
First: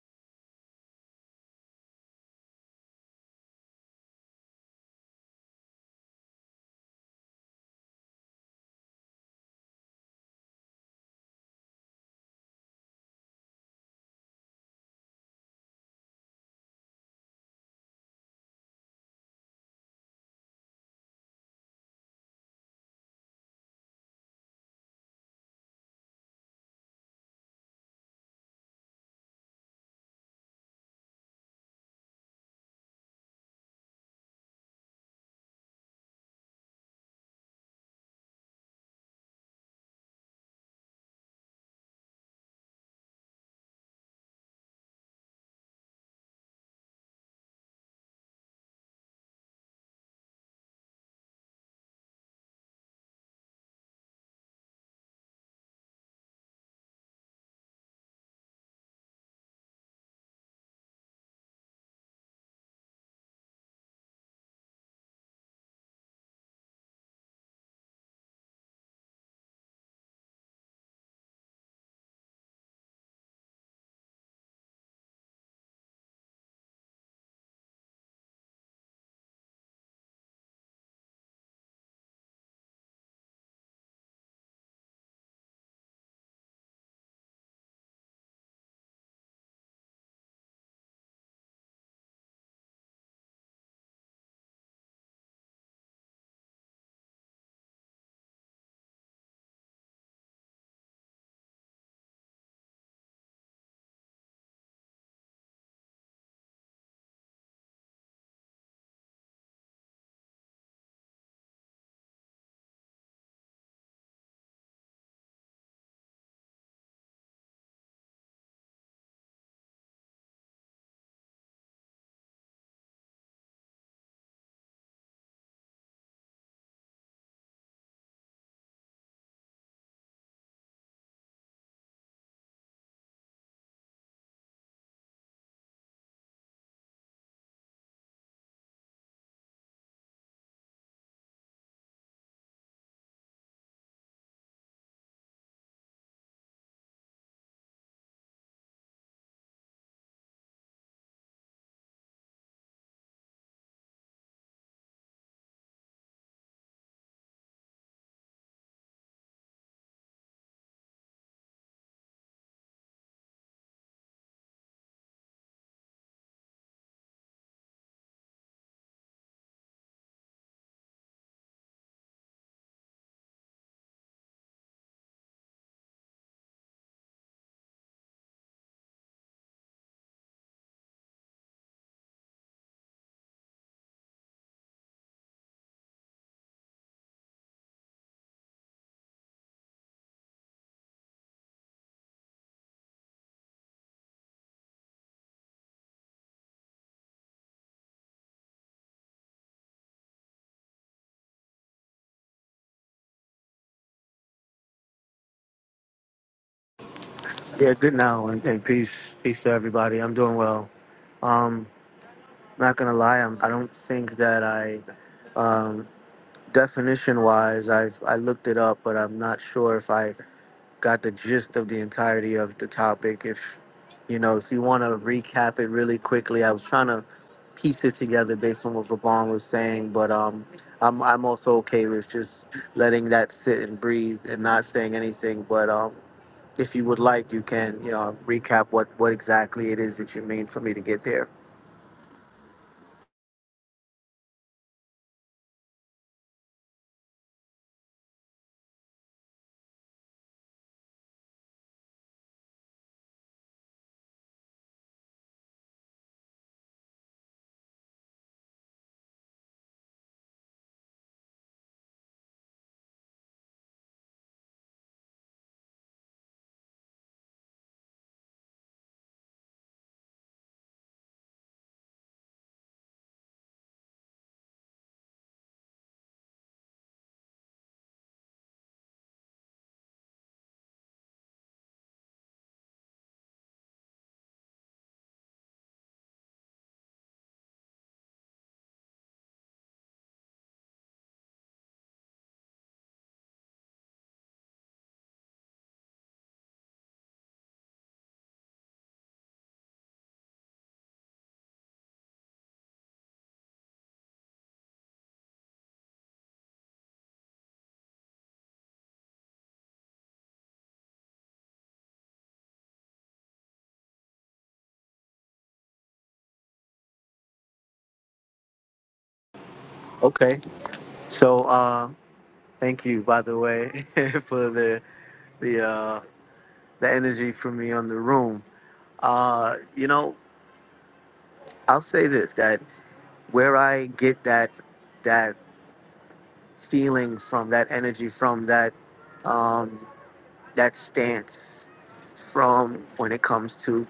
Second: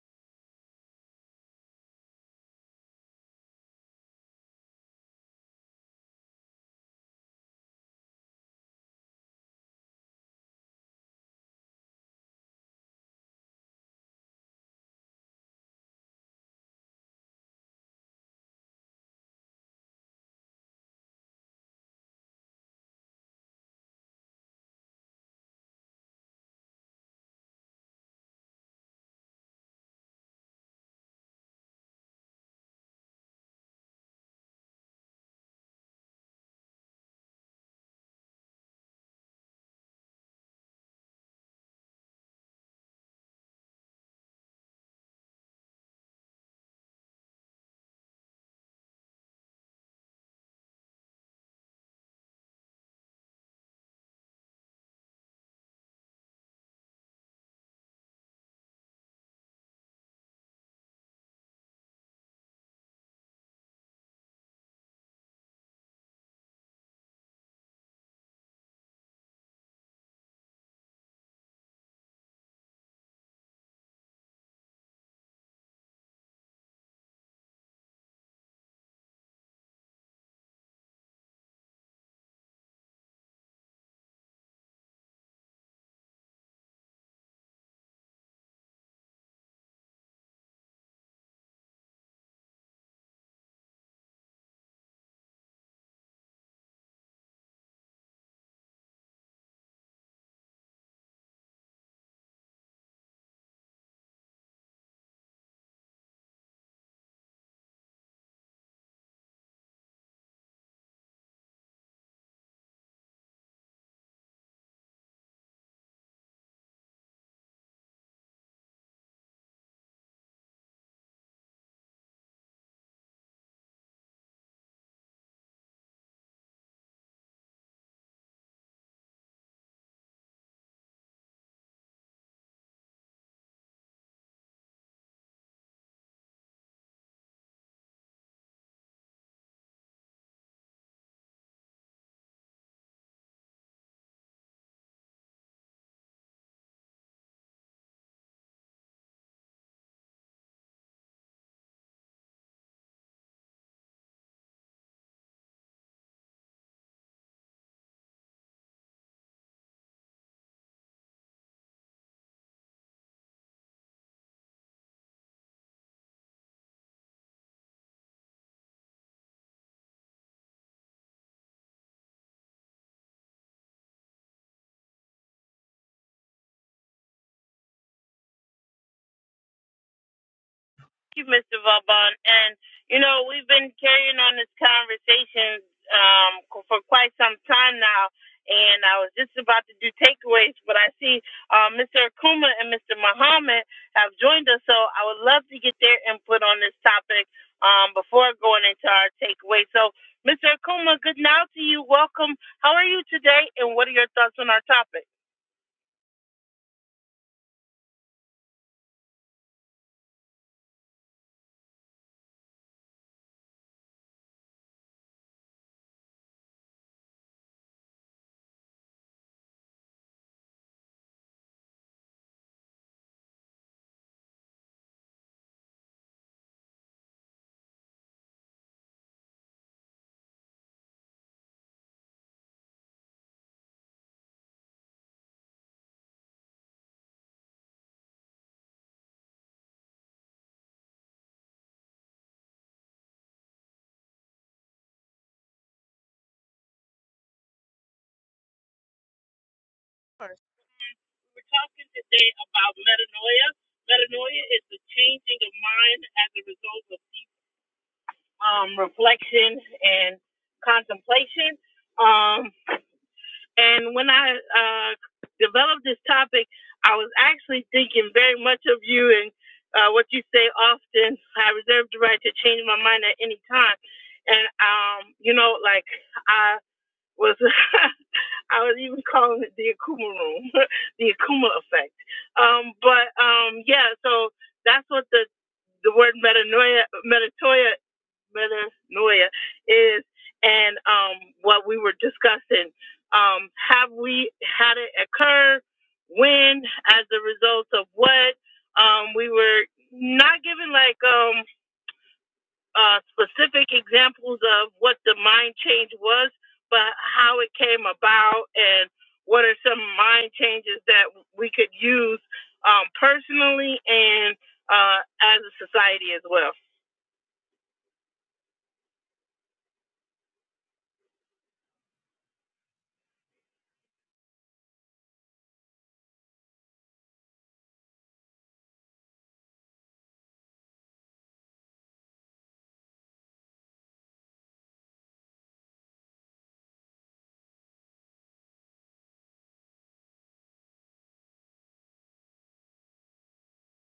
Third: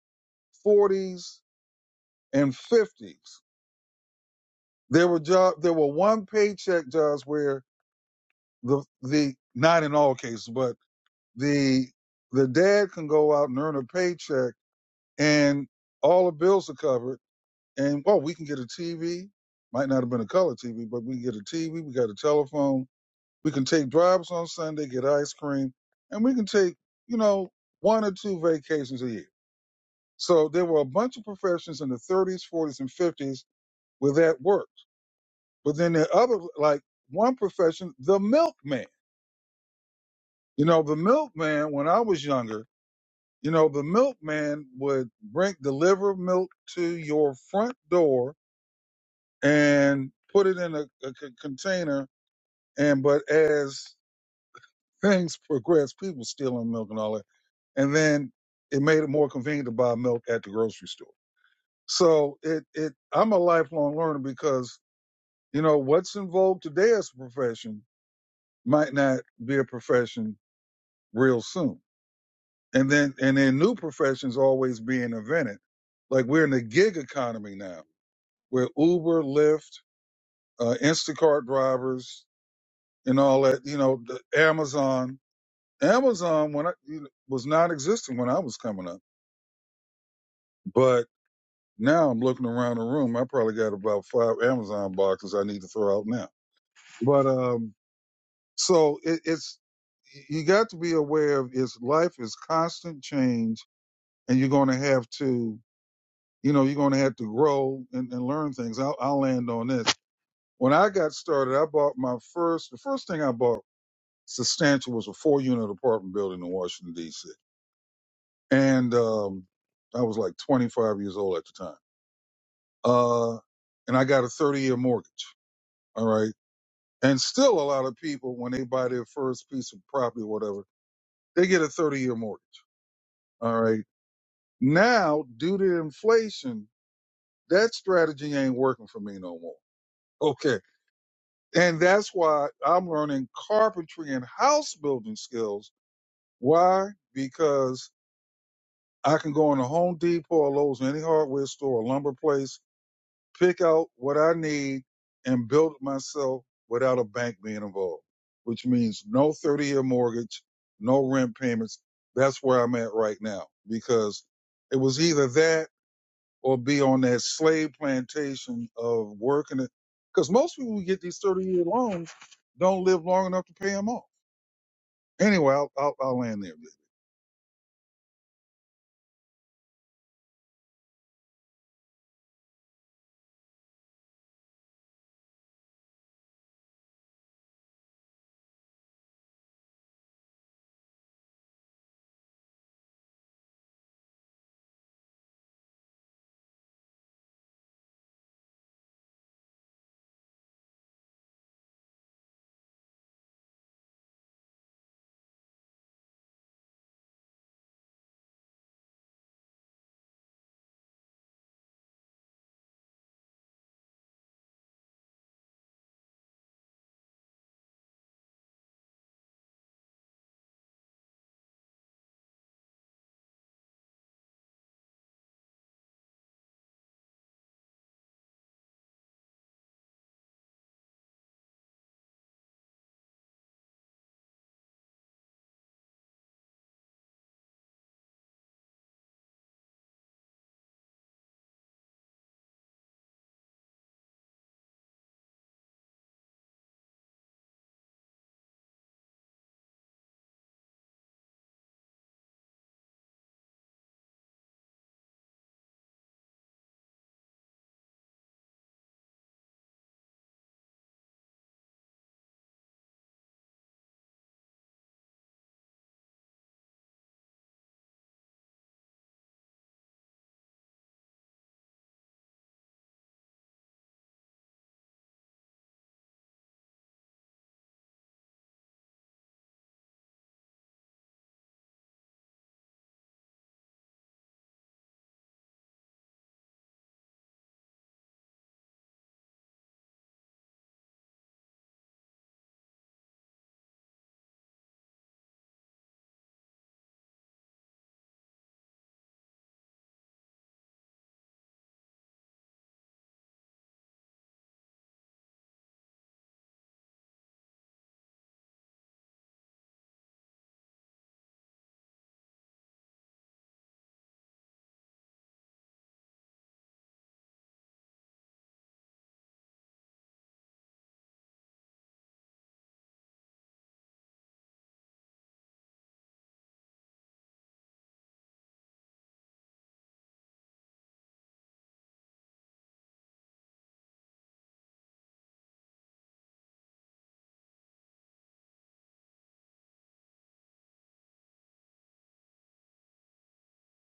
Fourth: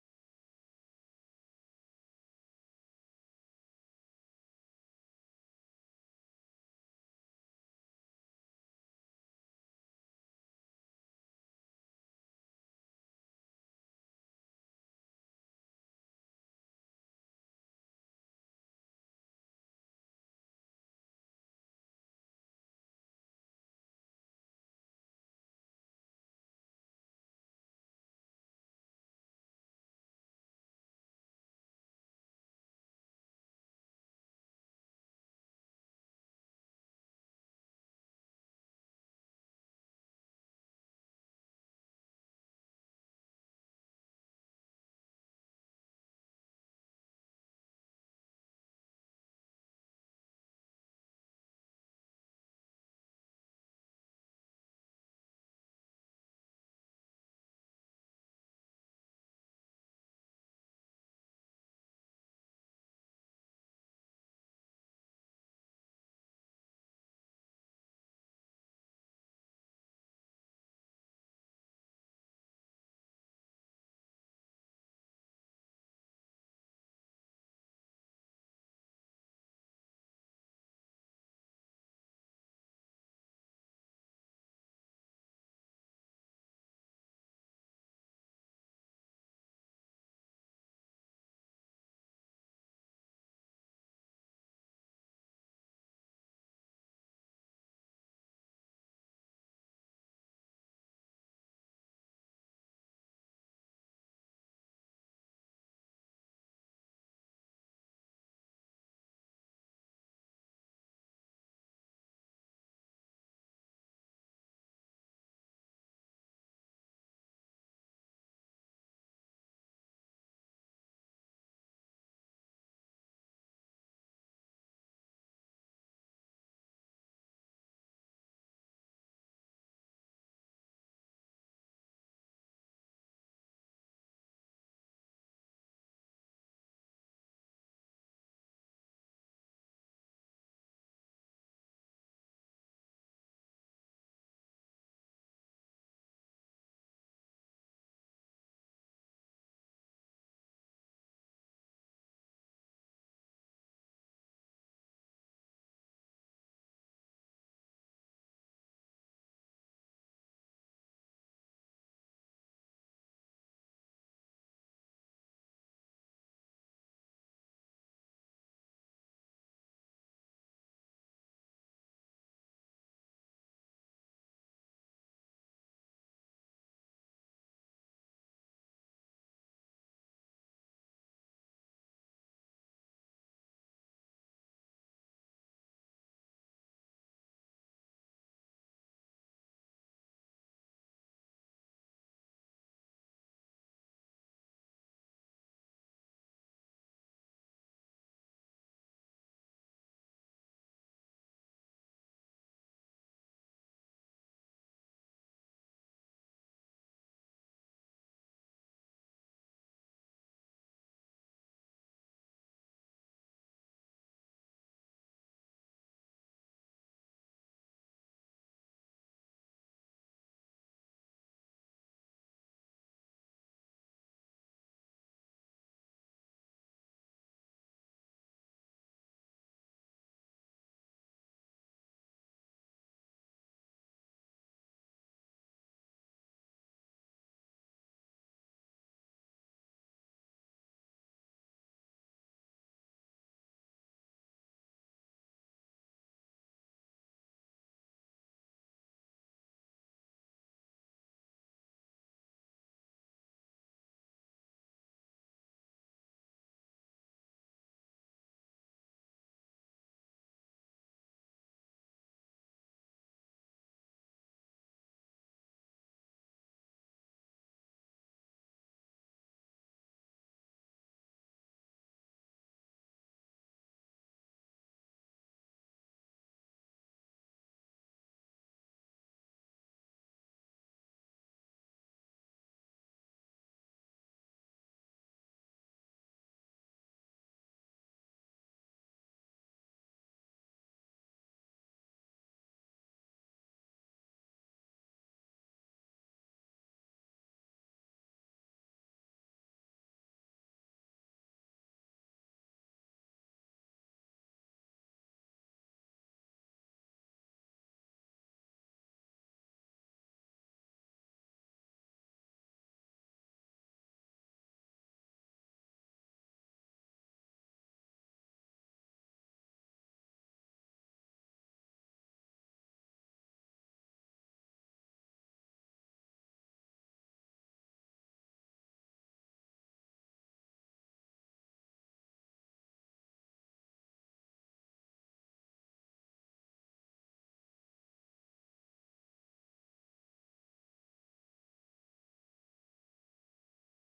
40s, and 50s There were job there were one paycheck jobs where the the not in all cases, but the the dad can go out and earn a paycheck and all the bills are covered and well we can get a TV. Might not have been a color TV, but we can get a TV, we got a telephone, we can take drives on Sunday, get ice cream, and we can take, you know, one or two vacations a year. So there were a bunch of professions in the thirties, forties, and fifties where that worked But then there are other, like one profession, the milkman. You know, the milkman, when I was younger, you know, the milkman would bring, deliver milk to your front door and put it in a, a c- container. And, but as things progressed, people stealing milk and all that. And then it made it more convenient to buy milk at the grocery store. So it, it, I'm a lifelong learner because, you know, what's in vogue today as a profession might not be a profession real soon. And then and then new professions always being invented. Like we're in the gig economy now, where Uber, Lyft, uh, Instacart drivers, and all that. You know, the Amazon. Amazon when I you know, was not existing when I was coming up, but now I'm looking around the room. I probably got about five Amazon boxes I need to throw out now. But um, so it, it's you got to be aware of is life is constant change, and you're going to have to you know, you're going to have to grow and, and learn things. I'll, I'll land on this. When I got started, I bought my first, the first thing I bought substantial was a four unit apartment building in Washington, D.C. And um, I was like 25 years old at the time. Uh, and I got a 30 year mortgage. All right. And still a lot of people, when they buy their first piece of property or whatever, they get a 30 year mortgage. All right. Now, due to inflation, that strategy ain't working for me no more. Okay And that's why I'm learning carpentry and house building skills. Why? Because I can go in a Home Depot or Lowe's, any hardware store, a lumber place, pick out what I need and build it myself without a bank being involved, which means no 30 year mortgage, no rent payments. That's where I'm at right now because it was either that or be on that slave plantation of working it. Because most people who get these 30 year loans don't live long enough to pay them off. Anyway, I'll, I'll, I'll land there.
Thank you, Mr. Vauban. And, you know, we've been carrying on this conversation um, for quite some time now. And I was just about to do takeaways, but I see uh, Mr. Akuma and Mr. Muhammad have joined us. So I would love to get their input on this topic um, before going into our takeaway. So, Mr. Akuma, good now to you. Welcome. How are you today? And what are your thoughts on our topic?
Yeah, good now and, and peace, peace to everybody. I'm doing well. Um, not gonna lie, I'm, I don't think that I, um, definition wise, I I looked it up, but I'm not sure if I got the gist of the entirety of the topic. If you know, if you want to recap it really quickly, I was trying to piece it together based on what Vaughn was saying, but um, I'm I'm also okay with just letting that sit and breathe and not saying anything. But um, if you would like, you can, you know, recap what, what exactly it is that you mean for me to get there.
We're talking today about metanoia. Metanoia is the changing of mind as a result of um, reflection and contemplation. Um, and when I uh, developed this topic, I was actually thinking very much of you and uh, what you say often. I reserve the right to change my mind at any time. And, um, you know, like I was. I was even calling it the Akuma room, the Akuma effect. Um, but um, yeah, so that's what the the word metanoia, metanoia, metanoia is, and um, what we were discussing. Um, have we had it occur? When? As a result of what? Um, we were not given like. um, uh, specific examples of what the mind change was, but how it came about and what are some mind changes that we could use um, personally and uh, as a society as well.
Okay. So, uh, thank you, by the way, for the the uh, the energy from me on the room. Uh, you know, I'll say this that where I get that that feeling from, that energy from, that um, that stance from when it comes to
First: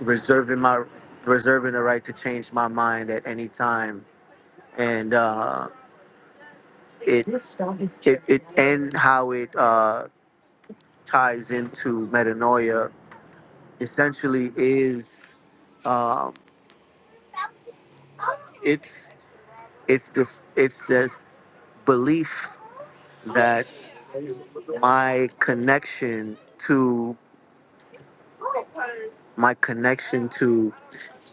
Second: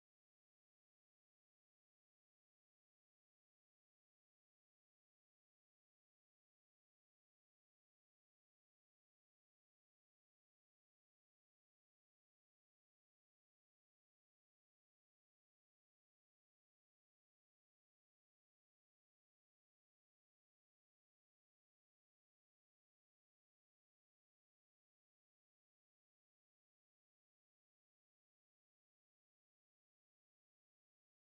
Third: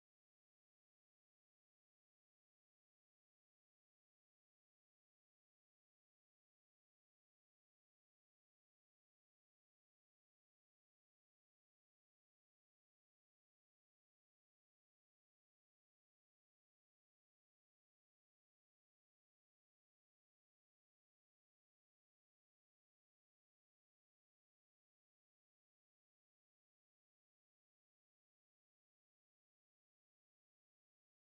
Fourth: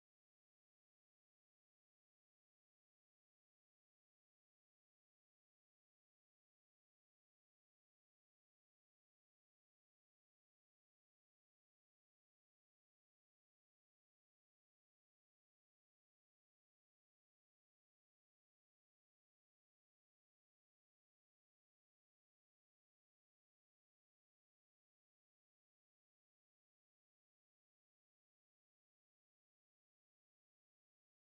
reserving my reserving the right to change my mind at any time and. uh, it it, it and how it uh, ties into metanoia essentially is um, it's it's the it's the belief that my connection to my connection to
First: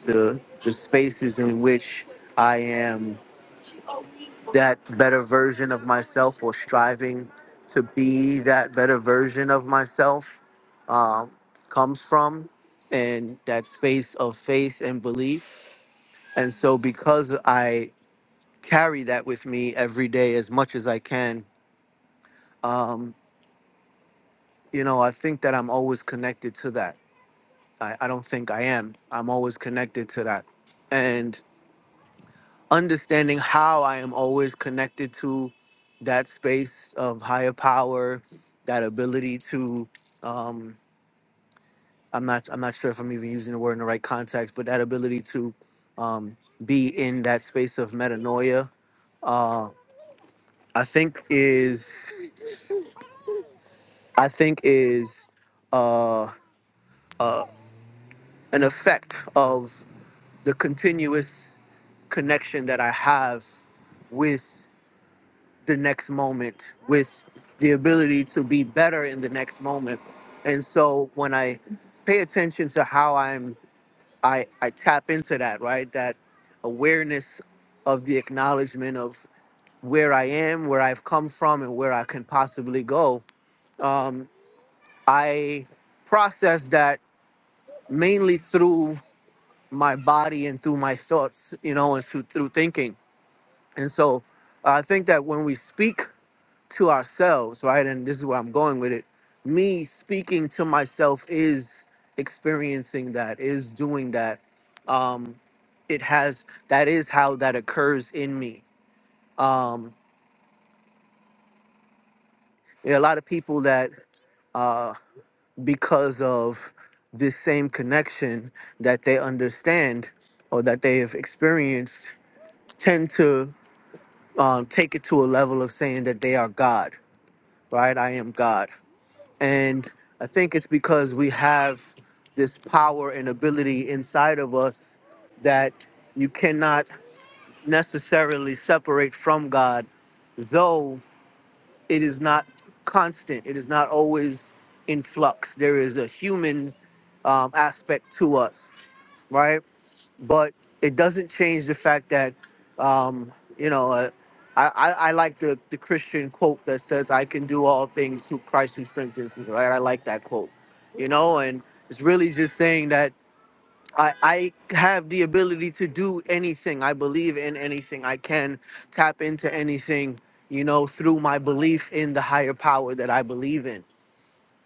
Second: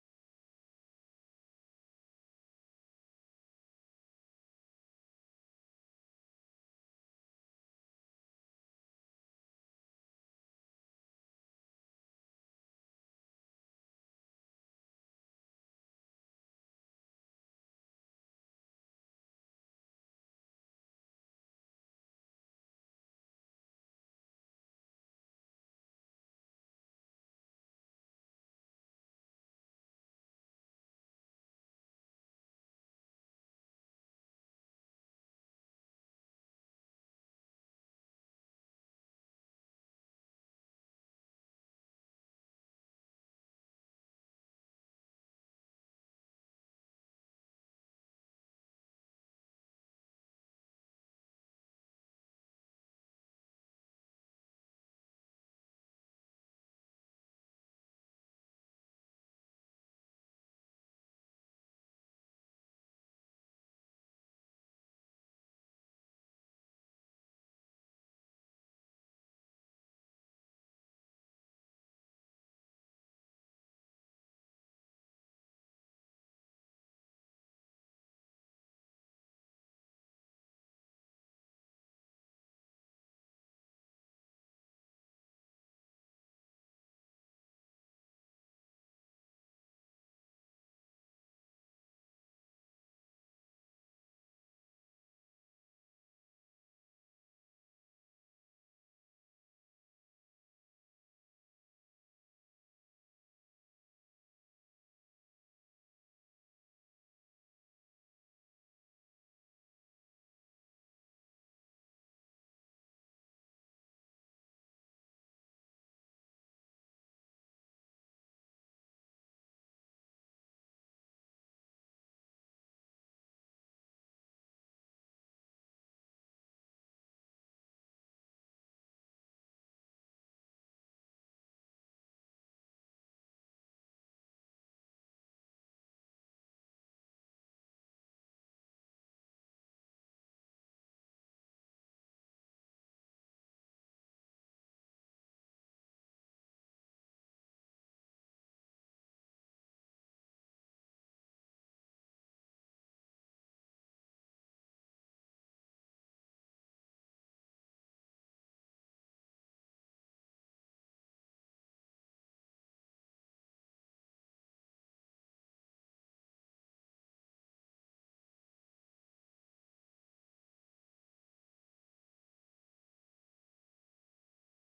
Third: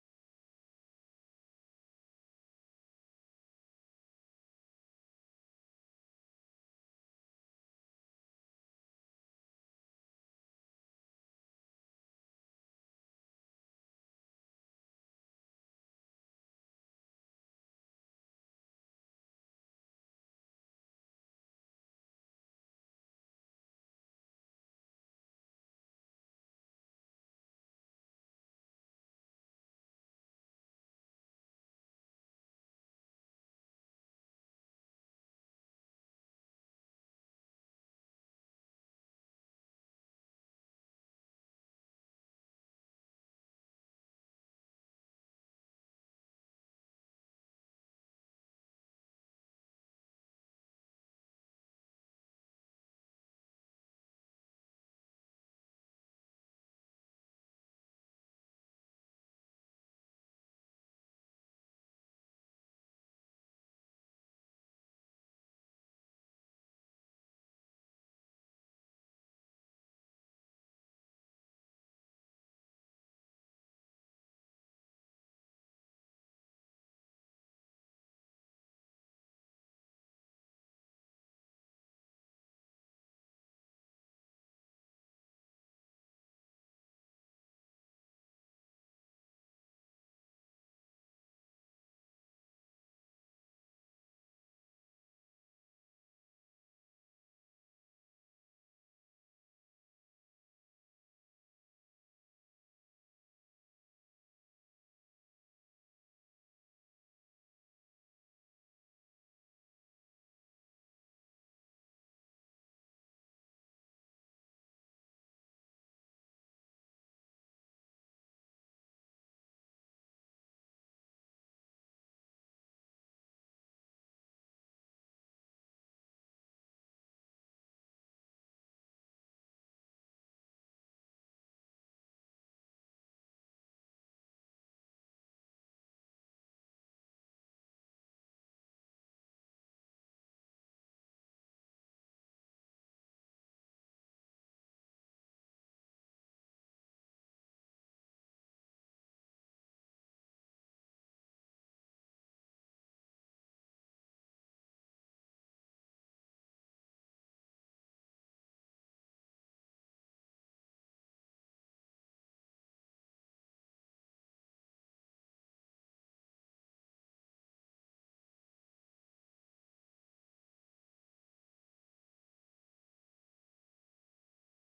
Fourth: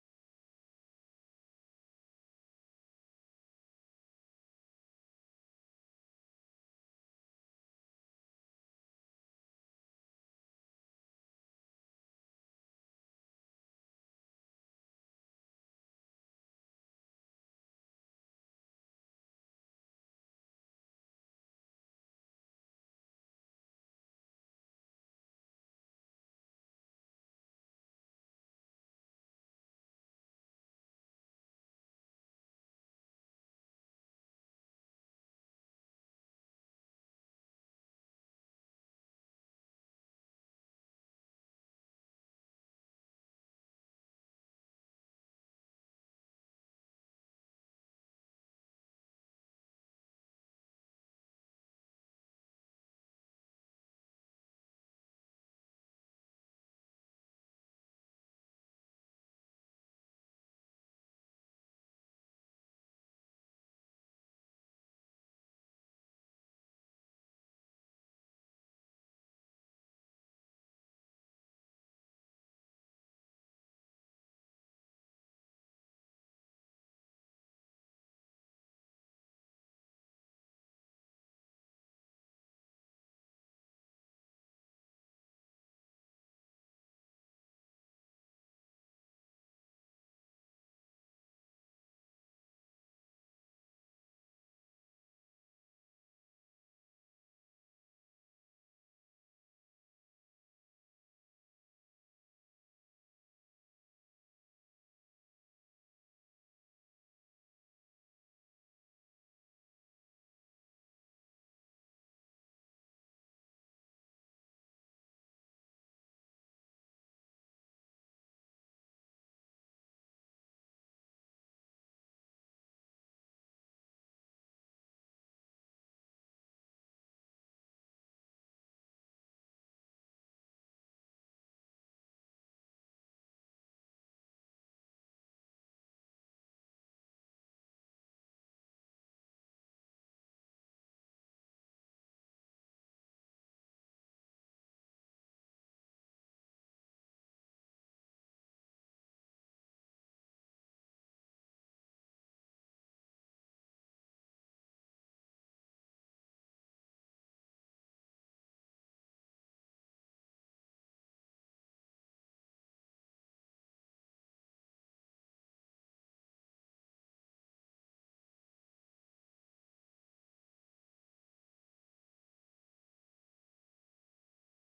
the the spaces in which I am that better version of myself or striving to be that better version of myself um, comes from and that space of faith and belief and so because i carry that with me every day as much as i can um, you know i think that i'm always connected to that I, I don't think i am i'm always connected to that and. understanding how I am always connected to that space of higher power, that ability to um, I'm not I'm not sure if I'm even using the word in the right context, but that ability to um, be in that space of metanoia, uh, I think is I think is uh, uh, an effect of the continuous connection that I have with the next moment with the ability to be better in the next moment and so when i pay attention to how i'm i i tap into that right that awareness of the acknowledgement of where i am where i've come from and where i can possibly go um, i process that mainly through my body and through my thoughts you know and through, through thinking and so i think that when we speak to ourselves, right? And this is where I'm going with it. Me speaking to myself is experiencing that, is doing that. Um, it has that is how that occurs in me. Um, there are a lot of people that uh, because of this same connection that they understand or that they have experienced tend to um, take it to a level of saying that they are God, right? I am God And I think it's because we have this power and ability inside of us that you cannot necessarily separate from God, though it is not constant, it is not always in flux. There is a human um, aspect to us, right? but it doesn't change the fact that um, you know uh, I, I, I like the, the Christian quote that says I can do all things through Christ who strengthens me right I like that quote you know and it's really just saying that I, I have the ability to do anything I believe in anything I can tap into anything you know through my belief in the higher power that I believe in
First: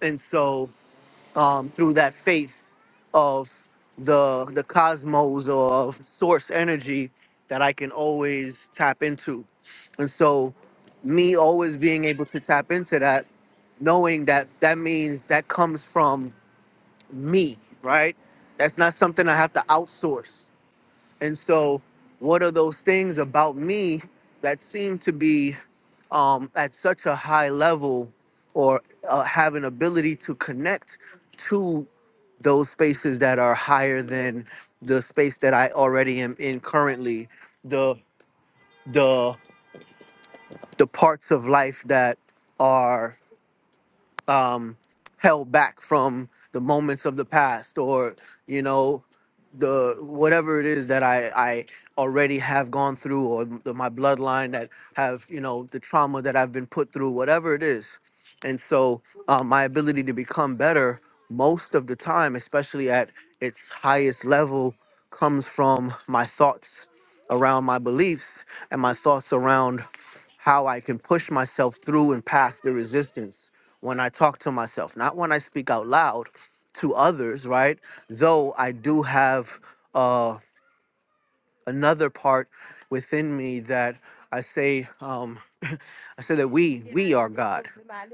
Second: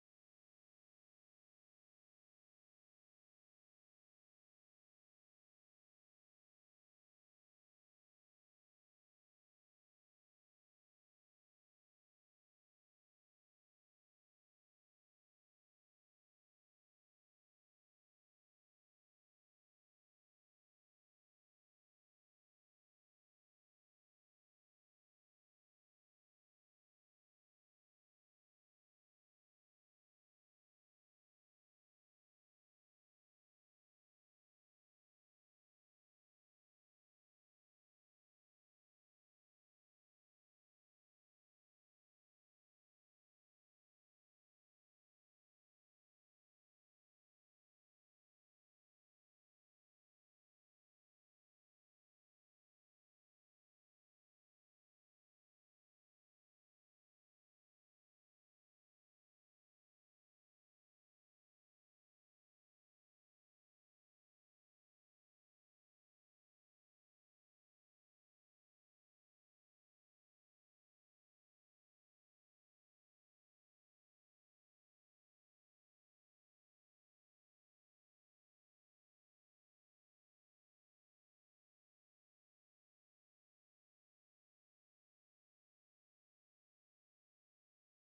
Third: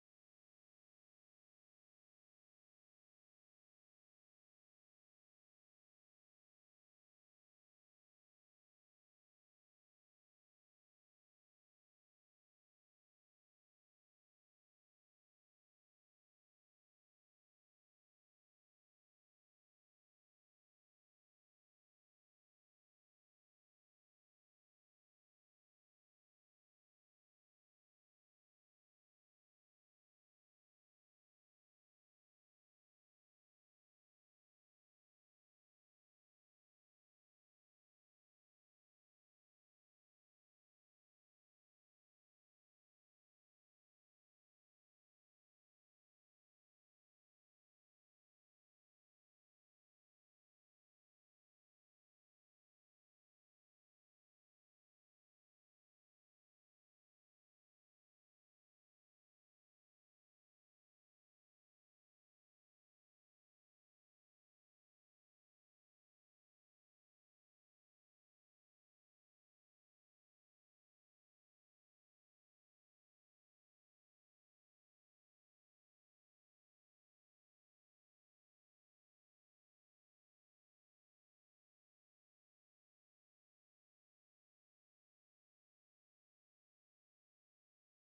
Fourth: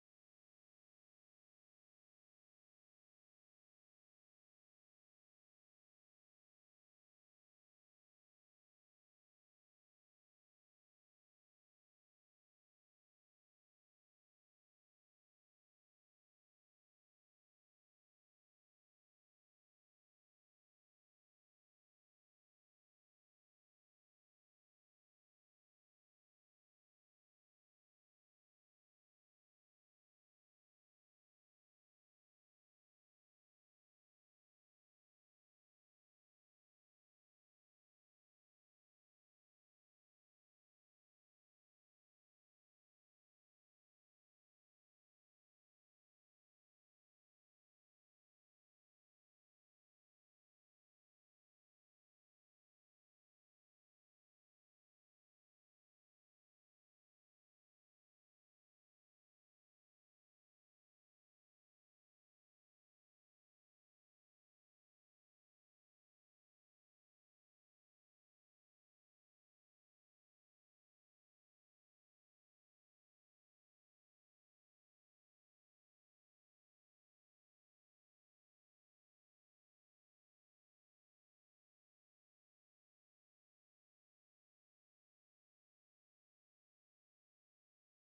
and so um, through that faith of the the cosmos or of source energy that I can always tap into. And so me always being able to tap into that, knowing that that means that comes from me, right? That's not something I have to outsource. And so, what are those things about me that seem to be um, at such a high level or uh, have an ability to connect to those spaces that are higher than the space that I already am in currently, the the the parts of life that are um, held back from the moments of the past or you know the whatever it is that I I already have gone through or the, my bloodline that have you know the trauma that I've been put through whatever it is and so um, my ability to become better most of the time especially at its highest level comes from my thoughts around my beliefs and my thoughts around how I can push myself through and past the resistance when I talk to myself, not when I speak out loud to others, right? Though I do have uh, another part within me that I say, um, I say that we we are God,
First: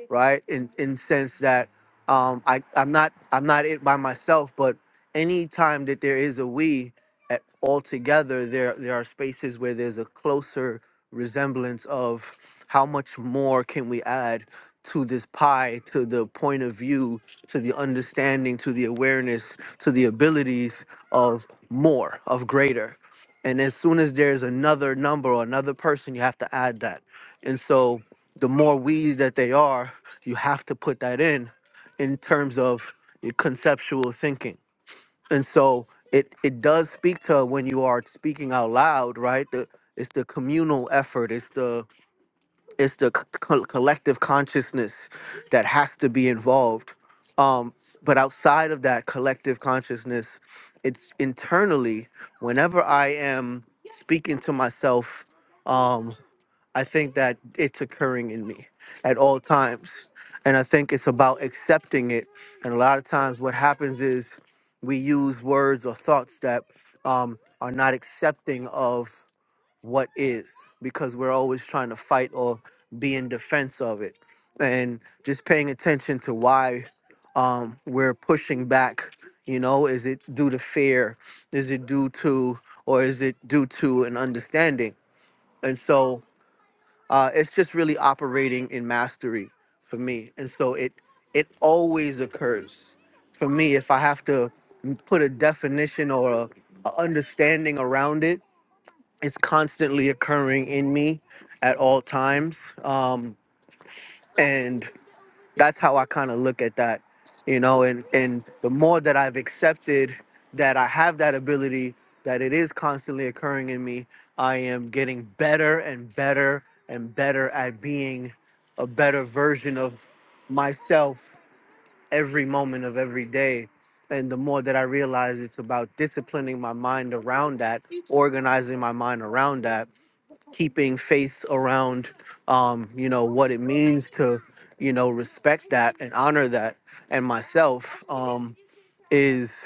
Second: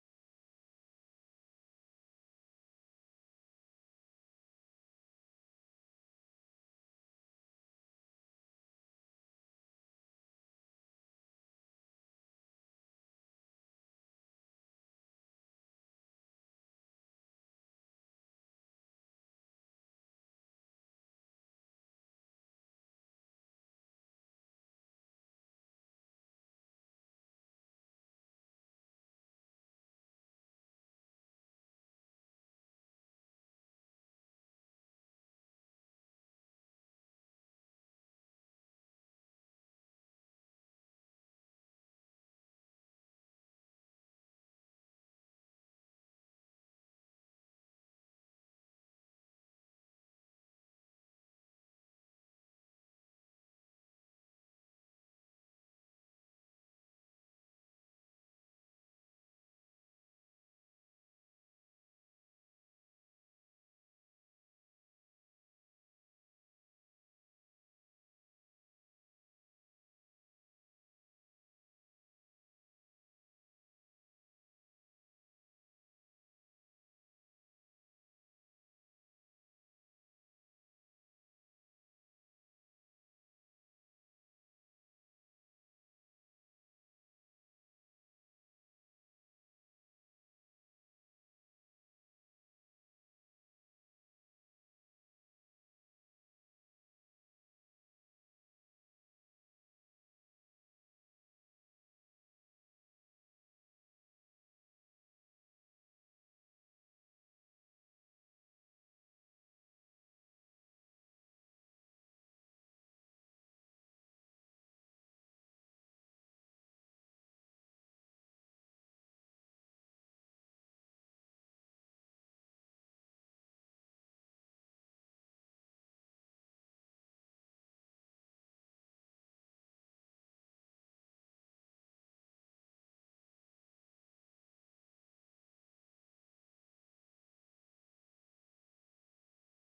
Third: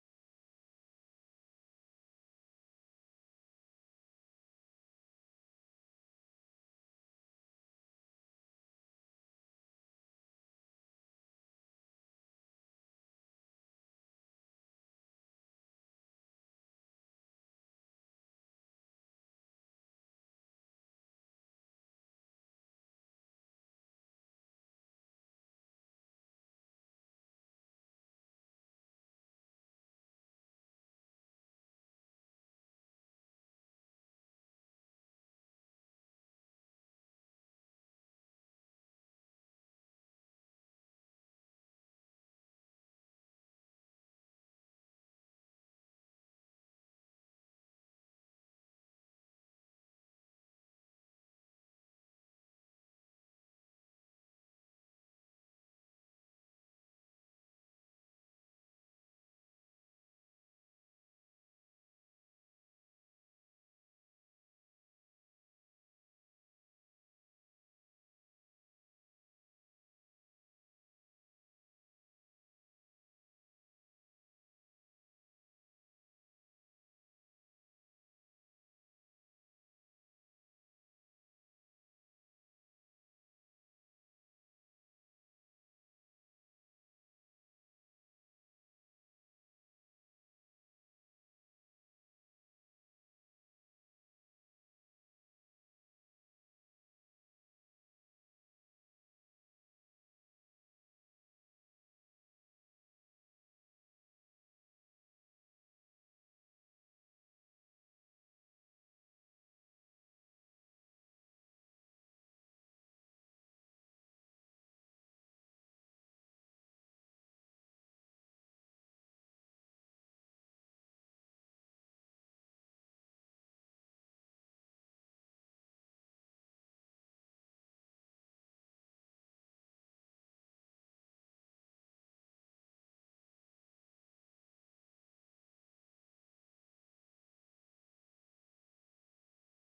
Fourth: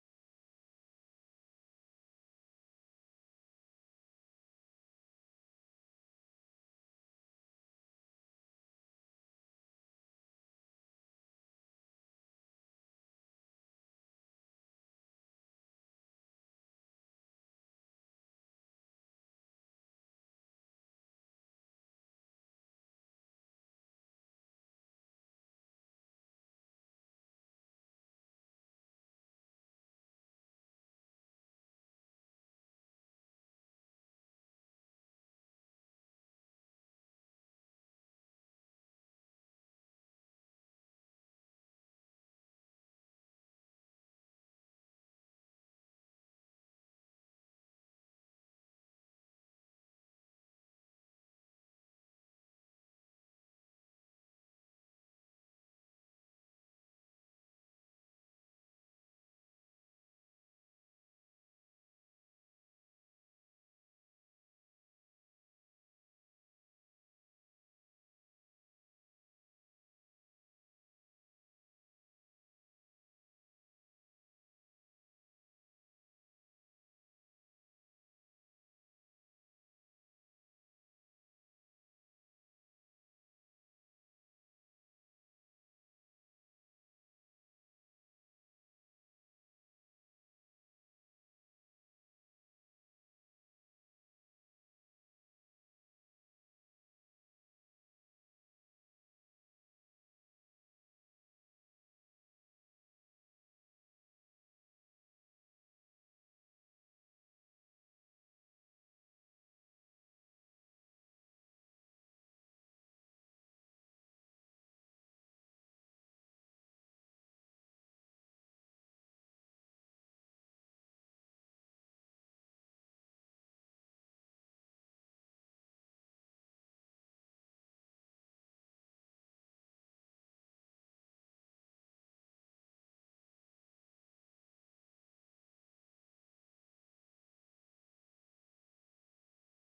right? In in sense that um, I I'm not I'm not it by myself, but any time that there is a we at all together, there there are spaces where there's a closer resemblance of how much more can we add to this pie, to the point of view, to the understanding, to the awareness, to the abilities of more, of greater and as soon as there's another number or another person you have to add that and so the more we that they are you have to put that in in terms of your conceptual thinking and so it it does speak to when you are speaking out loud right the, it's the communal effort it's the it's the c- co- collective consciousness that has to be involved um but outside of that collective consciousness it's internally whenever i am speaking to myself um i think that it's occurring in me at all times and i think it's about accepting it and a lot of times what happens is we use words or thoughts that um are not accepting of what is because we're always trying to fight or be in defense of it and just paying attention to why um, we're pushing back you know is it due to fear is it due to or is it due to an understanding and so uh, it's just really operating in mastery for me and so it it always occurs for me if i have to put a definition or a, a understanding around it it's constantly occurring in me at all times um and that's how i kind of look at that you know and and the more that i've accepted that i have that ability that it is constantly occurring in me i am getting better and better and better at being a better version of myself every moment of every day and the more that i realize it's about disciplining my mind around that organizing my mind around that keeping faith around um you know what it means to you know respect that and honor that and myself um is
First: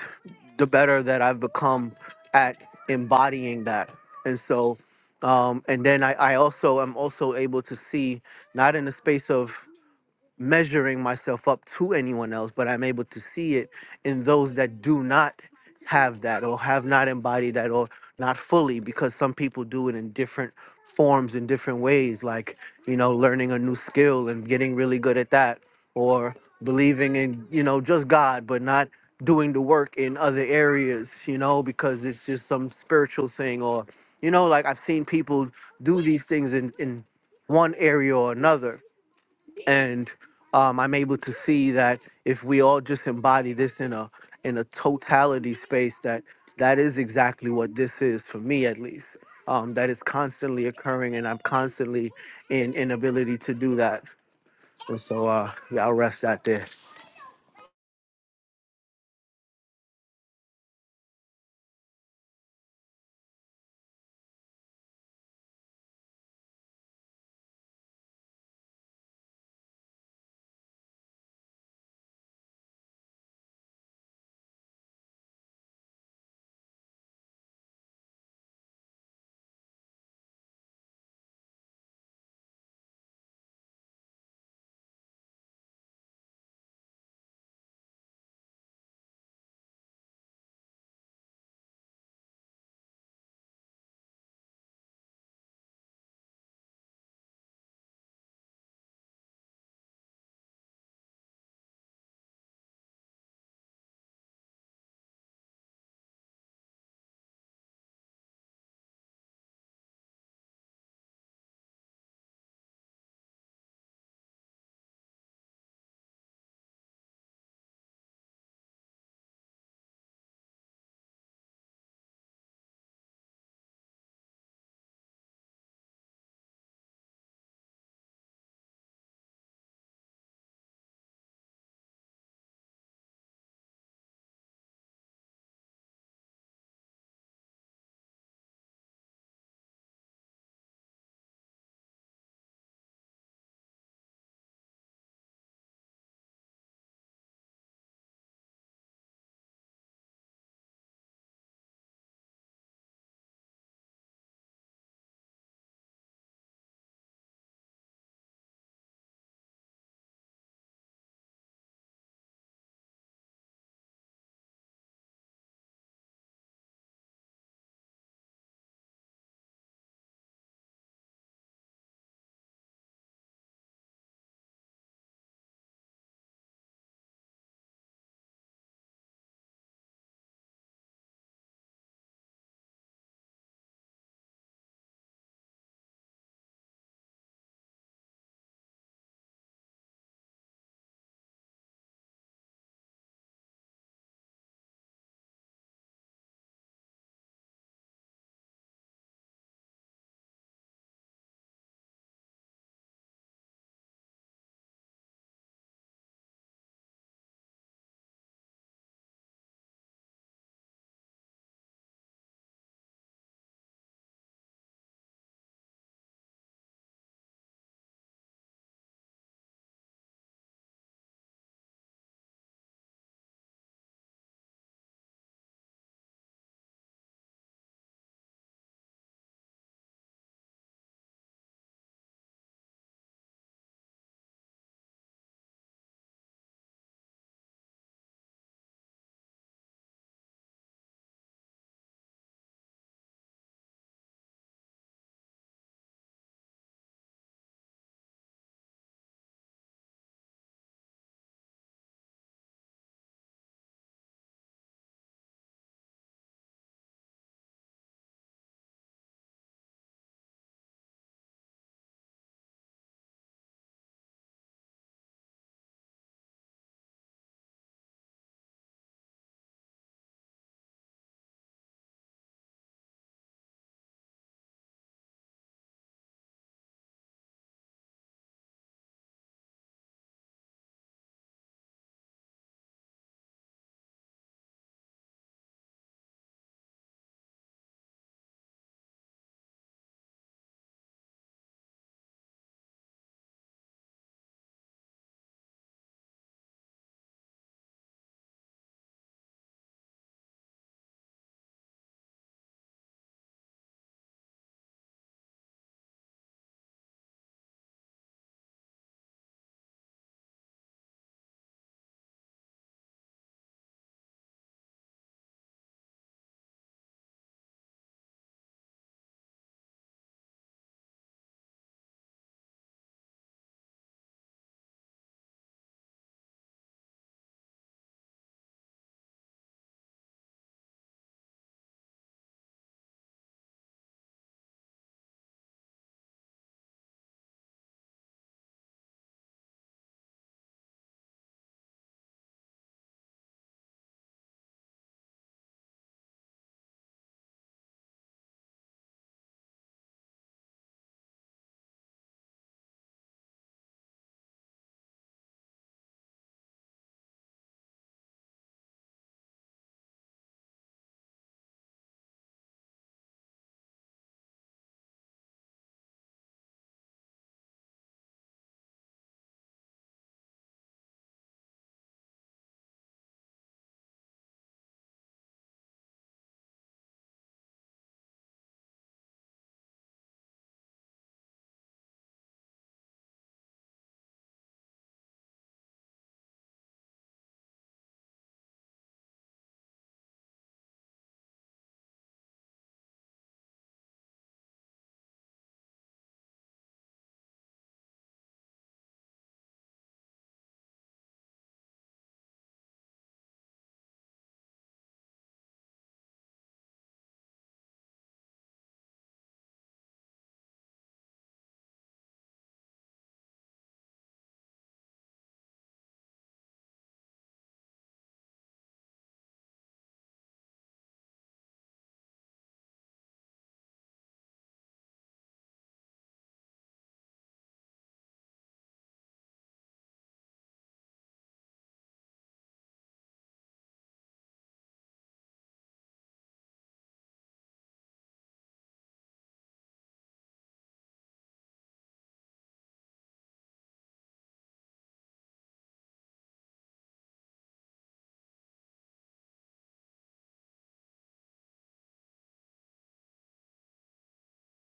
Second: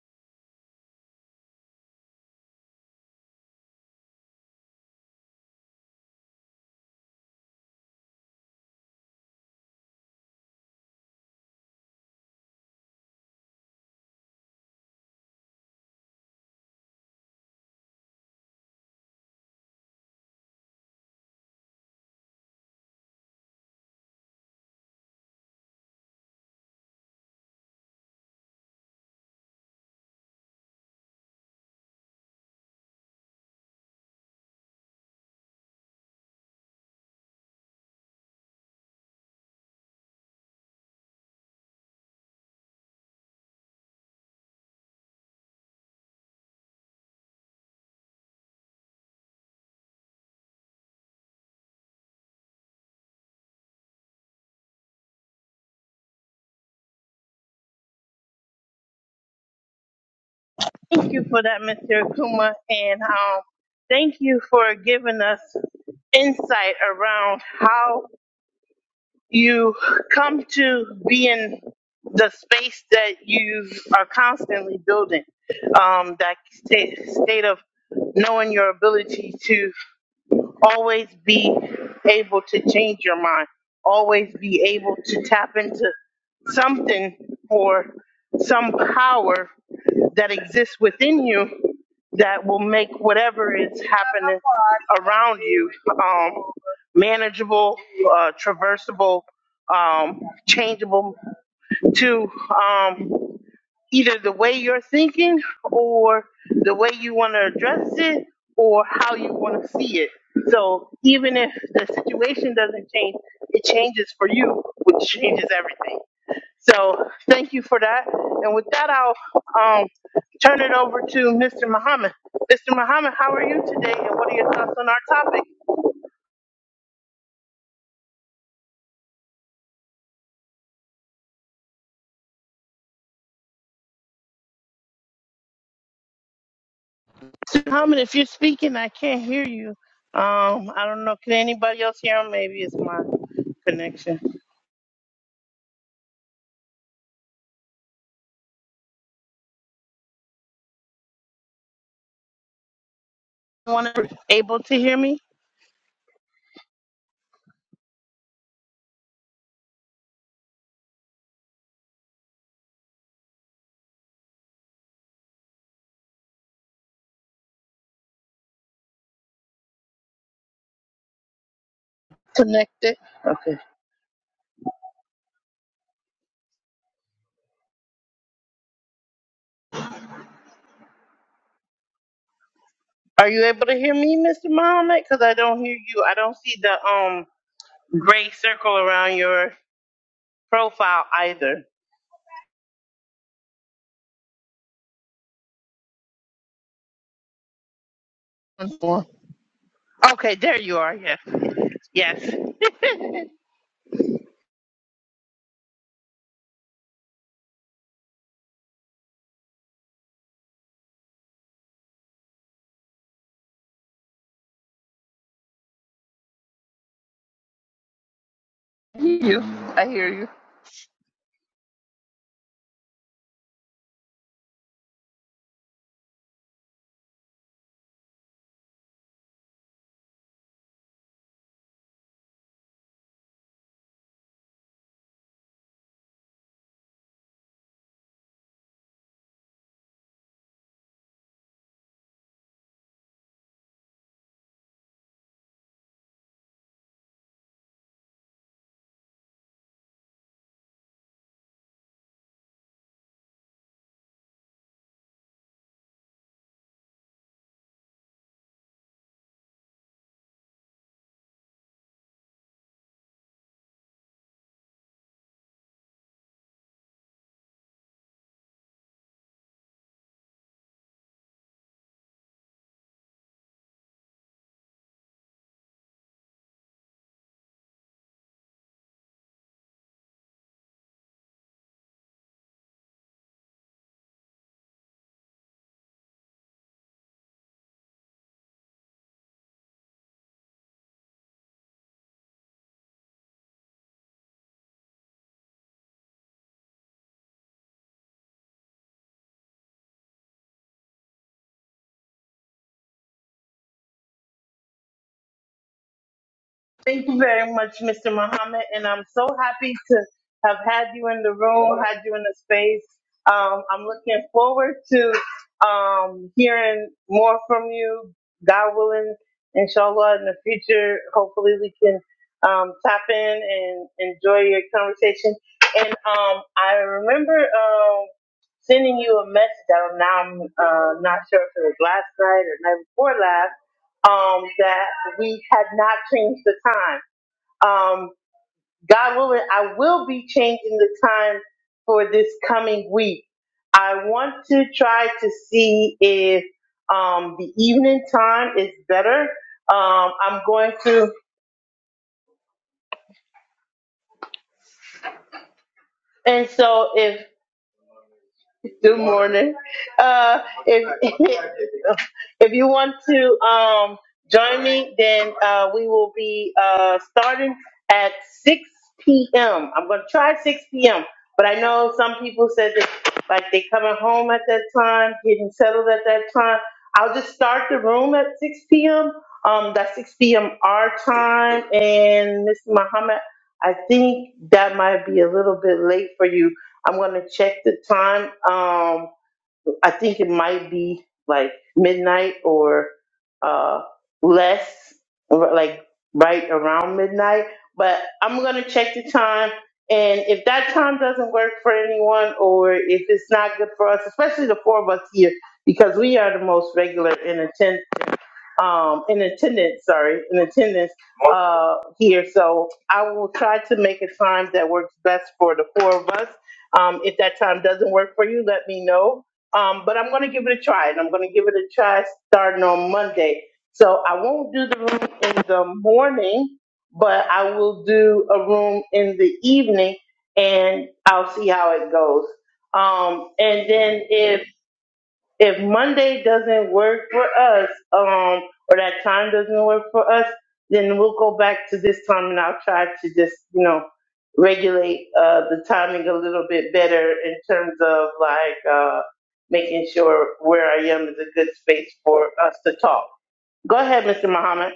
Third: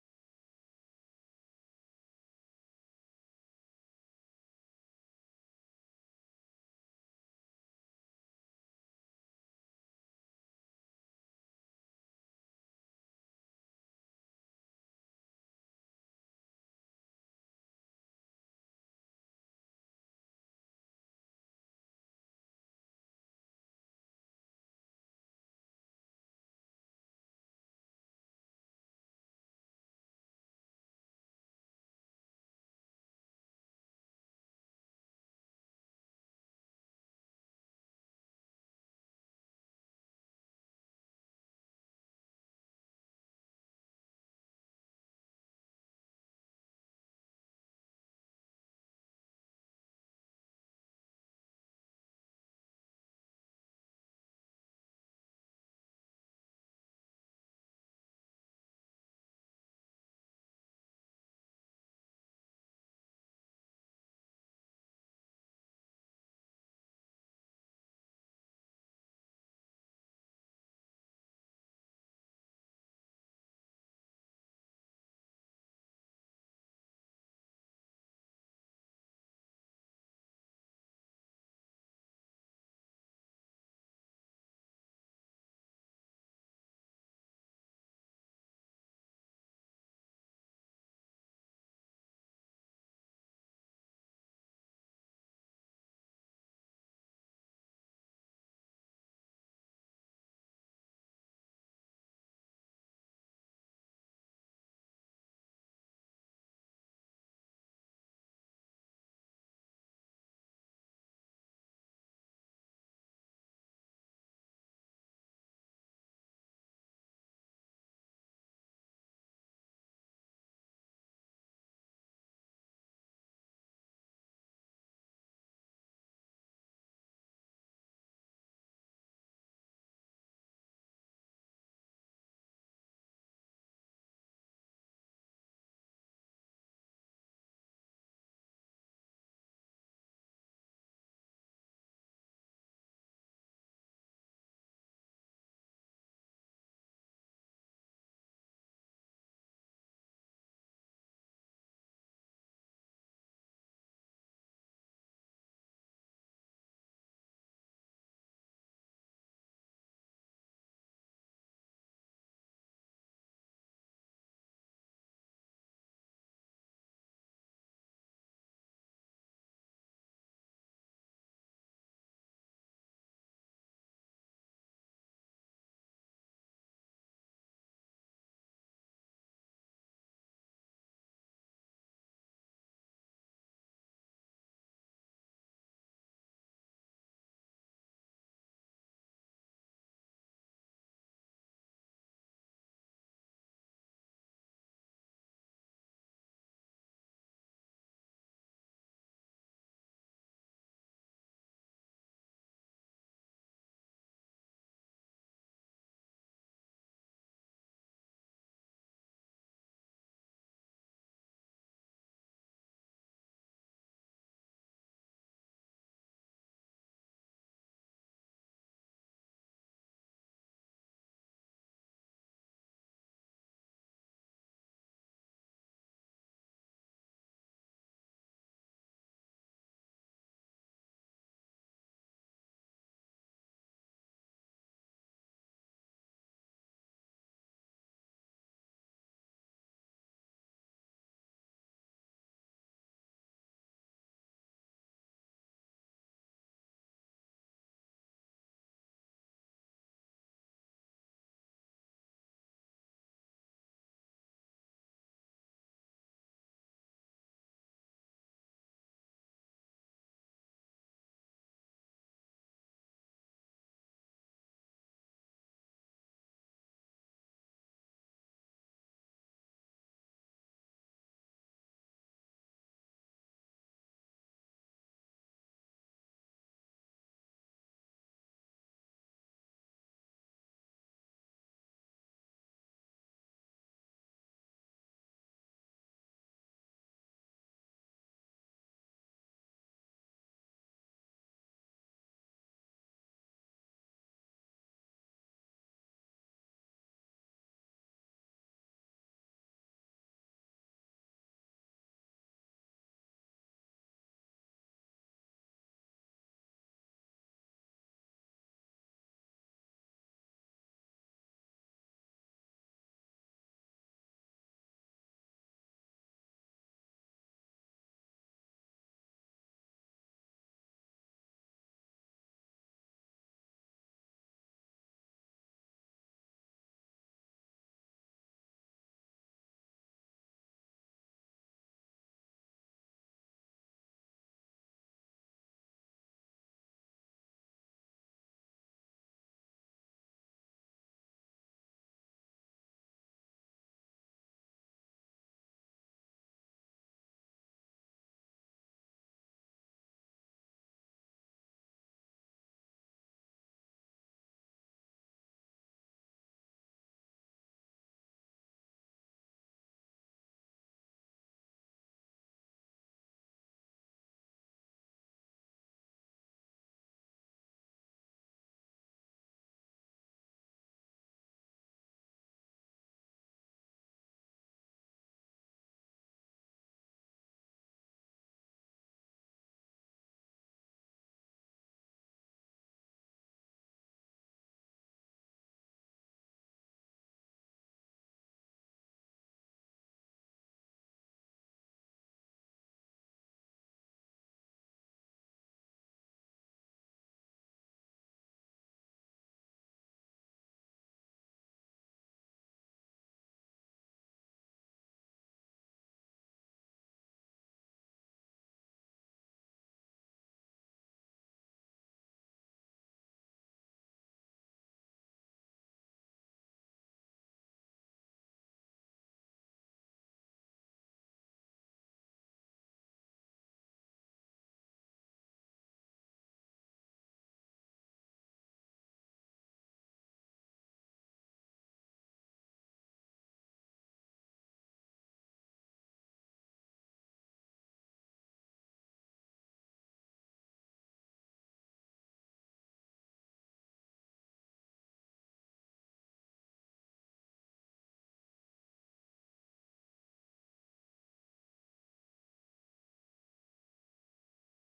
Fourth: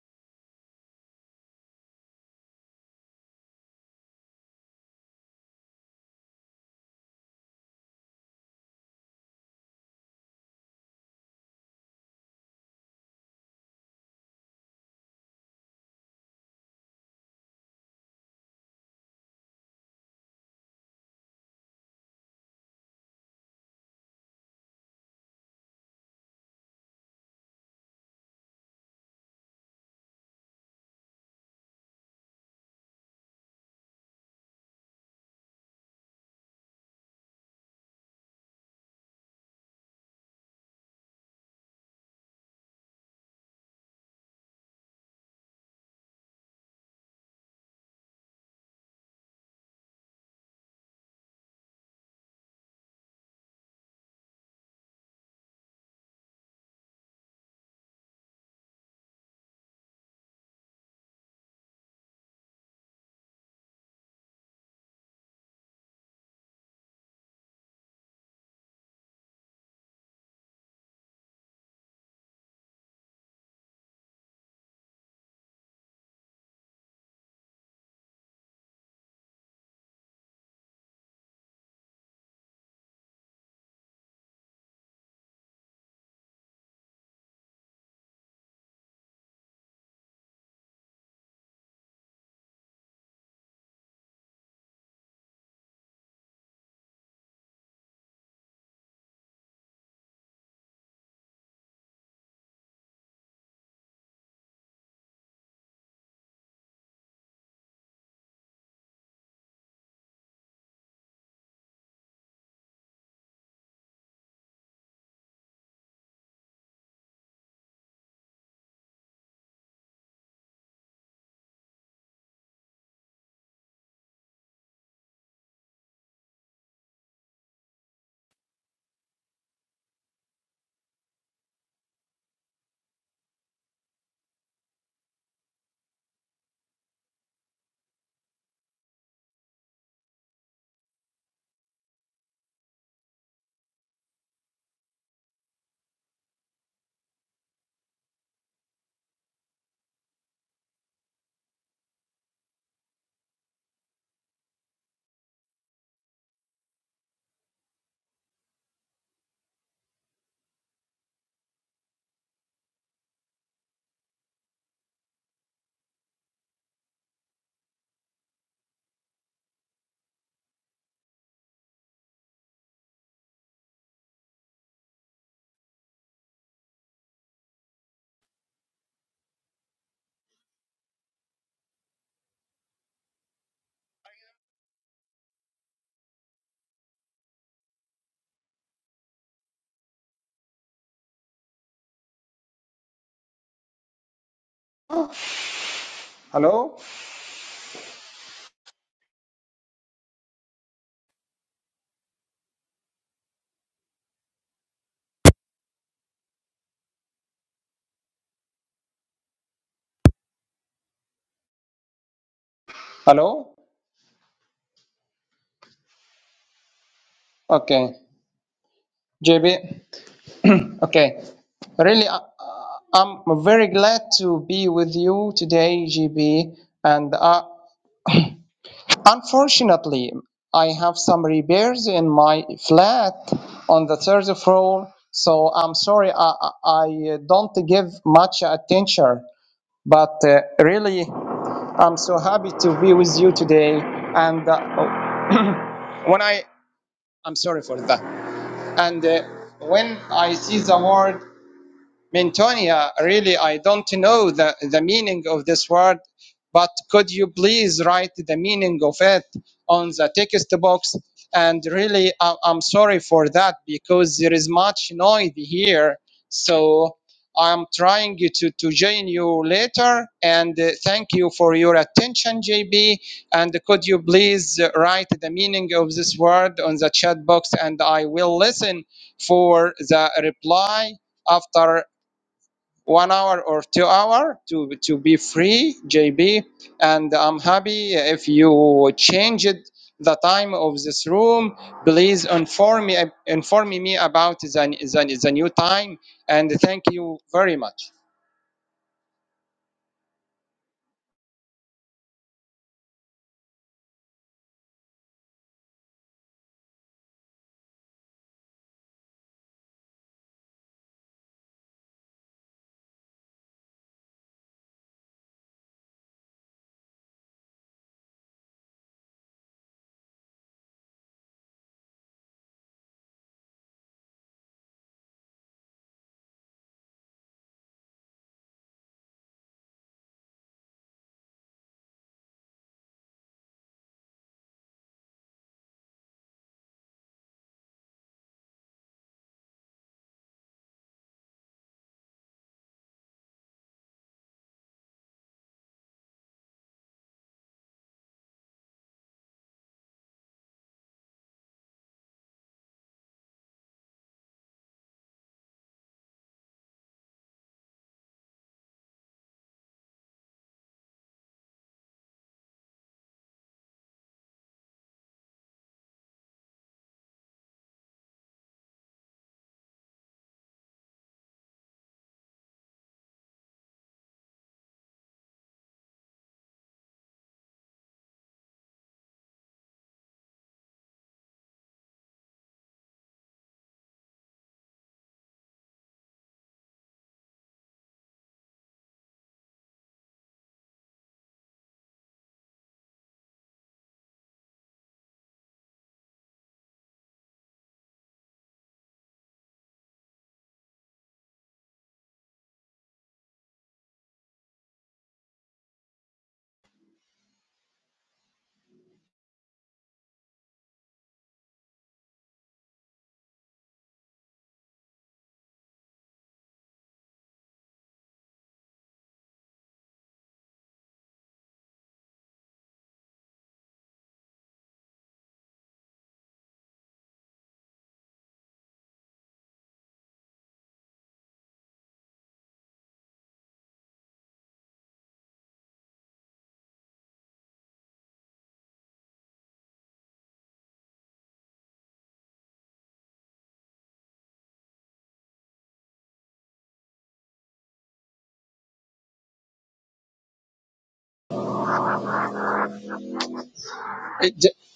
the better that i've become at embodying that and so um and then i i also am also able to see not in the space of measuring myself up to anyone else, but I'm able to see it in those that do not have that or have not embodied that or not fully because some people do it in different forms in different ways like you know learning a new skill and getting really good at that or believing in you know just god but not doing the work in other areas you know because it's just some spiritual thing or you know like i've seen people do these things in in one area or another and um, I'm able to see that if we all just embody this in a in a totality space, that that is exactly what this is for me, at least. Um, that is constantly occurring, and I'm constantly in inability to do that. And so, uh, yeah, I'll rest that there.
And um, thank you for giving us insight around how you come to be in the space that you are constantly building. Um, that state, state of knowing your ability to always be able to change your mind, always be able to tap into something or some power that exists within you that will make whatever is happening around you um, manageable, uh, traversable, um, changeable to. Um, either the way you're thinking or the way you want to address it or how you want to see it. So even if the situation doesn't change, it changes for you, which changes everything. So thank you for that. And with that, I'll um, turn it over to Mr. Muhammad. Mr. Muhammad, how are you today and what are your thoughts on our topic? Mr. Muhammad, if you're speaking, I can't hear you. Um, I don't know. Can anybody else hear him? Maybe it's my connection. Anyone able to hear me? Connected. Okay. Are you able to hear me, Mr. Muhammad? Because I don't hear you. I don't see the um gray circle around your profile either.
Hello?
Okay, there you are. Yes.
Hello? Okay.
You.
JB.
I hear you.
Okay. Really, uh, uh, I'm very glad to be with you today, JB. And uh, unfortunately, I have some repairs in my flat on the third floor. So I'm sorry, I, I I don't give much attention. But uh, really, I'm so happy to be with you today. And uh, when I, I'm sorry for that. And uh, when I see the word Mintonia, really, I don't know the, the meaning of this word, but could you please write the meaning of it on the text box? And really, I, I'm sorry for that because there is much noise here. So I'm trying to, to join you later. And uh, thank you for your attention, JB. And could you please uh, write the meaning of this word on the chat box? And I will listen for the reply after one hour or two hour to to be free jb and i'm happy if you change it the time of this room please inform me inform me about the, the, the new time and thank you very much
Thank you very much, Mr. Muhammad, and I'm so happy to have had you in the room, had you in the space. Um, I'm looking forward to um, hearing more from you, God willing, inshallah, in the future. Hopefully, we can um, tap in and enjoy your conversation. And um, I remember um, sending you a message. I now I'm uh, not sure if it was last night or night before last um, that we had not changed the time. Um, God willing, I will be changing the time for this coming week. I want to try to see if um, the evening time is better. Um, I'm going to, and so if Good morning. Uh, if if you want to um, join me, then uh, we will be uh, starting at 6 p.m. I'm going to try 6 p.m. But I know some people said that like they coming home at that time, getting settled at that time. I'll just start the room at 6 p.m. Um, that's 6 p.m. our time, and Mr. Muhammad, I think that might be a little bit late for you. I'm gonna check the time. Um, I think it might be like midnight or uh less, or, like right around midnight. But I'm gonna check the time, and if that time doesn't work for anyone, or if it's not good for us, especially the four of us here, because we are the most regular in attendance um, in attendance, sorry, in attendance uh, here. So I will try to make a time that works best for the four of us. Um, if that time doesn't work for you, let me know. Um, but I'm going to give it a try, and I'm going to give it a try starting on Monday. So I won't do the room in the morning, but I will do a room in the evening, and I'll see how it goes. Um, and then if if Monday doesn't work for us, um, or that time doesn't work for us, then we'll go back to this time and I'll try to just, you know, regulate uh, the timing a little bit better in terms of like uh, making sure where I am is a good space for us to talk. Go ahead, Mr. Muhammad,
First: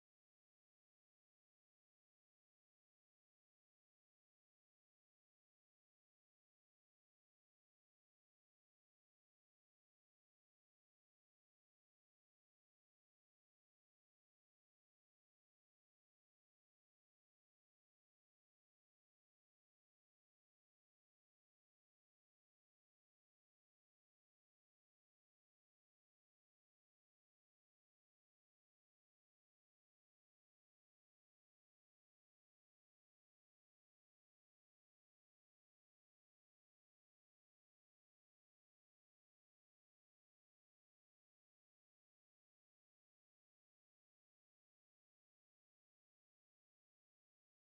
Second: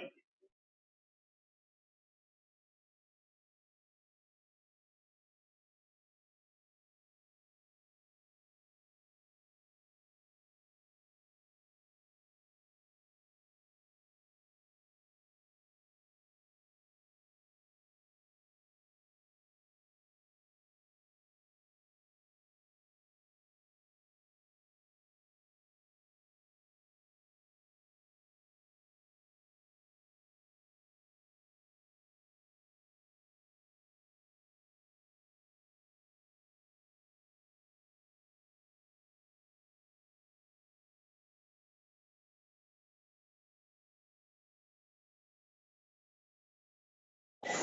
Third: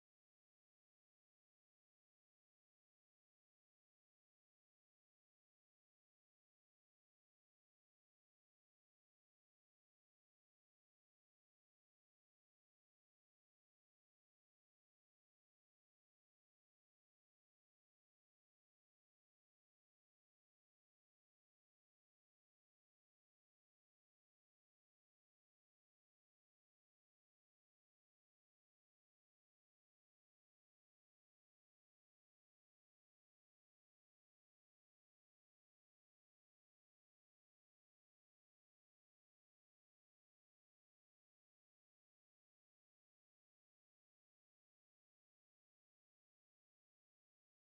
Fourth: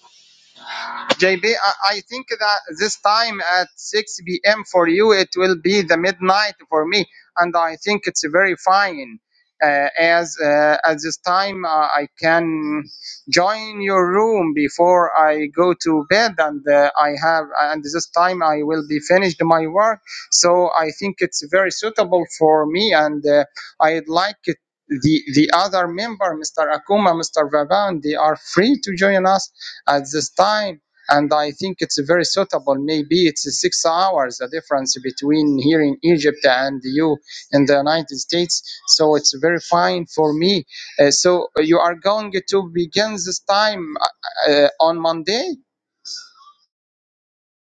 JB, I, I think that this time at 6 p.m. for you, it will be the midnight for me, and I think it's very fine. Uh, as uh, at this time, uh, I can join your room before I go to bed, and uh, I have, and this time I will be finished my work. So I think it's very suitable for me, and uh, I'd like it. The, the other member, Mr. Akuma, Mr. Vaban, they are free to join us at this time and I think it's very suitable. Maybe it's six hours the difference between here in Egypt and you in the United States, so it's very fine for me. Uh, so you are going to begin this time uh, uh, on Monday?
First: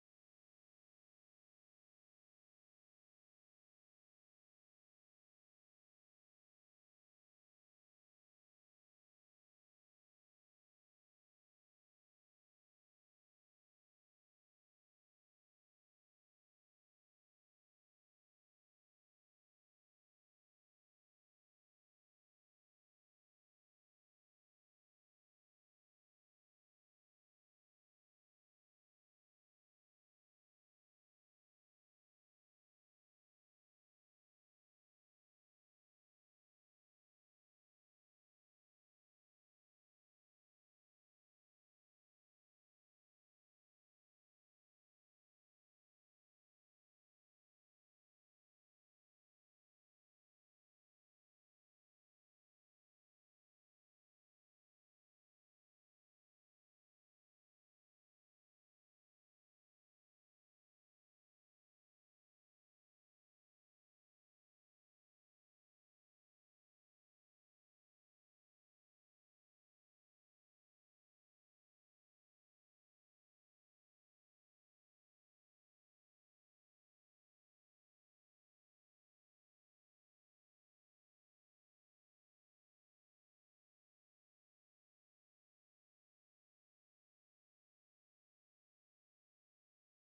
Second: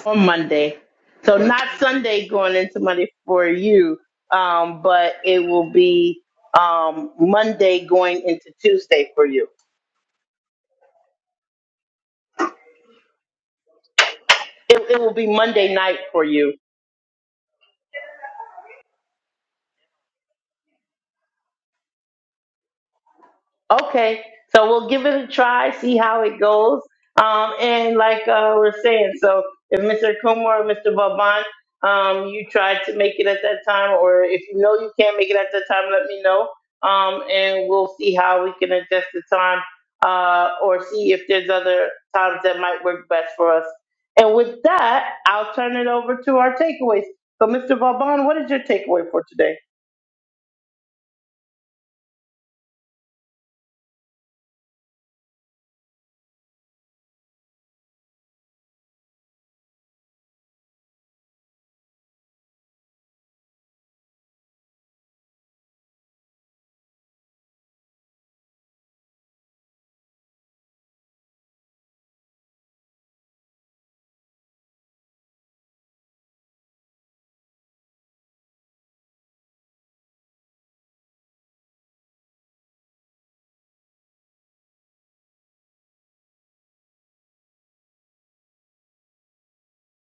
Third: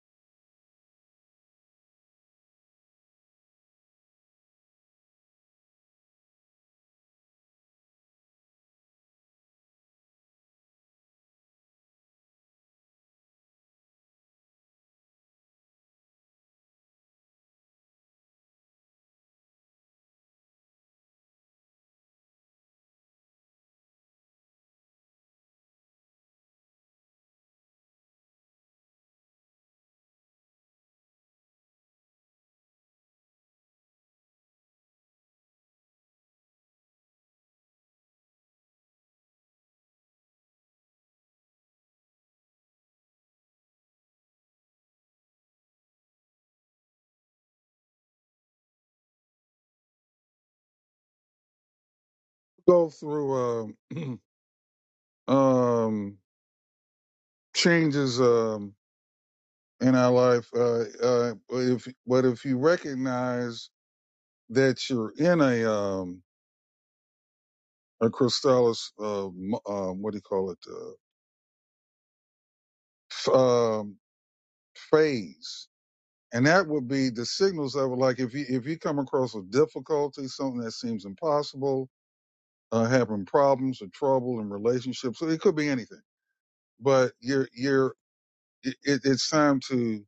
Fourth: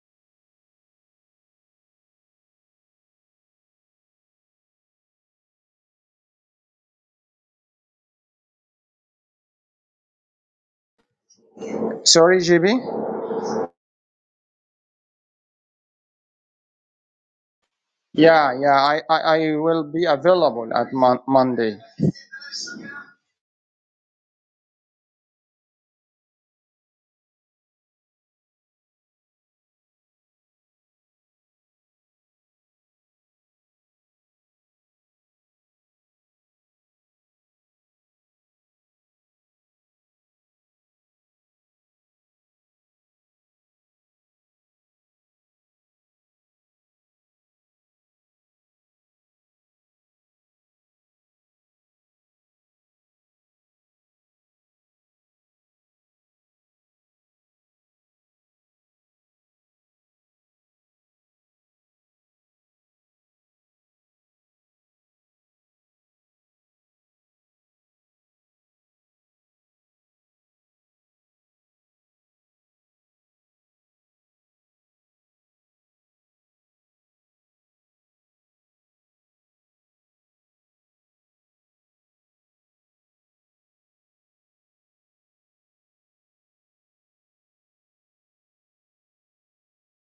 on Monday. So not Sunday going into Monday for you, um, but it will be um, Monday going into Tuesday for you.
Sorry, GB.
It, it will be Monday night for you.
Yeah, yeah, I, I, I will be available at mon- Monday.
Okay. So we'll give it a try, see how it goes. Um, and like uh, we're saying, so if Mr. Kumar or Mr. Vaban, um, you try to make it at that time, or if you know you can't make it at that time, let me know. Um, and we'll see how we can adjust the time uh, or see if there's other times that might work best for us. And with that, I'll turn it over to our takeaways. So, Mr. Vaban, what is your takeaway for today?
Go through um, um, changes um, in our life. Uh, uh, but if But if you recognize that you're in a, um, a Crystallis, uh, m- uh, what do you call it, uh, f- um, phase, and that would be the signals of like if you if you come across a difficulty, something that seems impossible, uh, having problems or trouble in relationships. So it could be anything, but you're you're it, it's time to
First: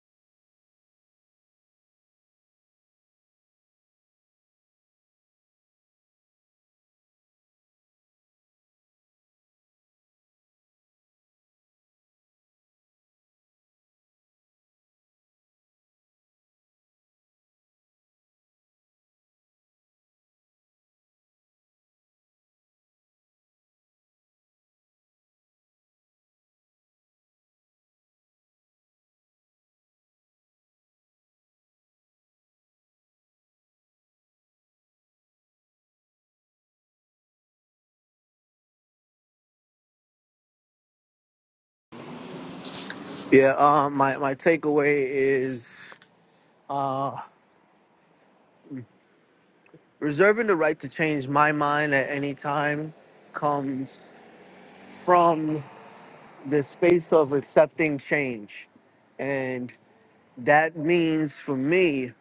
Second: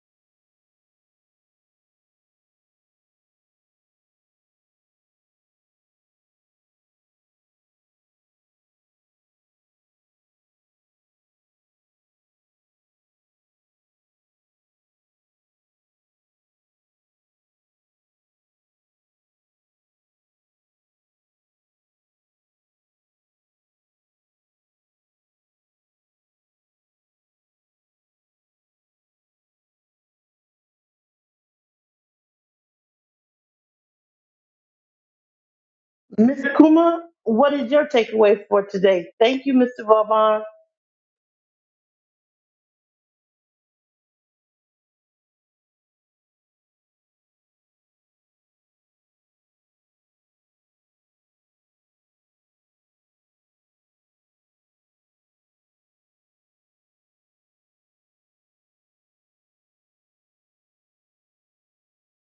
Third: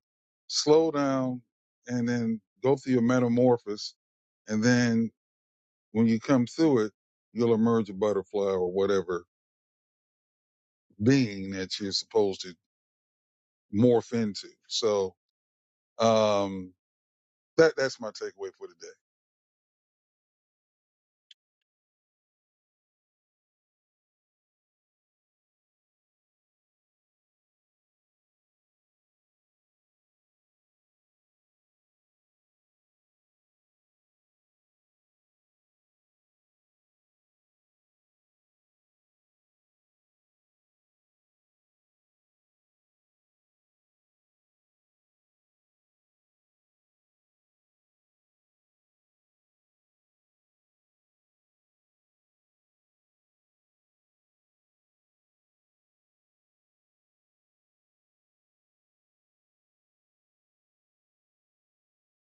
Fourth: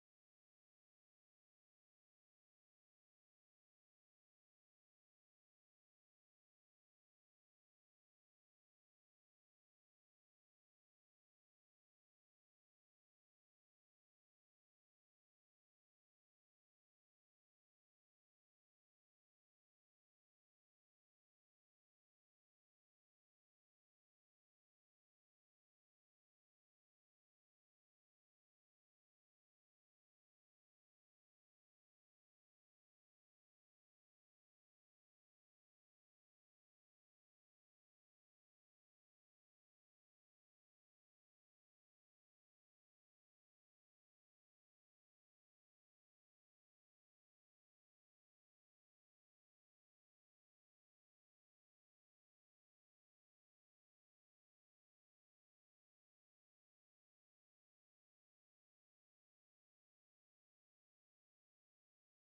slow down and then go through your metamorphosis, and then when you come through it, you'll emerge a butterfly or whatever being that you're supposed to morph into. So um, that that's my takeaway for today.
Mr. Kuma, what is your takeaway for today? Thank you, Mr. Vauban.
Yeah, um, my my takeaway is reserving the right to change my mind at any time comes from the space of accepting change, and that means for me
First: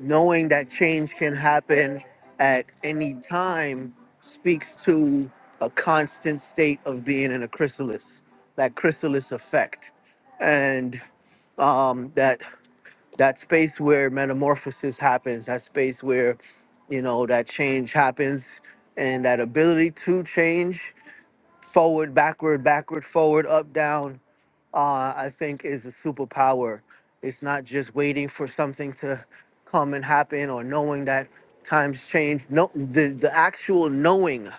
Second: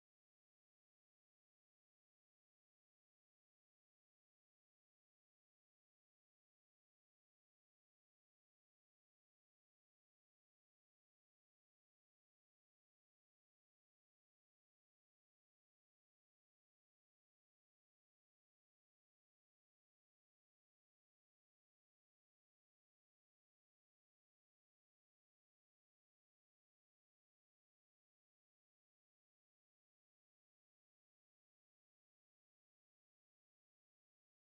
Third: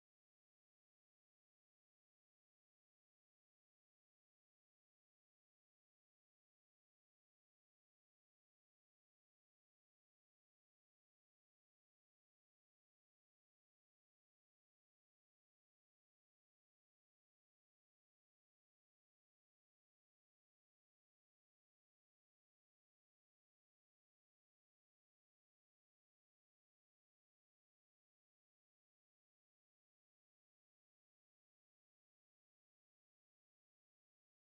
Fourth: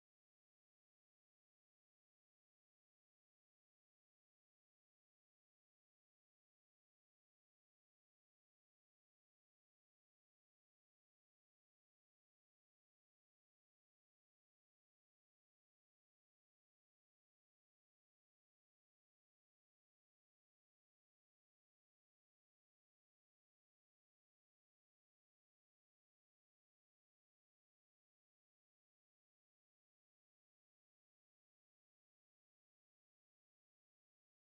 knowing that change can happen at any time speaks to a constant state of being in a chrysalis that chrysalis effect and um that that space where metamorphosis happens that space where you know that change happens and that ability to change forward backward backward forward up down uh, I think is a superpower. It's not just waiting for something to come and happen or knowing that times change. No, the, the actual knowing,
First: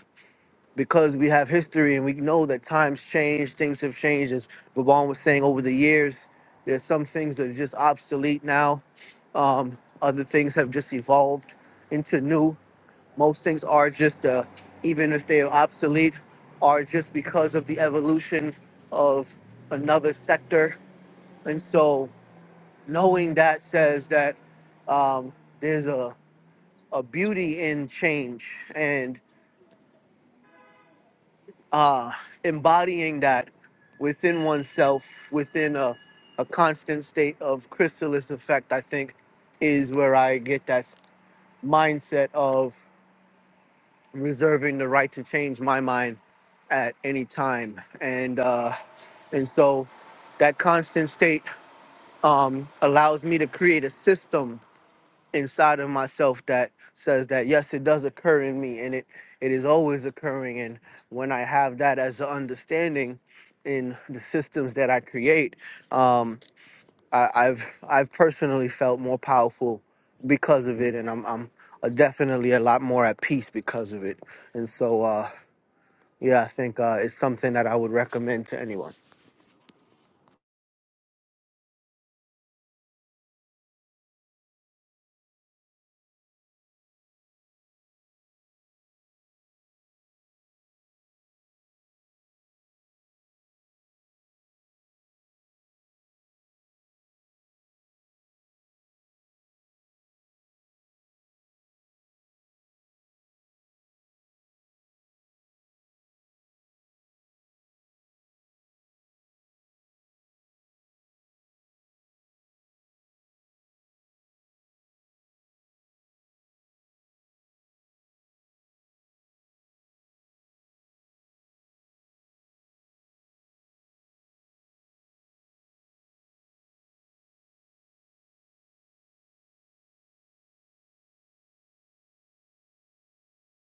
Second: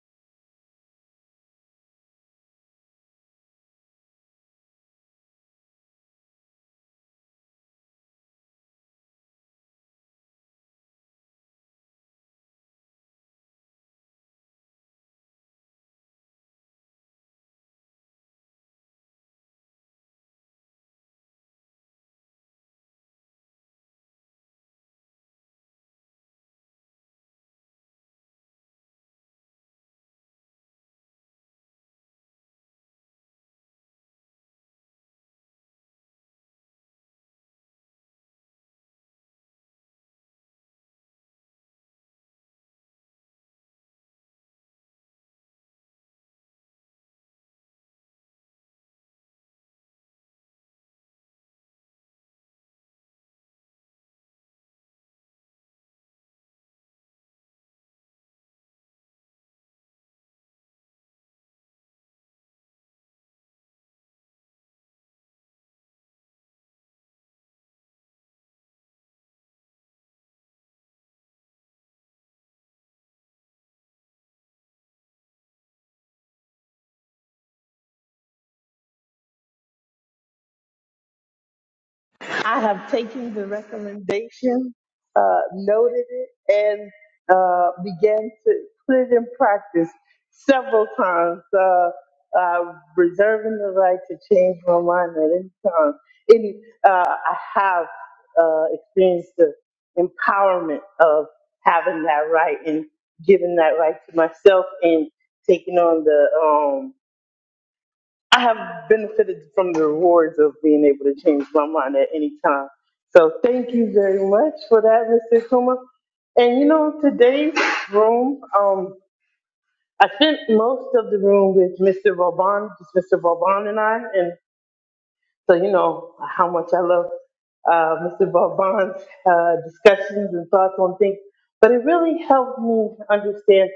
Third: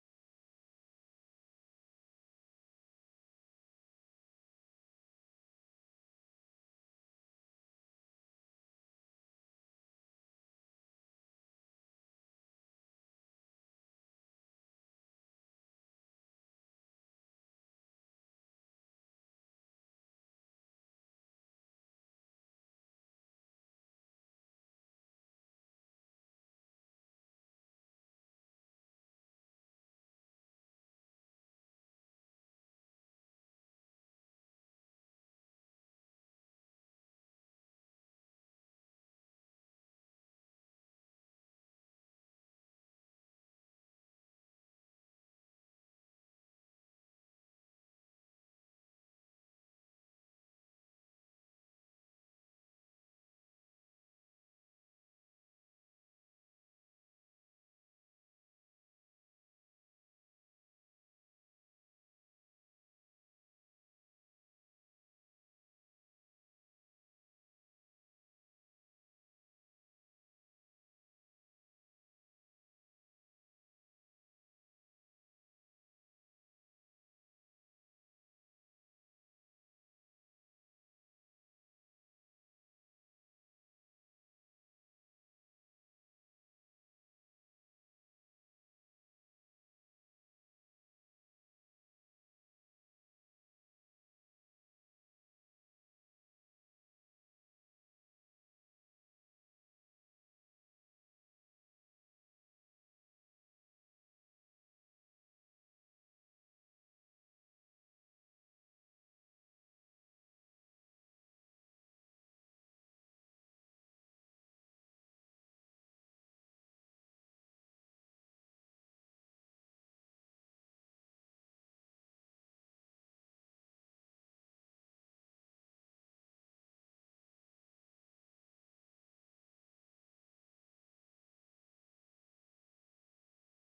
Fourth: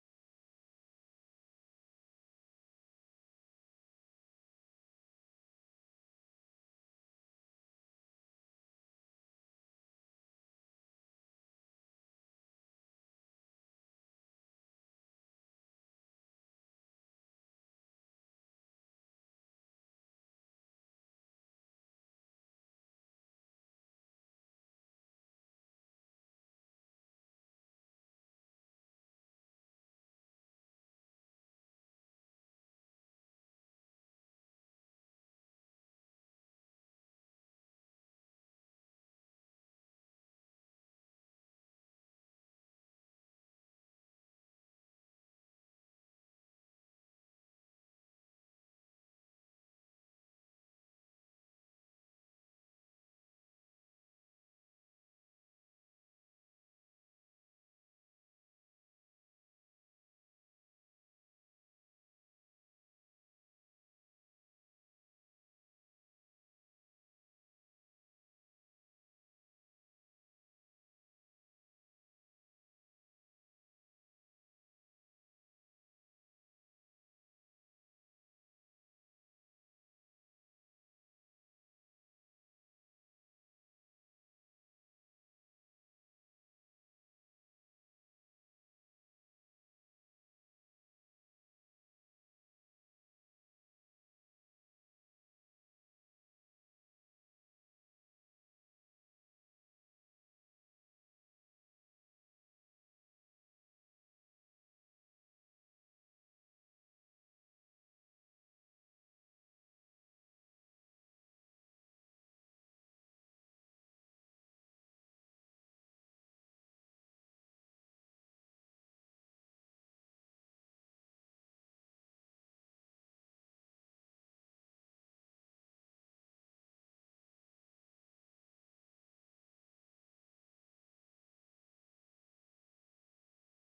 because we have history and we know that times change, things have changed. As Vaughn was saying over the years, there's some things that are just obsolete now. Um, other things have just evolved into new. Most things are just, uh, even if they are obsolete, are just because of the evolution of another sector and so knowing that says that um, there's a, a beauty in change and uh, embodying that within oneself, within a, a constant state of chrysalis effect, I think is where I get that mindset of reserving the right to change my mind at any time. And, uh, and so that constant state um, allows me to create a system inside of myself that says that yes it does occur in me and it it is always occurring and when i have that as an understanding in the systems that i create um I, i've i've personally felt more powerful because of it and i'm i'm uh, definitely a lot more at peace because of it and so uh yeah i think uh it's something that i would recommend to anyone
I have taken the recommendation, uh, noted it, and uh, began to put it in practice several times, uh, uh, reserving the right to change my mind at any time. Any, uh, I have uh, experienced the empowerment of having that right and giving that right to myself and taking on the um, I have benefited from the rewards of being able to change my mind at any time. So thank you very much for that, Mr. Kuma. And you know, today's room, um, I spent most of the room with Mr. Vauban, just Mr. Vauban and I. And so you know how much I love uh, Mr. Vauban's uh, discussions and thoughts on things. But it really helped me understand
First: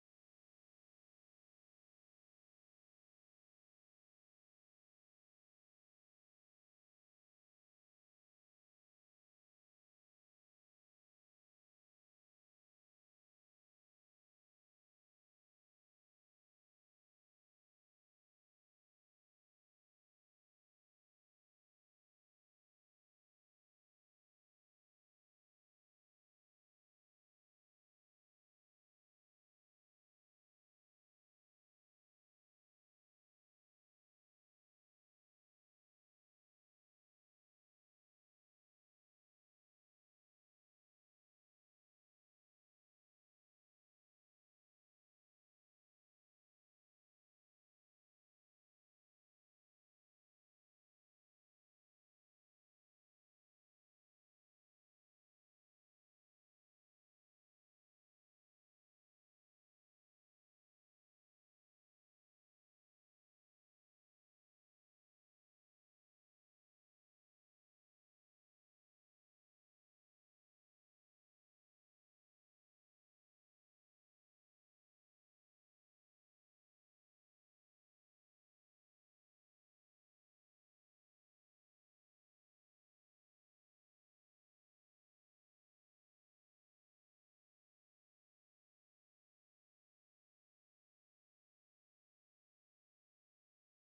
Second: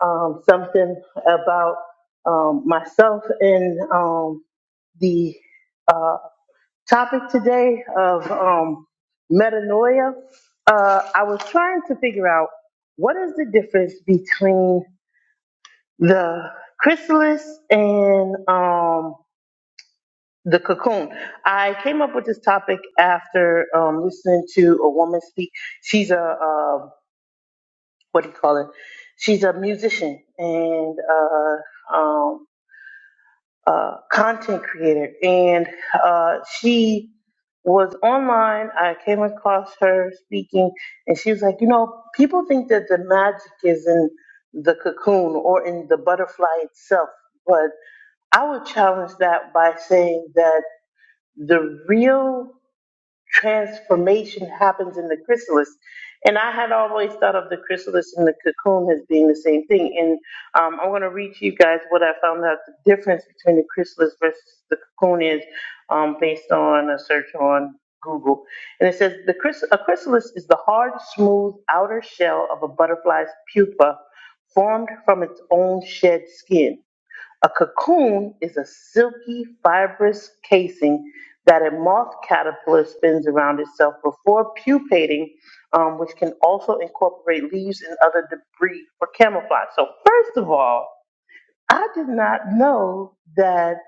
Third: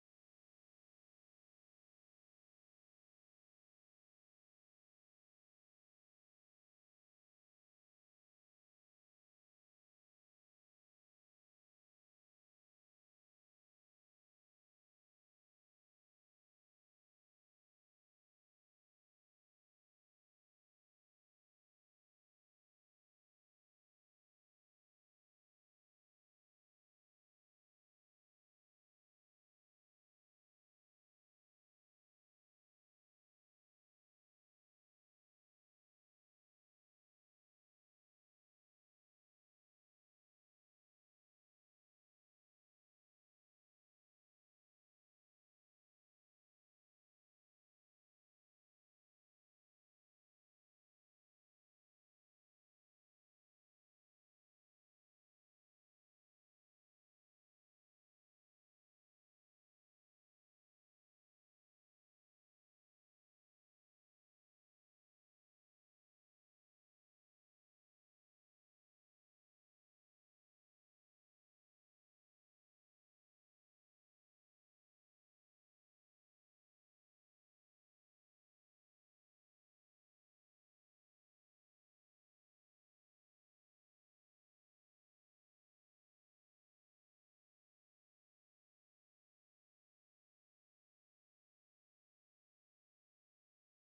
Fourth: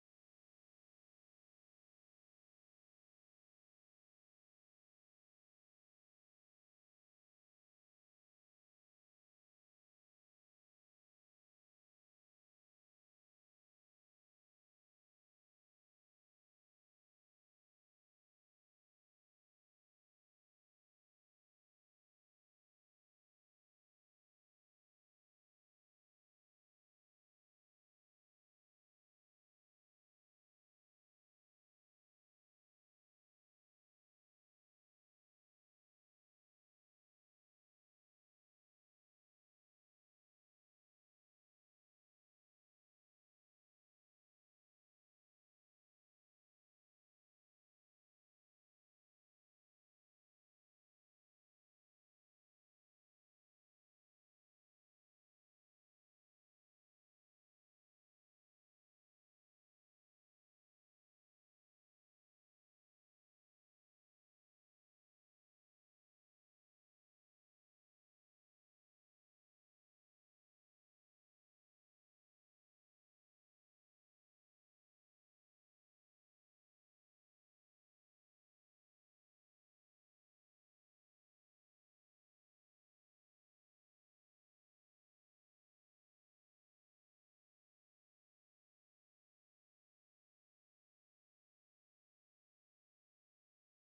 um, something about um, myself. And um, the uh, topic today of um, metanoia. Uh, I was trying to figure out what is the difference between the chrysalis and um, the cocoon. I came up with this topic after um, listening to a woman speak. She's a uh, what do you call it? She's a, um, a content creator, and uh, she was online. I came across her speaking, and she was like, you know, people think is in the but I had the real. transformation happens in the chrysalis. And I had always thought of the chrysalis and the cocoon as being the same thing. And um, I'm going to read to you guys what I found out the difference between the chrysalis versus the cocoon is um, based on a search on Google. And it says the chrys- a chrysalis is the hard, smooth outer shell of a butterfly's pupa formed from its own shed skin. A cocoon is a silky, fibrous casing that a moth caterpillar spins around itself before pupating, um, which can also incorporate leaves and other debris for camouflage. So, first of all, I did not know that,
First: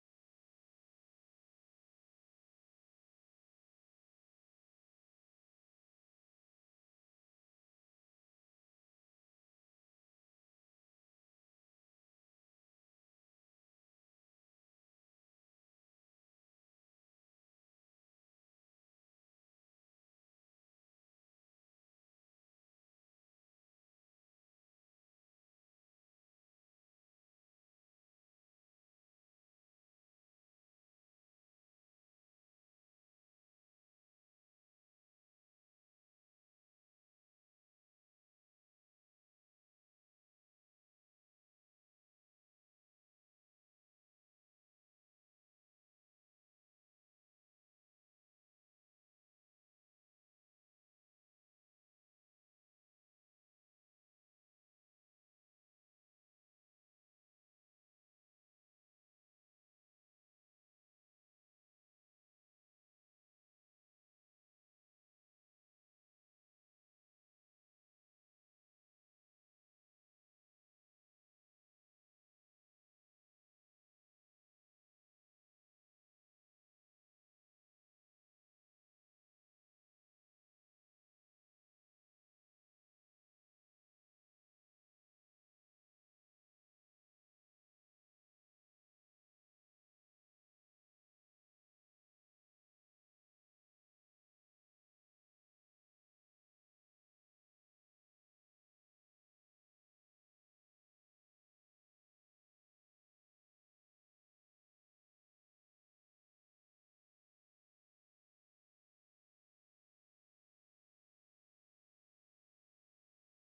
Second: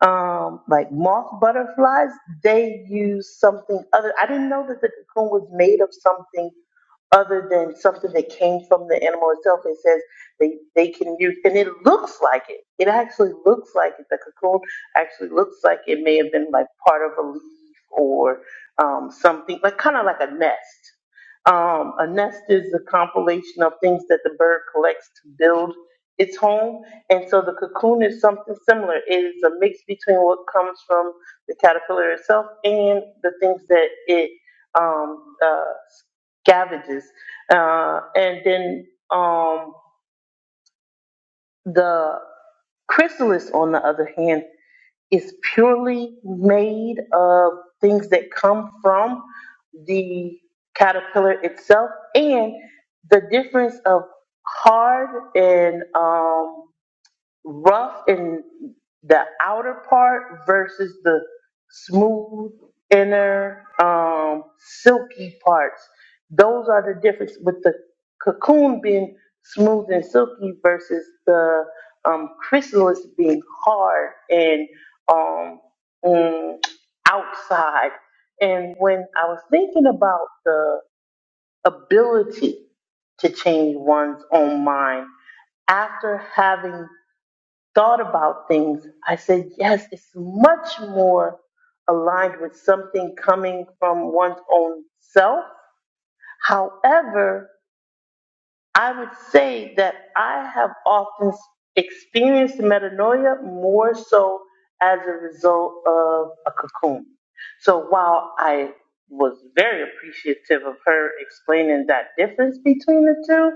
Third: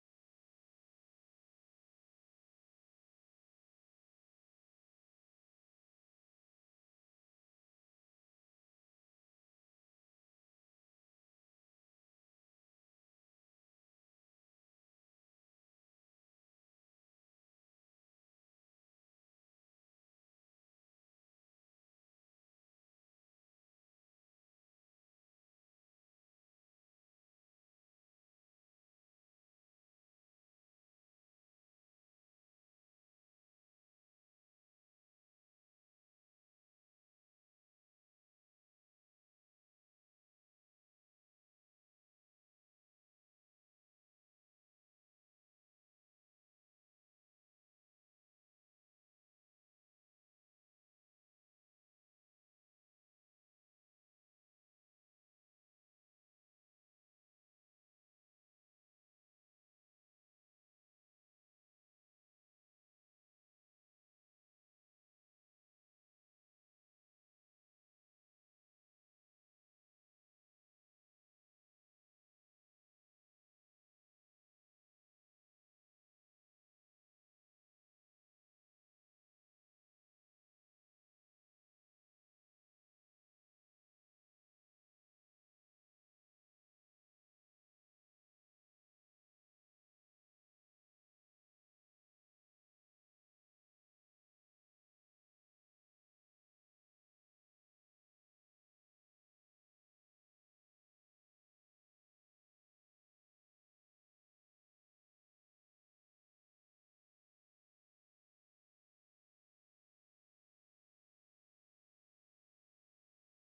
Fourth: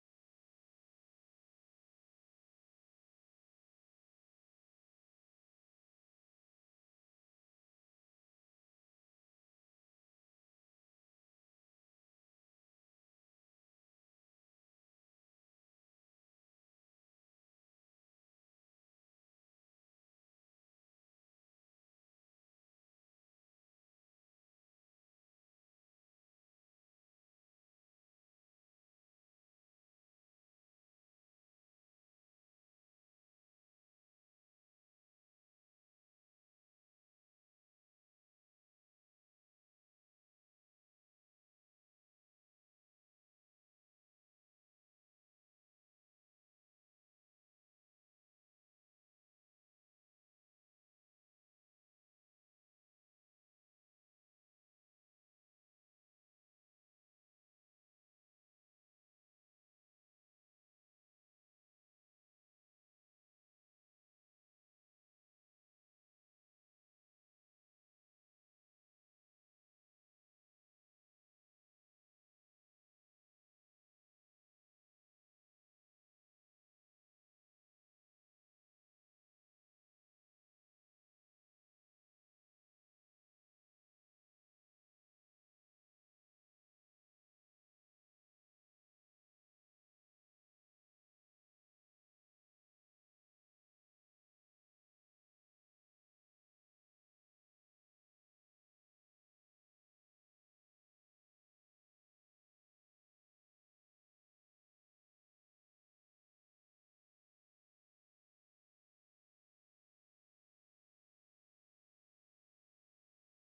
um, like moth butterflies, they use something other. I didn't know that the cocoon was made of something other than something that came from the animal itself. It says they, they can use, and it looks like it. It actually looks like it. The cocoon actually looks like it may have been like part of a leaf or um, something, like kind of like a nest. Um, a nest is a compilation of things that the bird collects to build its home. And so the cocoon is something similar. It is a mix between what comes from the caterpillar itself and the things that it um, uh, cabbages. Uh, and then um, the chrysalis, on the other hand, is purely made of things that come from the caterpillar itself and the difference of hard and um, rough in the outer part versus the smooth inner um, silky parts. Those are the difference with the cocoon being smooth and silky versus the um, chrysalis being hard and um, mm, outside. And when I was thinking about the ability to change one's own mind after having thought about things, I said, yes, it's much more aligned with something coming from one's own self. However, I would say that I have often experienced metanoia more so as a result of a cocoon. So while I was very appreciative of her explaining that difference between the two,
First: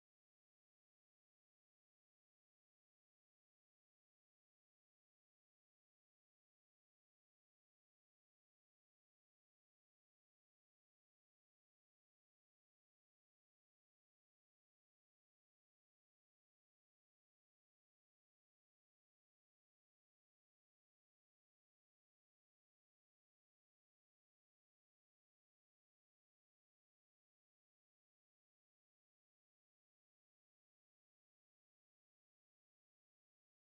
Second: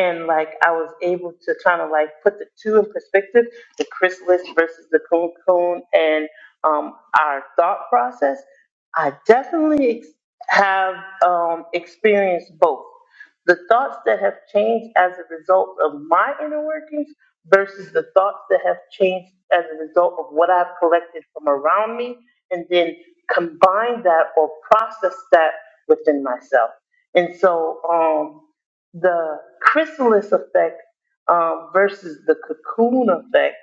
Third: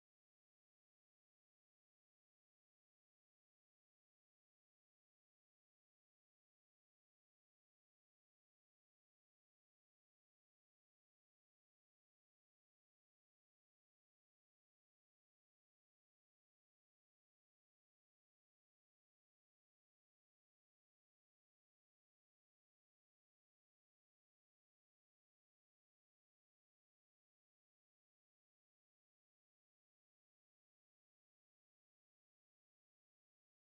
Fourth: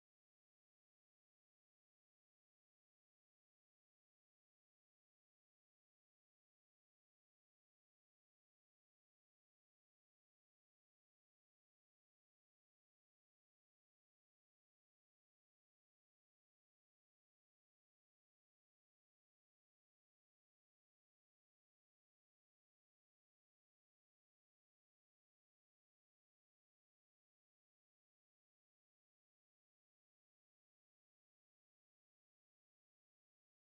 and like I was able to kind of like put the two in perspective the chrysalis versus the cocoon and um, our thought process, I definitely ex- have um, experienced both the thoughts that have changed as a result of my inner workings versus the thoughts that have changed as a result of what I've collected from around me, and then combine that or process that within myself. And so, um, the chrysalis effect um, versus the cocoon effect,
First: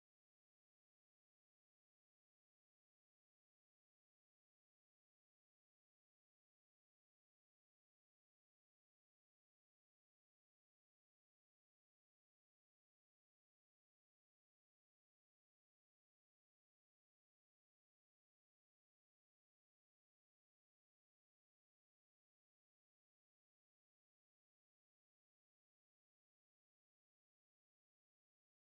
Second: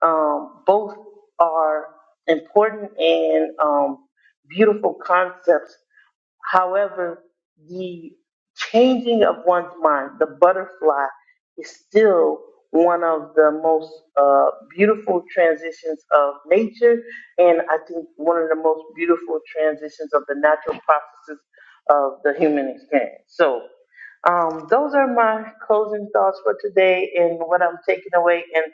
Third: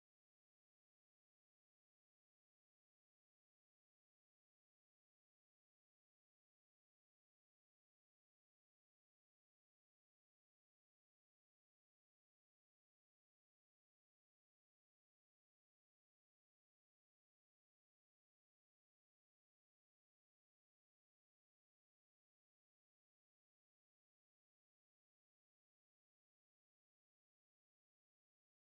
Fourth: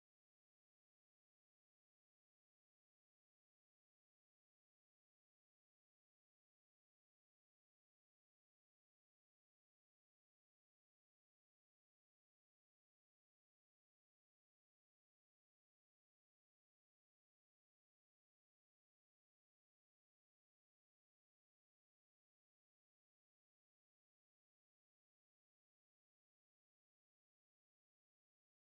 um, both are important and um, beautiful concepts However, the changing of one's mind, the butterfly, is still one of the most uh, beautiful transitions of nature, and I think one of the most beautiful transitions of the natural processes of the human experience. So, um, those are my closing thoughts for today and what I'm taking away. And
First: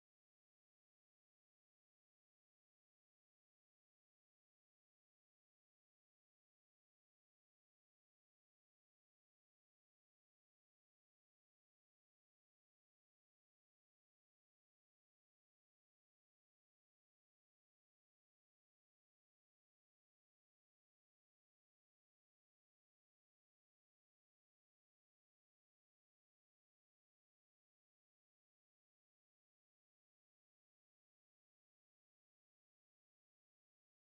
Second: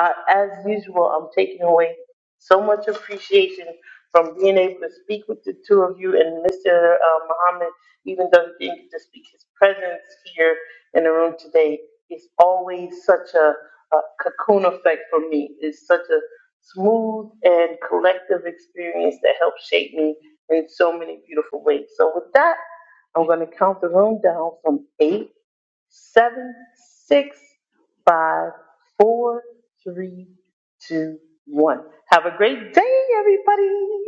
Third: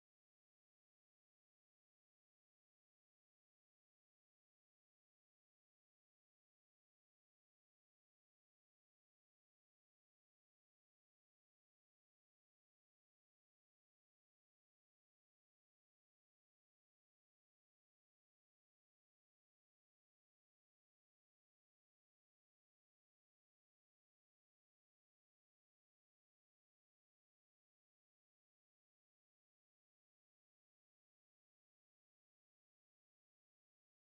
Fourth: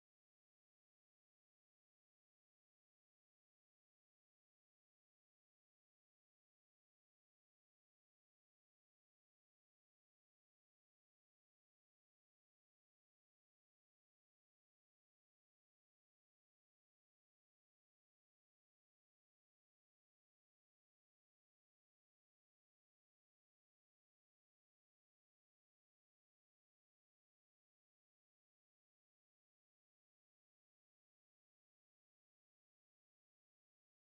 uh, as usual, I'm taking away so much appreciation from being able to speak with the two of you and Mr. Uh, Muhammad, even though he didn't get to speak, his presence here in the room today is always such a, a cocoon effect for me. It's such a smooth and collective experience that helps shape me in so many beautiful ways. So with that, I'm going to count the room down from eight, seven, six, five, four, three, two, one. Have a great day, everybody.